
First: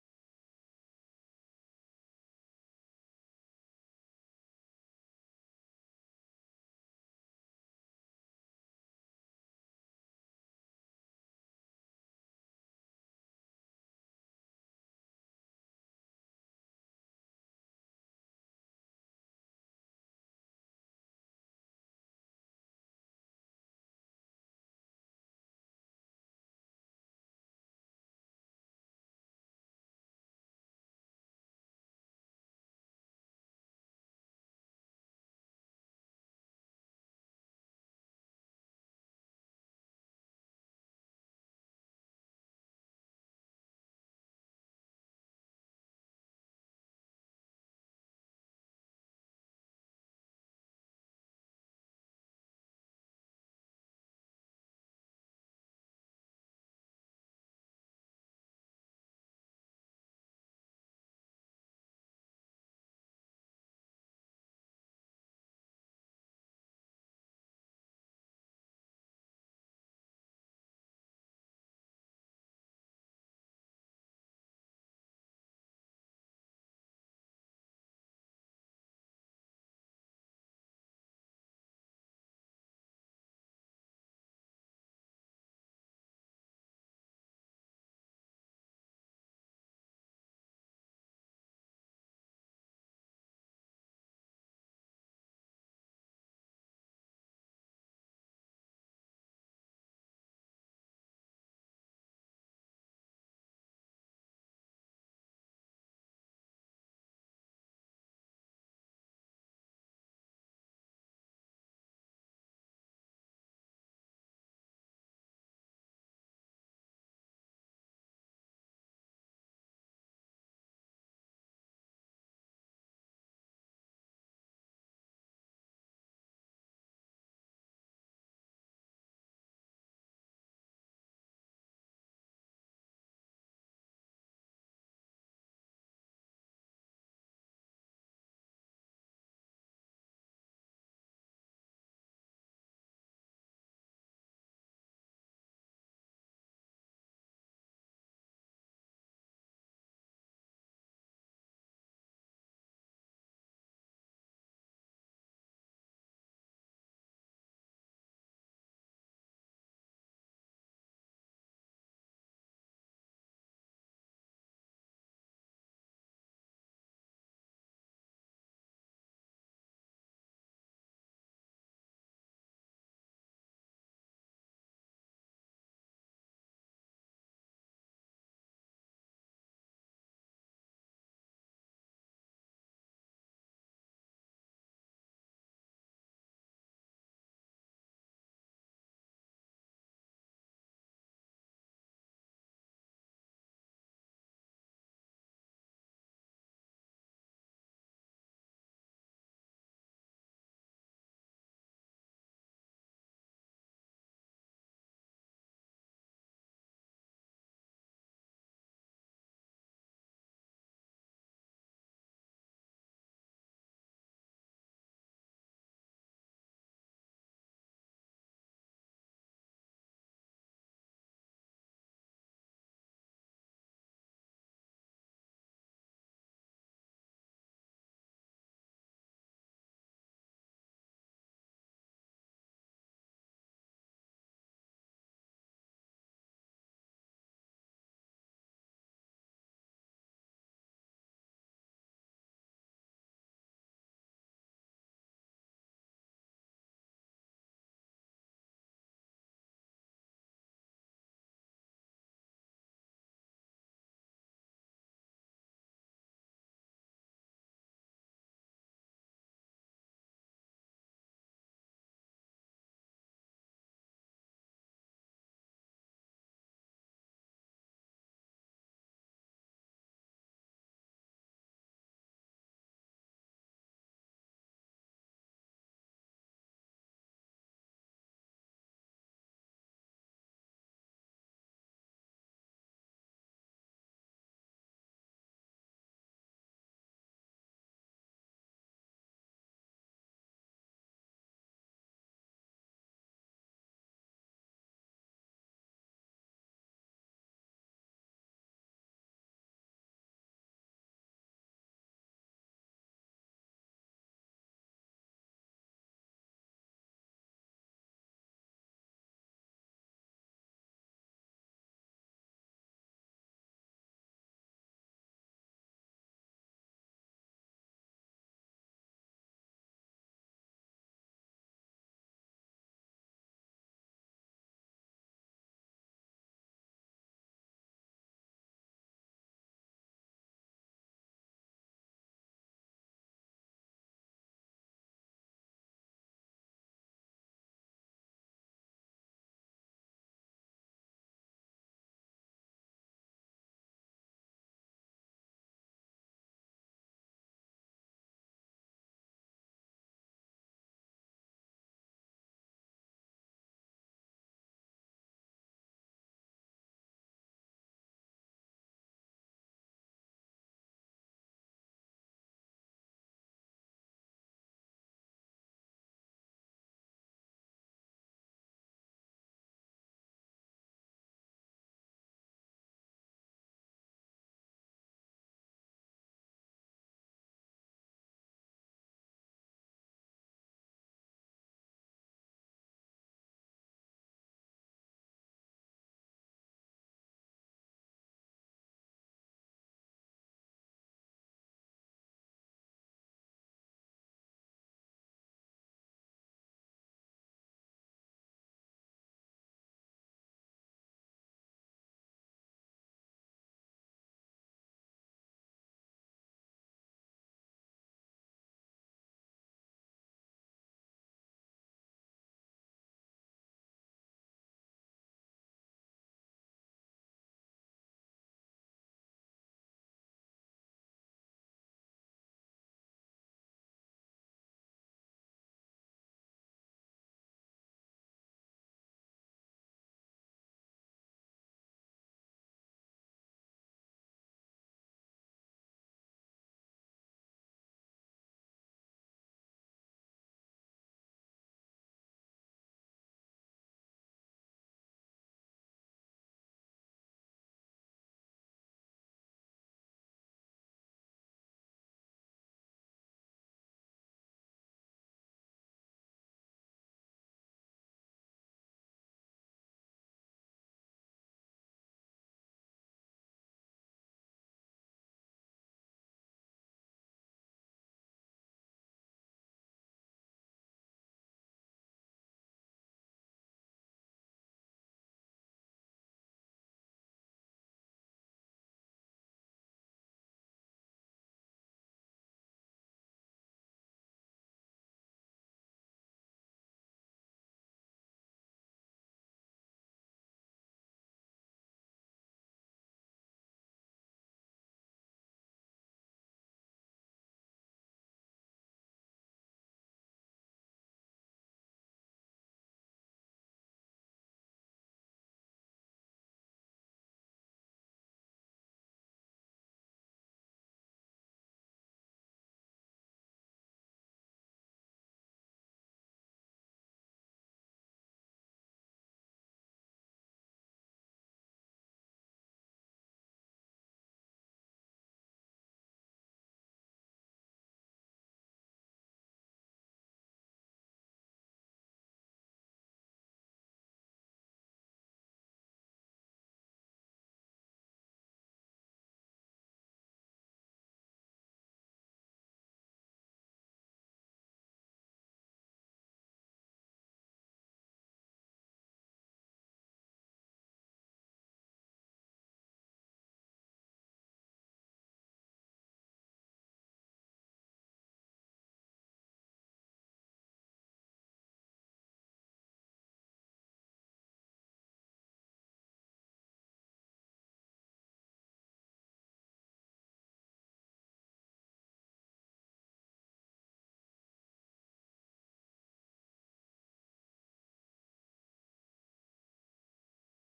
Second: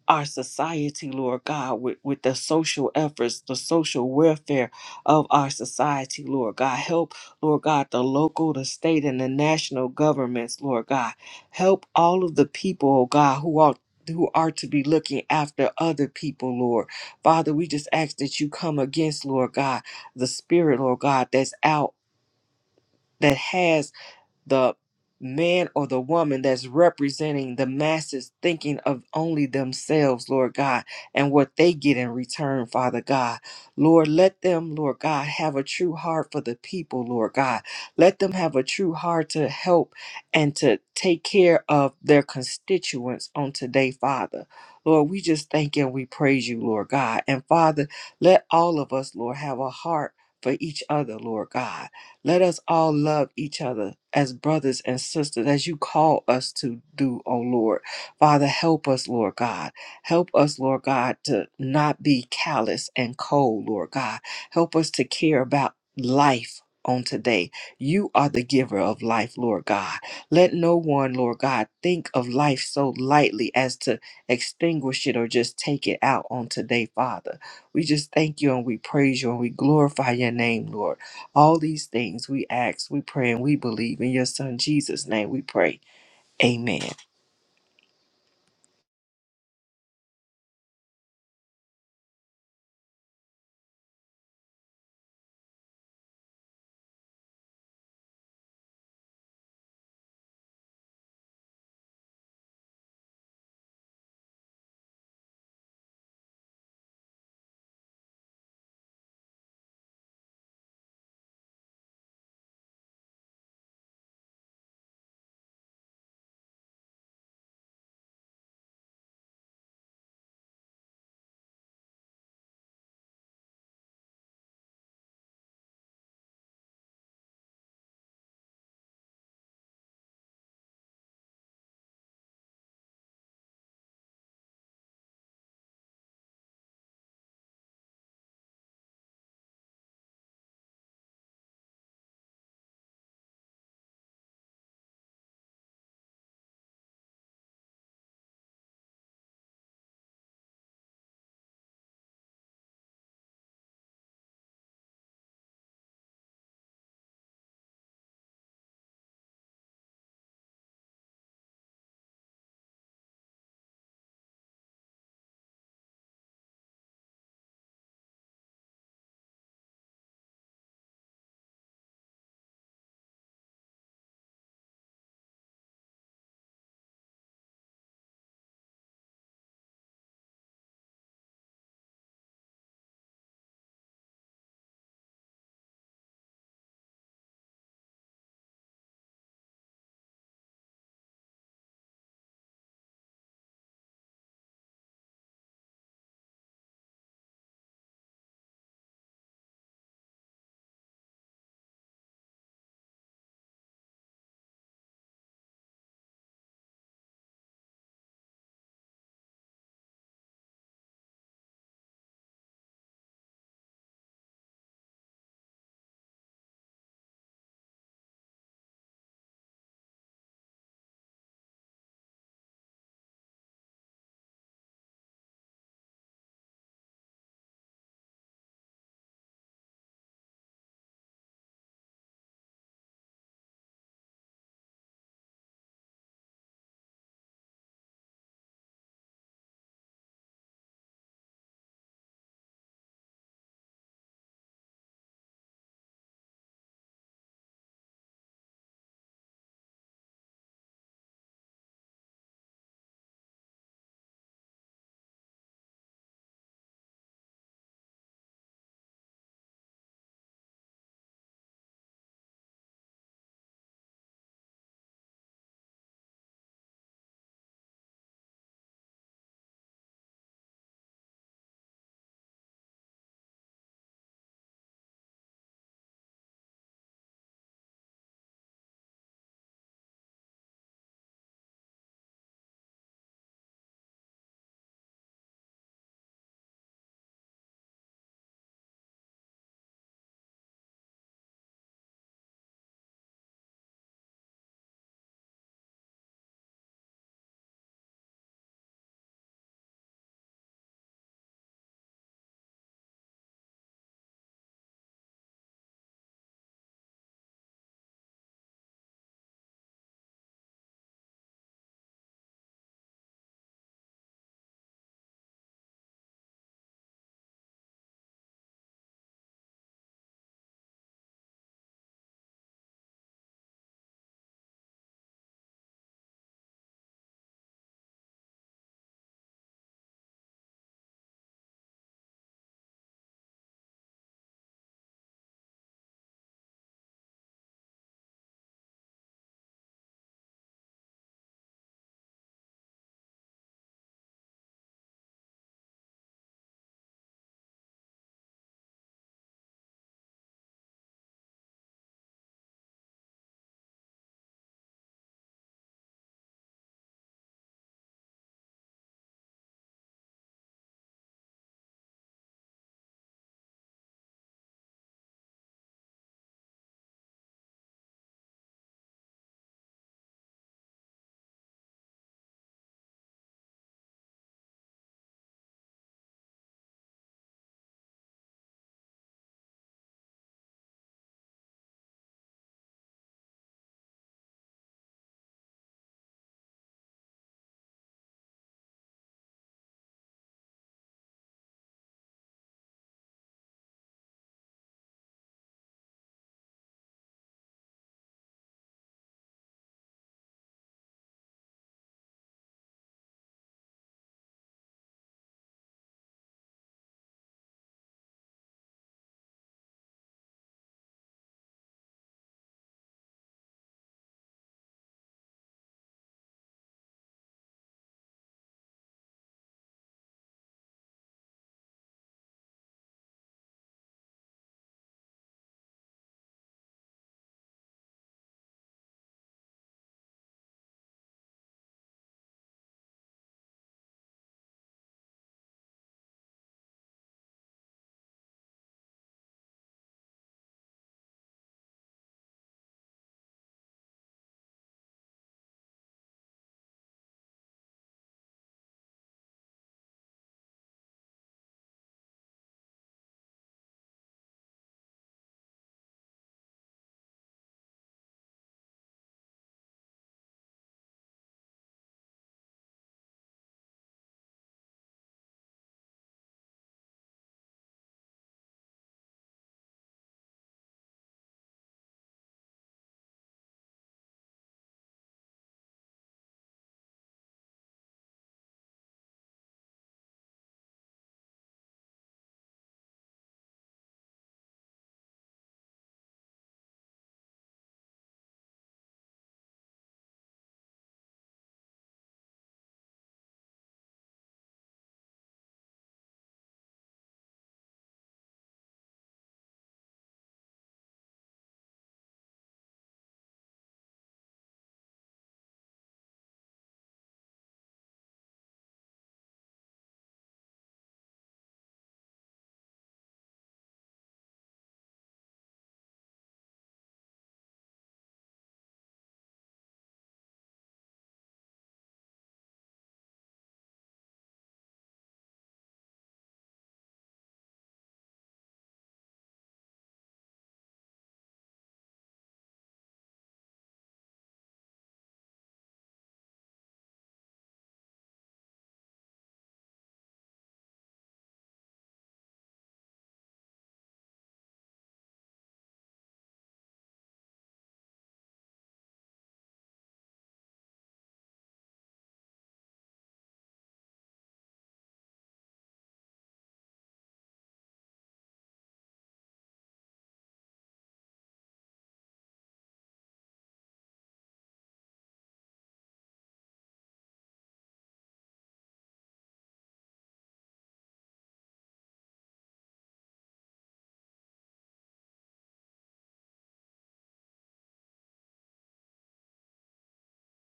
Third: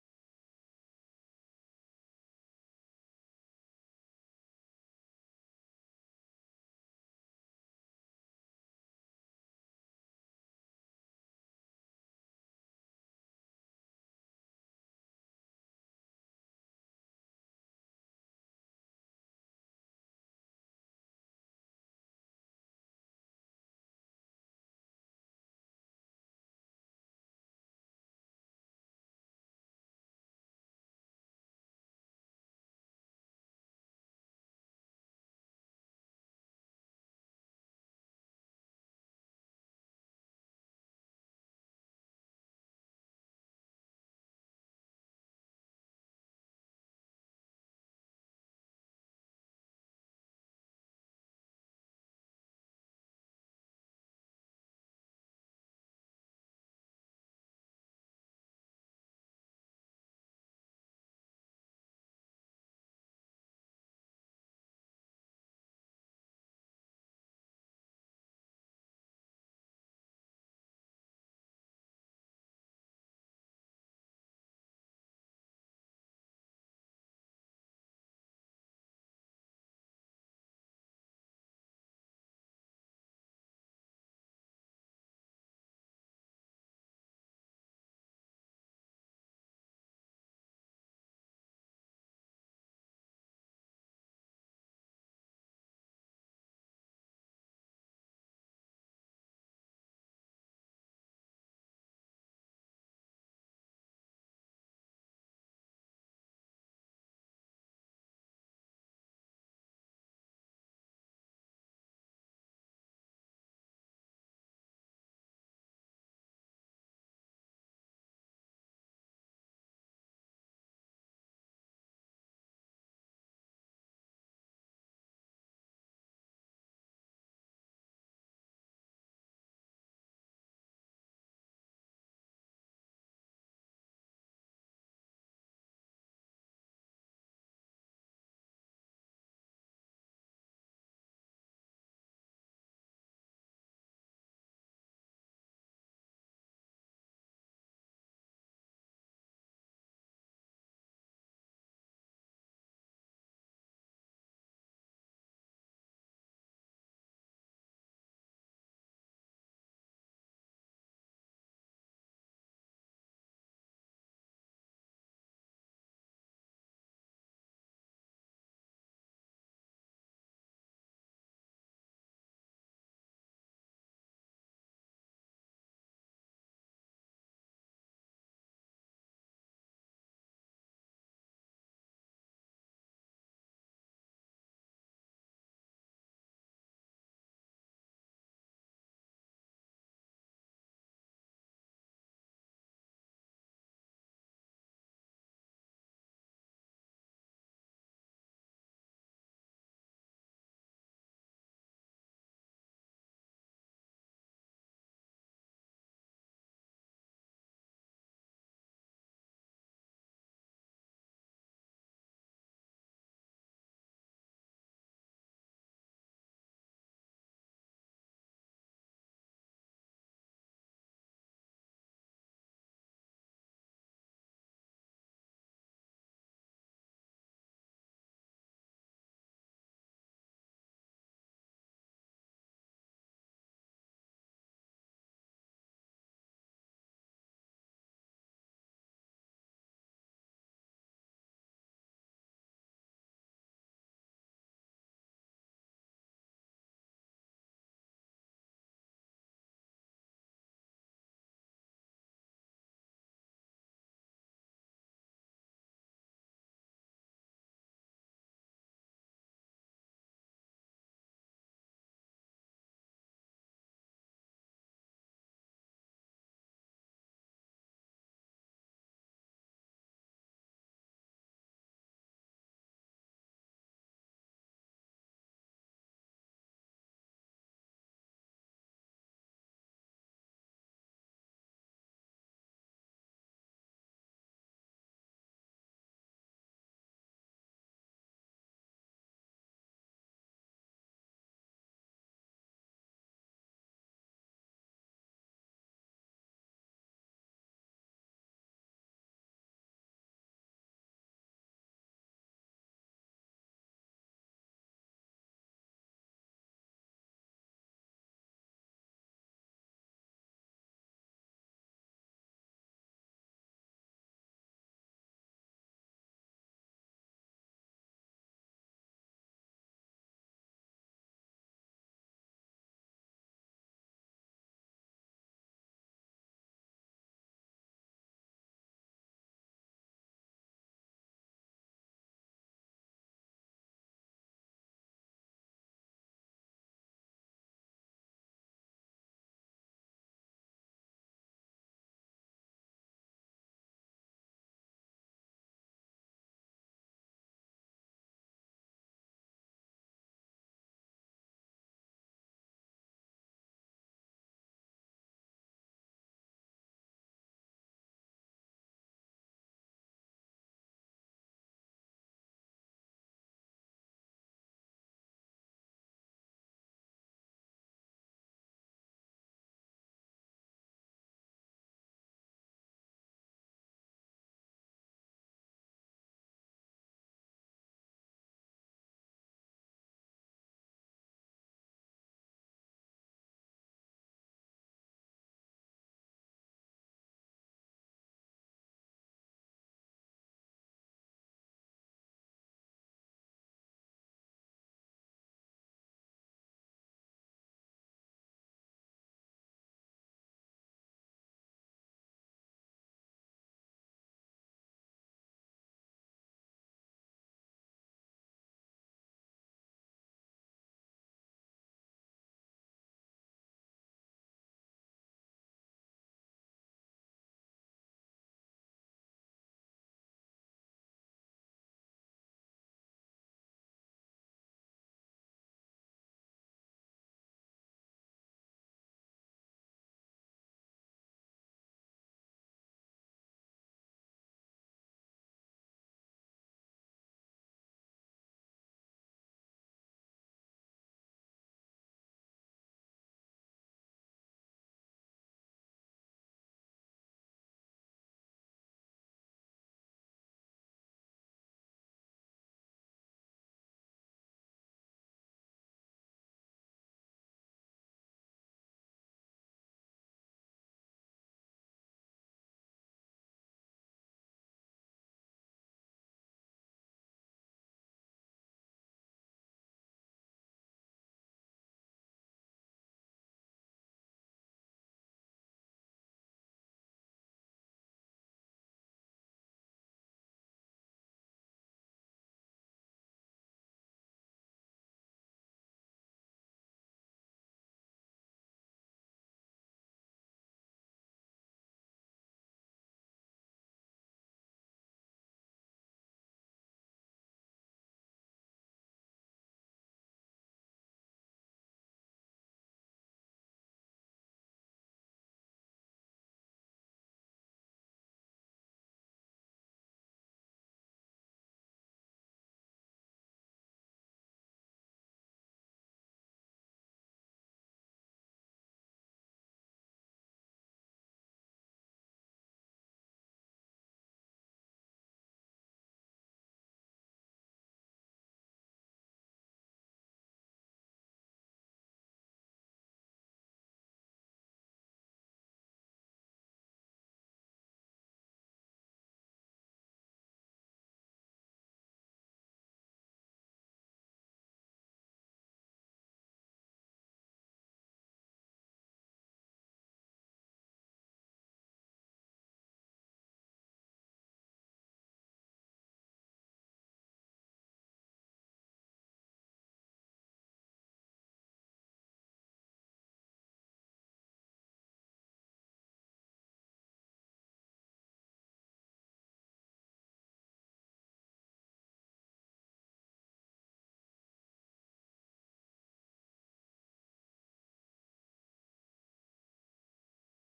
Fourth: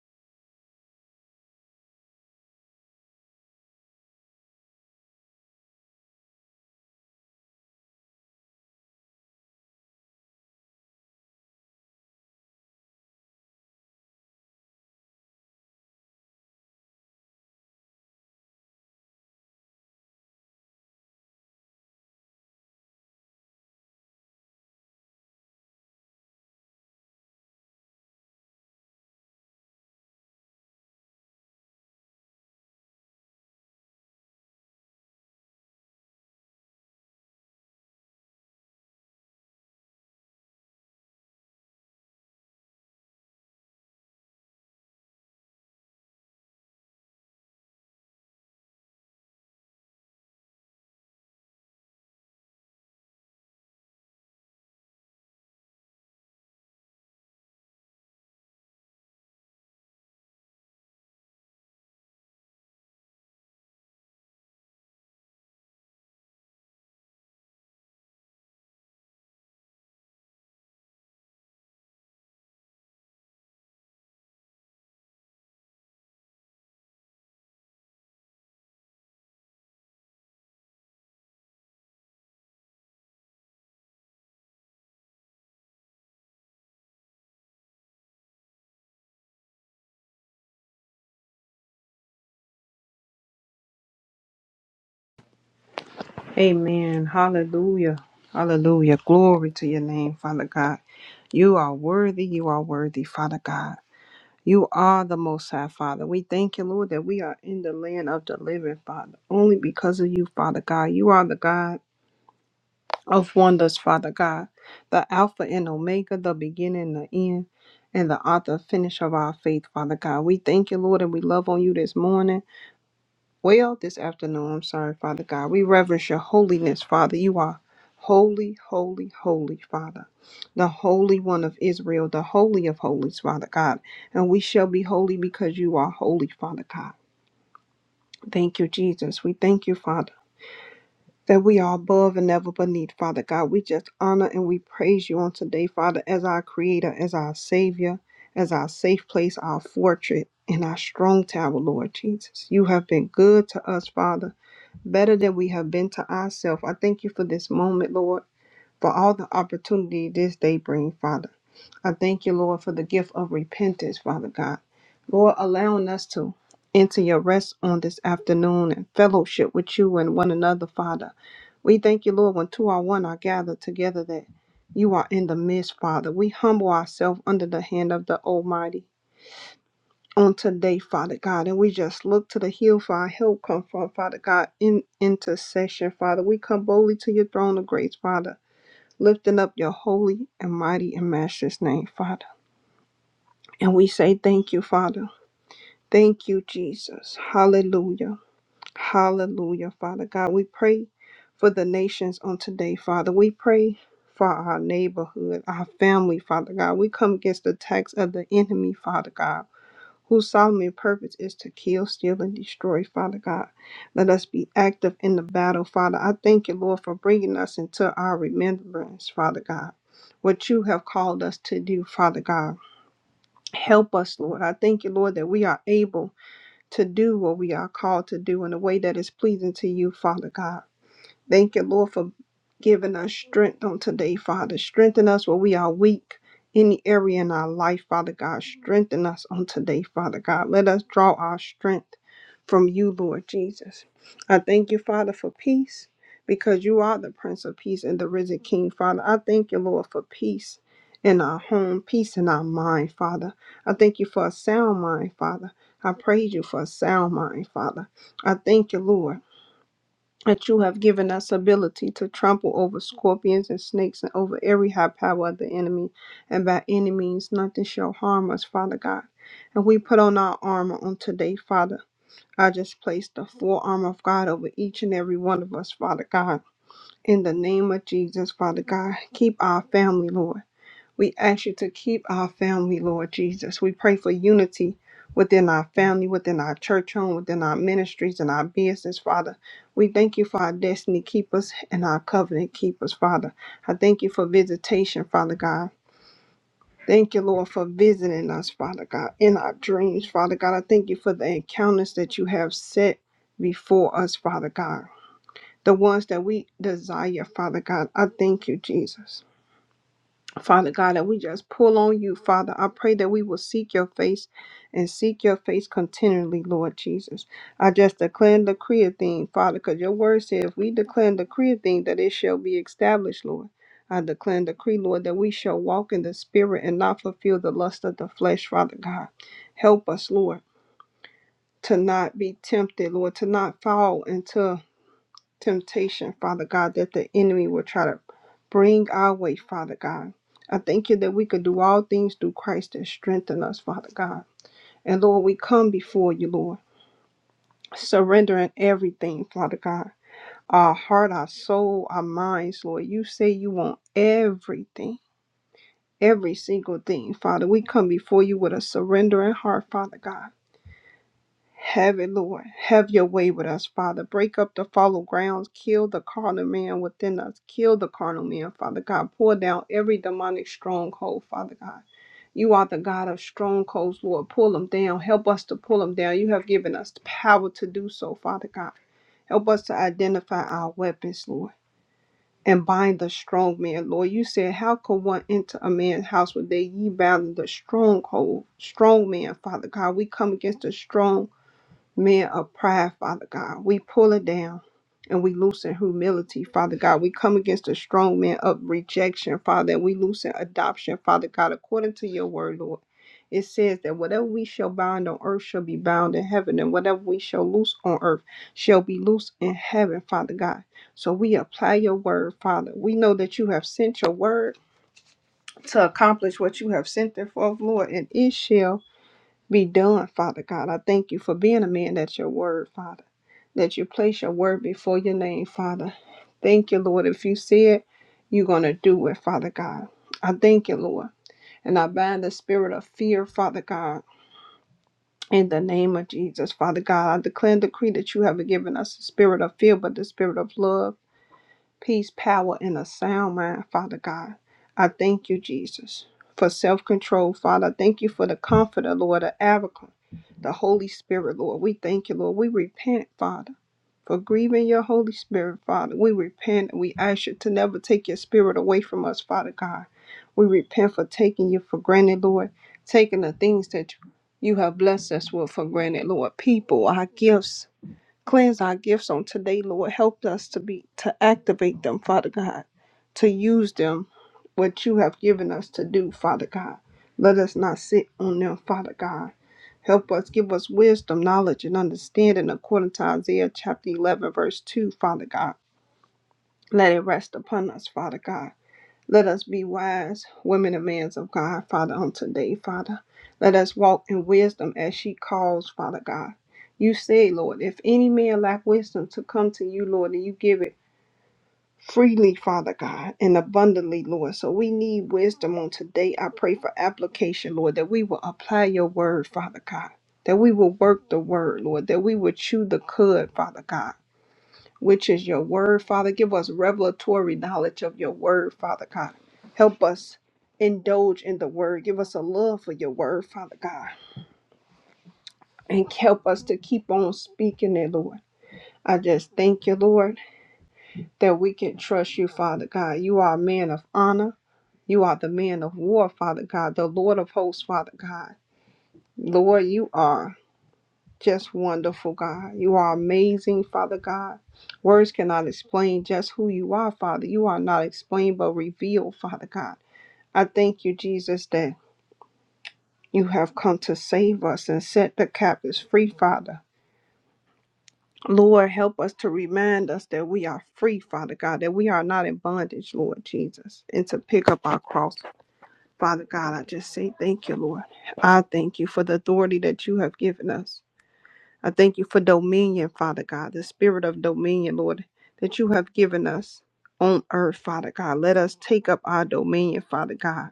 our society, Lord God, with, with the social efforts, the social welfare of our society, Lord God. Help, Lord God, the local, the state, and the national governments, Lord God. Help all of the people, oh God, who are who are to be looking after other people, Lord. Father, we just ask that you come against, Lord God, the spirit, Lord God, that's out that has the man or the woman that's representing the masses thinking of only themselves, Lord God, and what they get in return, Father God. Lord, let them, Lord God, have a true heart for the people, Lord God. Let them have a true heart to help and to take care of their constituents on today, Father. Lord, we just thank and we praise you, Lord God. And Father, let all of us, Lord, have a heart for each other, Lord God. Let us all love each other as brothers and sisters, as you call us to do, O Lord. Father, help us, Lord God. Help us, Lord God, to not be callous and cold, Lord God. Help us to care about life on today. You are the giver of life, Lord God. Let no one, Lord God, think of life so lightly as to extinguish it or just take it out on today, Father. We just thank you and we praise you and we glorify your name, Lord. All these things we ask, we pray, and we believe. In your Son Jesus' name we pray. Amen. Amen. Hallelujah. Hallelujah. Glory to your name, Father God. You are worthy. You are worthy, Father God. You are the Most High, Father. We thank you, Lord, that we are in the land of the living, Father, only because of you, Father God. You are the God of wonders, Father God, the Alpha and Omega, the beginning and the end, and the author and finish of our faith, Father God. We thank you, Lord, and we love on you this morning. well this afternoon. I'm sorry, Father God. We reverence your holiness, Father. You are holy, holy, holy, Father. The Holy One of Israel, the Holy of Holies, Father God. And we shall be holy because you are holy, Father God. Thank you, Jesus. We thank you, Father. That we are above and never beneath, Father God. We just honor and we praise you on today, Father, as our Creator, as our Savior, as our safe place, our fortress, and our strong tower, Lord Jesus. You have been good to us, Father better than we have been to ourselves. I thank you for this moment, Lord, for all the opportunity this day brings, Father. I thank you, Lord, for the gift of repentance, Father God. Lord, allowing us to enter your rest on this afternoon and fellowship with you and one another, Father. We thank you, Lord, when two or one are gathered together that you are in the midst, Father. We humble ourselves under the hand of the Almighty on today, Father God. And we just look to the hill for our help come from, Father God, in intercession, Father. We come boldly to your throne of grace, Father, lifting up your holy and mighty and matchless name, Father. And we say thank you, Father. Thank you, Jesus. Hallelujah. Hallelujah, Father God. We pray for the nations on today, Father. We pray for our neighborhood, our family, Father God. We come against the attacks of the enemy, Father God whose solemn purpose is to kill, steal, and destroy, Father God. Let us be active in the battle, Father. I thank you, Lord, for bringing us into our remembrance, Father God, what you have called us to do, Father God. Help us, Lord. I thank you, Lord, that we are able to do what we are called to do in a way that is pleasing to you, Father God. Thank you, Lord, for giving us strength on today, Father. Strengthen us where we are weak. Any area in our life, Father God, strengthen us on today, Father God. Let us draw our strength from you, Lord Jesus. I thank you, Father, for peace because you are the Prince of Peace and the risen King, Father. I thank you, Lord, for peace in our home, peace in our mind, Father. I thank you for a sound mind, Father. I praise you for a sound mind, Father. I thank you, Lord that you have given us ability to trample over scorpions and snakes and over every high power of the enemy, and by any means nothing shall harm us, Father God. And we put on our armor on today, Father. I just place the full armor of God over each and every one of us, Father God. In the name of Jesus, Father God, keep our family, Lord. We ask you to keep our family, Lord Jesus. We pray for unity within our family, within our church home, within our ministries and our business, Father. We thank you for our destiny keepers and our covenant keepers, Father. I thank you for visitation, Father God. Thank you, Lord, for visiting us, Father God, in our dreams, Father God. I thank you for the encounters that you have set before us, Father God. The ones that we desire, Father God. I thank you, Jesus. Father God, that we just pull on you, Father. I pray that we will seek your face and seek your face continually, Lord Jesus. I just declare and decree a thing, Father, because your word said if we declare and decree a thing, that it shall be established, Lord. I declare and decree, Lord, that we shall walk in the spirit and not fulfill the lust of the flesh, Father God. Help us, Lord, to not be tempted, Lord, to not fall into temptation, Father God, that the enemy will try to bring our way, Father God. I thank you that we could do all things through Christ that strengthen us, Father God. And Lord, we come before you, Lord, surrendering everything, Father God. Our heart, our soul, our minds, Lord. You say you want everything, every single thing, Father. We come before you with a surrendering heart, Father God. Have it, Lord. Have your way with us, Father. Break up the fallow grounds. Kill the carnal man within us. Kill the carnal man, Father God. Pour down every demonic stronghold, Father God. You are the God of strongholds, Lord. Pull them down. Help us to pull them down. You have given us the power to do so, Father God. Help us to identify our weapons, Lord, and bind the strong man, Lord. You said, How could one enter a man's house without ye bound the stronghold, strong man, Father God? We come against the strong men of pride, Father God. We pull it down and we loosen humility, Father God. We come against the strong man of rejection, Father, and we loosen adoption, Father God, according to your word, Lord. It says that whatever we shall bind on earth shall be bound in heaven, and whatever we shall loose on earth shall be loose in heaven, Father God. So we apply your word, Father. We know that you have sent your word to accomplish what you have sent it for, Lord, and it shall be done, Father God. I thank you for being a man that's your word, Father that you place your word before your name, Father. Thank you, Lord. If you see it, you're going to do it, Father God. I thank you, Lord. And I bind the spirit of fear, Father God. In the name of Jesus, Father God, I declare and decree that you haven't given us the spirit of fear, but the spirit of love, peace, power, and a sound mind, Father God. I thank you, Jesus, for self control, Father. I Thank you for the comforter, Lord, the advocate, the Holy Spirit, Lord. We thank you, Lord. We repent, Father for grieving your Holy Spirit, Father. We repent and we ask you to never take your spirit away from us, Father God. We repent for taking you for granted, Lord, taking the things that you have blessed us with for granted, Lord. People, our gifts, Cleanse our gifts on today, Lord. Help us to be to activate them, Father God, to use them what you have given us to do, Father God. Let us not sit on them, Father God. Help us, give us wisdom, knowledge, and understanding according to Isaiah chapter 11, verse 2, Father God. Let it rest upon us, Father God. Let us be wise, women and men of God, Father, on today, Father. Let us walk in wisdom as she calls, Father God. You say, Lord, if any man lack wisdom to come to you, Lord, and you give it freely, Father God, and abundantly, Lord. So we need wisdom on today. I pray for application, Lord, that we will apply your word, Father God. That we will work the word, Lord, that we will chew the cud, Father God which is your word, Father. Give us revelatory knowledge of your word, Father God. Help us indulge in the word. Give us a love for your word, Father God. And help us to keep on speaking it, Lord. I just thank you, Lord, that we can trust you, Father God. You are a man of honor. You are the man of war, Father God, the Lord of hosts, Father God. Lord, you are. Just wonderful, God. You are amazing, Father God. Words cannot explain just who you are, Father. You are not explained but revealed, Father God. I thank you, Jesus, that you have come to save us and set the captives free, Father. Lord, help us to remind us that we are free, Father God, that we are not in bondage, Lord Jesus, and to pick up our cross. Father God, I just say thank you, Lord. I thank you for the authority that you have given us. I thank you for dominion, Father God, the spirit of dominion, Lord, that you have given us on earth, Father God. Let us take up our dominion, Father God.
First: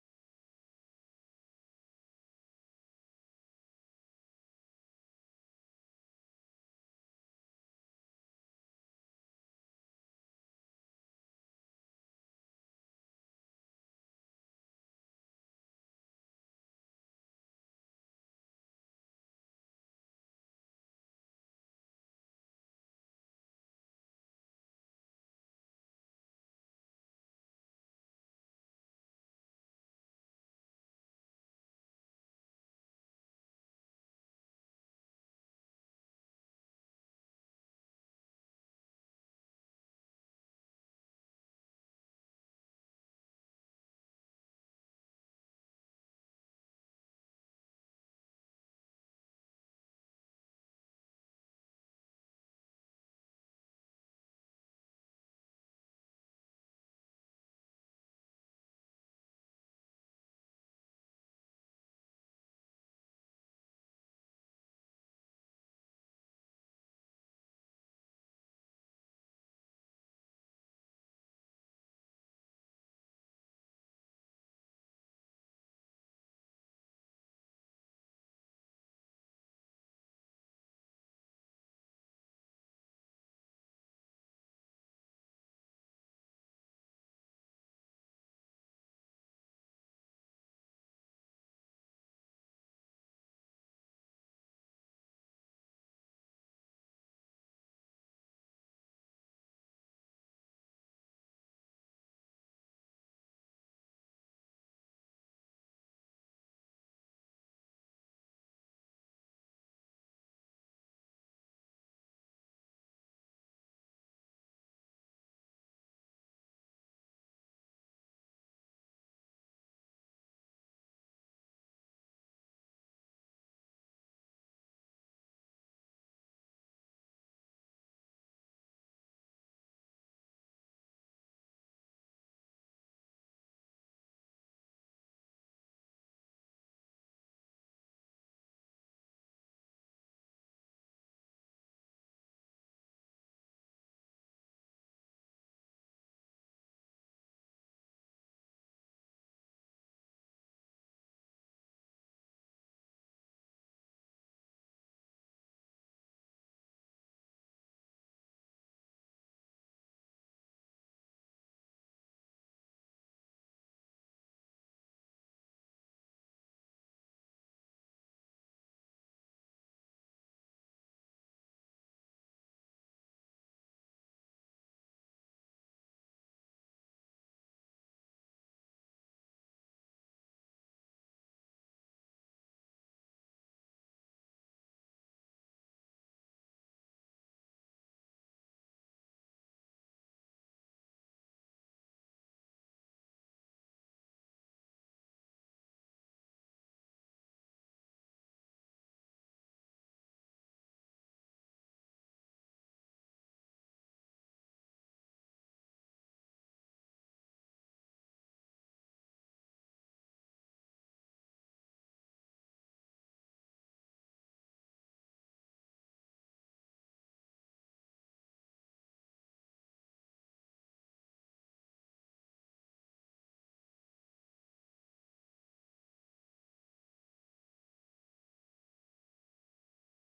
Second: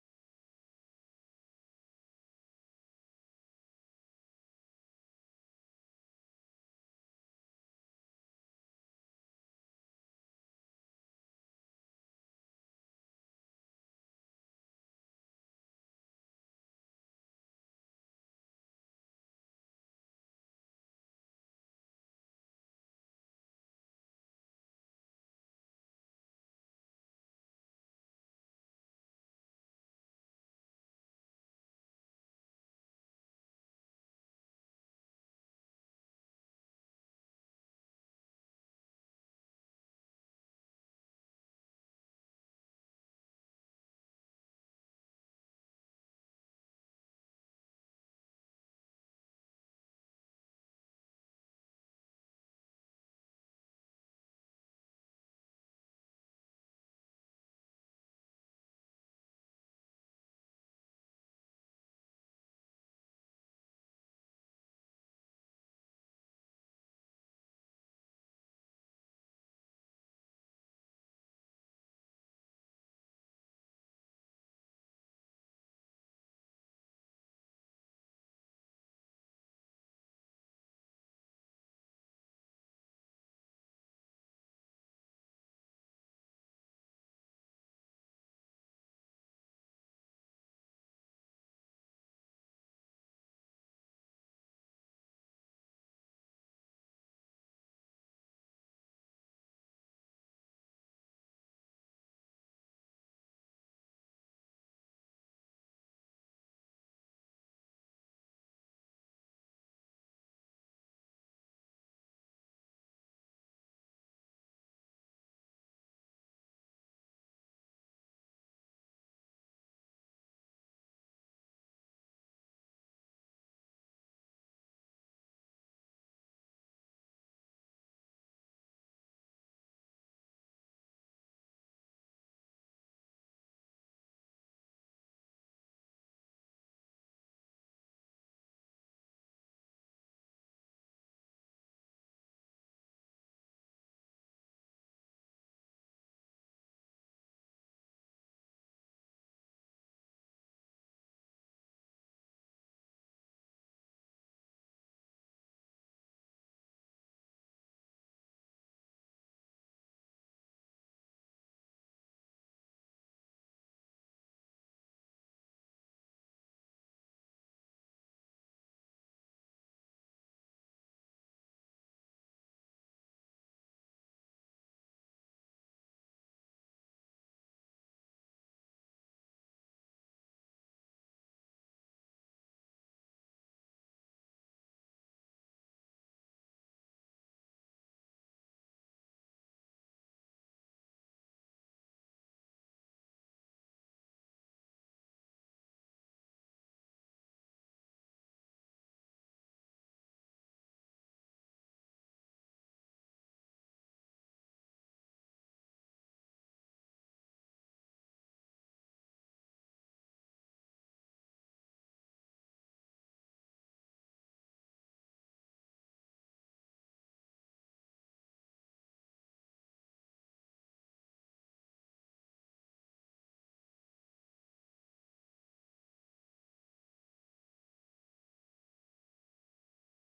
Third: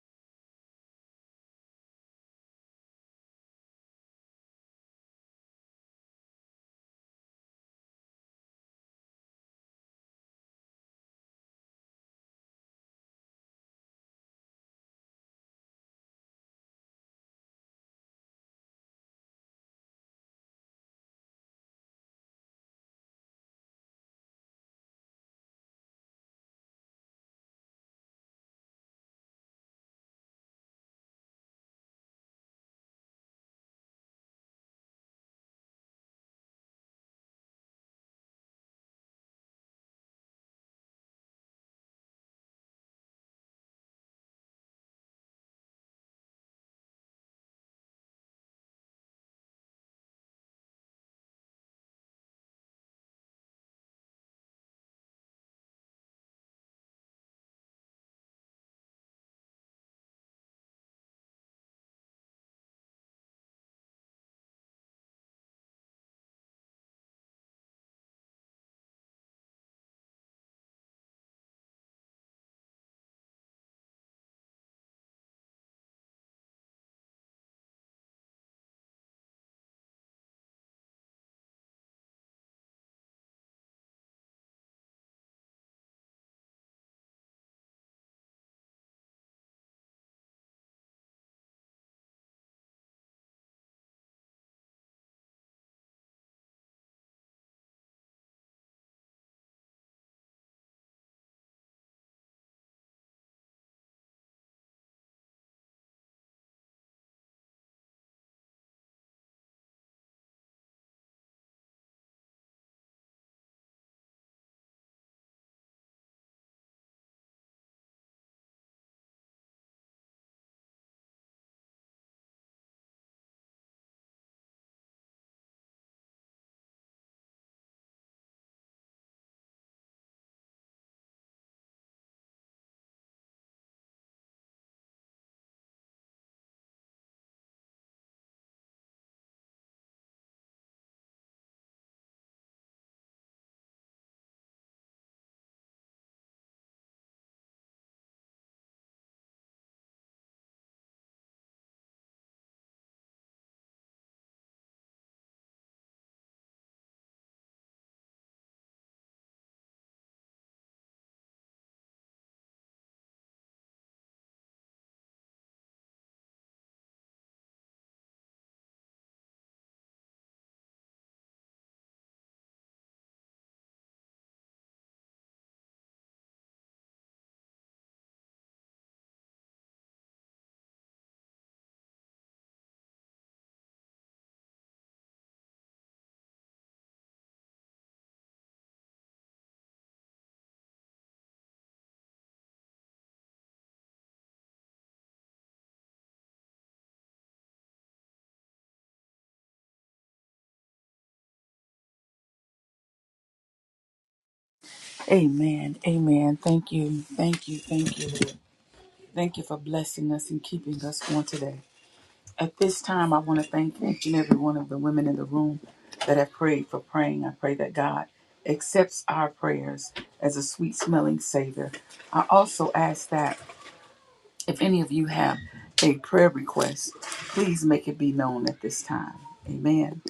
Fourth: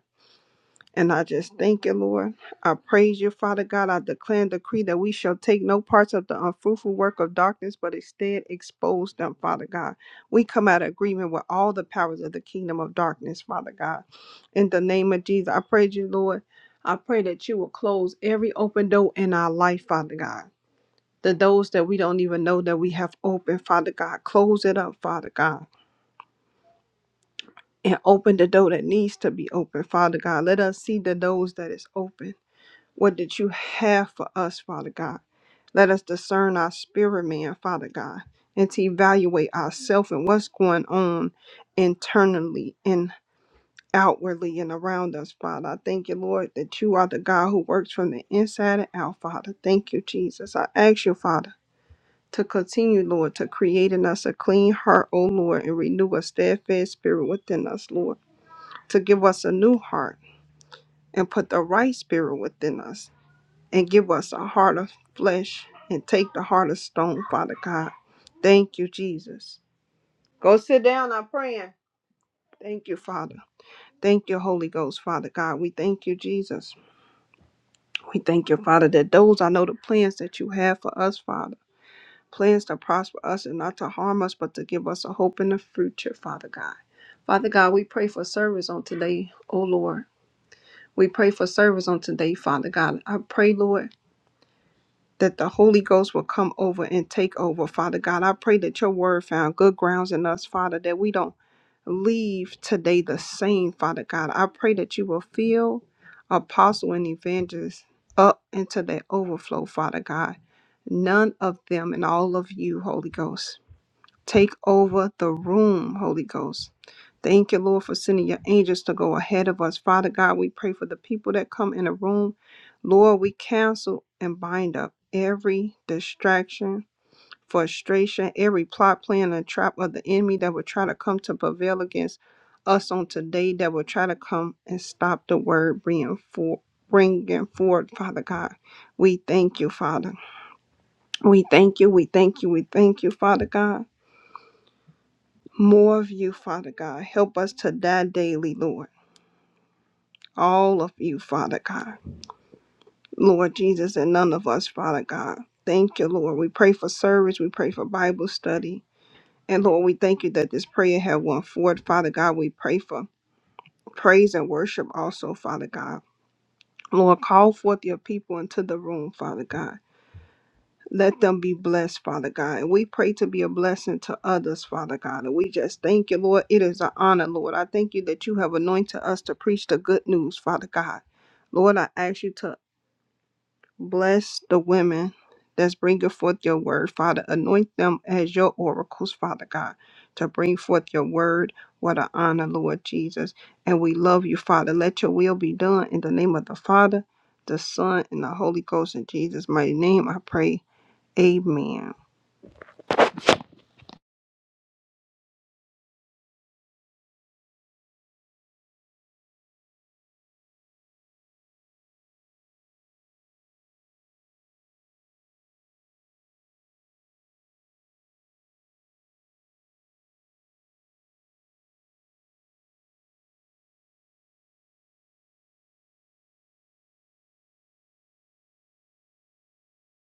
And I just thank you, Lord. I praise you, Father God. I declare and decree that we shall take no parts of the unfruitful work of darkness, but instead expose them, Father God. We come out of agreement with all the powers of the kingdom of darkness, Father God. In the name of Jesus, I praise you, Lord. I pray that you will close every open door in our life, Father God the doors that we don't even know that we have opened, Father God. Close it up, Father God, and open the door that needs to be open, Father God. Let us see the doors that is open. What did you have for us, Father God? Let us discern our spirit man, Father God, and to evaluate ourselves and what's going on internally and outwardly and around us, Father. I thank you, Lord, that you are the God who works from the inside and out, Father. Thank you, Jesus. I ask you, Father. to continue, Lord, to create in us a clean heart, O Lord, and renew a steadfast spirit within us, Lord, to give us a new heart and put the right spirit within us and give us a heart of flesh and take the heart of stone, Father God. Thank you, Jesus. Go sit down, I'm praying. Thank you, Father. Thank you, Holy Ghost, Father God. We thank you, Jesus. We thank you, Father, that those I know the plans that you have for us, Father. plans to prosper us and not to harm us, but to give us a hope in the future, Father God. Father God, we pray for service on today, O Lord. We pray for service on today, Father God. I pray, Lord, that the Holy Ghost will come over and take over, Father God. I pray that your word found good grounds in us, Father, that we don't leave today the same, Father God. I pray that you will fill apostle and evangelists up into their overflow, Father God. None of them and all of you, Holy Ghost. Take over the room, Holy Ghost. Thank you, Lord, for sending your angels to go ahead of us. Father God, we pray for the people that come in the room. Lord, we cancel and bind up every distraction, frustration, every plot, plan, and trap of the enemy that would try to come to prevail against us on today, that would try to come and stop the word being for bringing forward, Father God. We thank you, Father. We thank you. We thank you. We thank you, Father God more of you, Father God. Help us to die daily, Lord. All of you, Father God. Lord Jesus, and none of us, Father God. Thank you, Lord. We pray for service. We pray for Bible study. And Lord, we thank you that this prayer have went forward. Father God, we pray for praise and worship also, Father God. Lord, call forth your people into the room, Father God. Let them be blessed, Father God. And we pray to be a blessing to others, Father God. And we just thank you, Lord. It is an honor, Lord. I thank you that you have anointed us to preach the good news, Father God. Lord, I ask you to bless the women that's bringing forth your word, Father. Anoint them as your oracles, Father God, to bring forth your word. What an honor, Lord Jesus. And we love you, Father. Let your will be done in the name of the Father, the Son, and the Holy Ghost. In Jesus' mighty name, I pray. Amen. Amen. Amen. Thank you. Thank you. Thank you, Lord. Thank you for blessing us and keeping us on today. At this time, I want to thank each and every one of the women in the room that have prayed for praying. I pray that God accepts our prayers as a sweet smelling savor. I also ask that if any of you have a prayer request, please make it be known at this time. Amen.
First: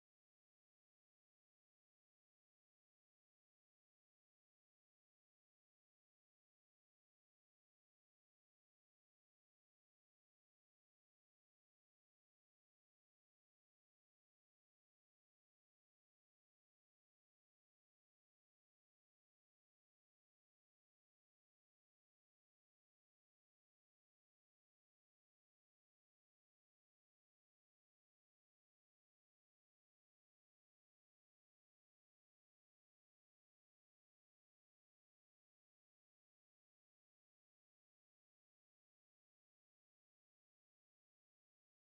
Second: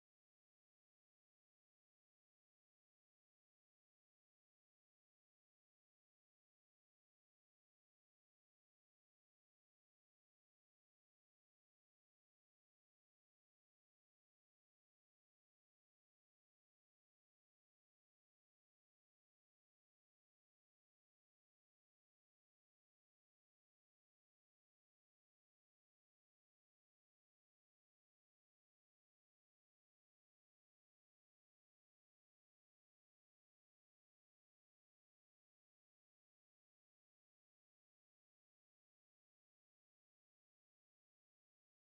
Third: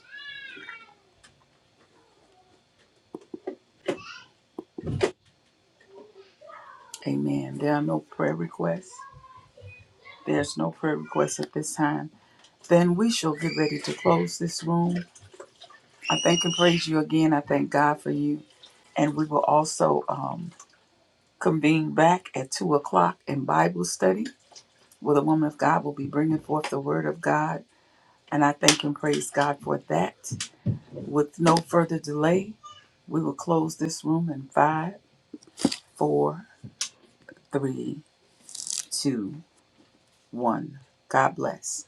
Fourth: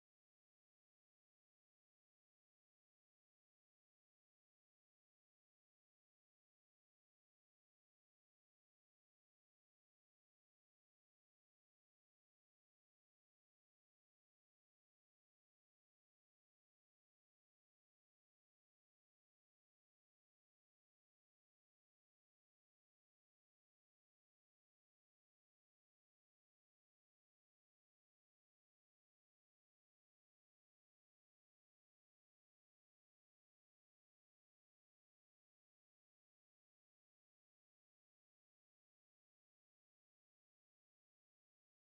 Amen. There are no prayer requests. There's no prayer requests at this time. Then we shall get ready to close this room. I thank and praise you again. I thank God for you. And we will also um, convene back at 2 o'clock in Bible study where the woman of God will be bringing forth the word of God. And I thank and praise God for that. With no further delay, we will close this room in five, four, three, two, one. God bless.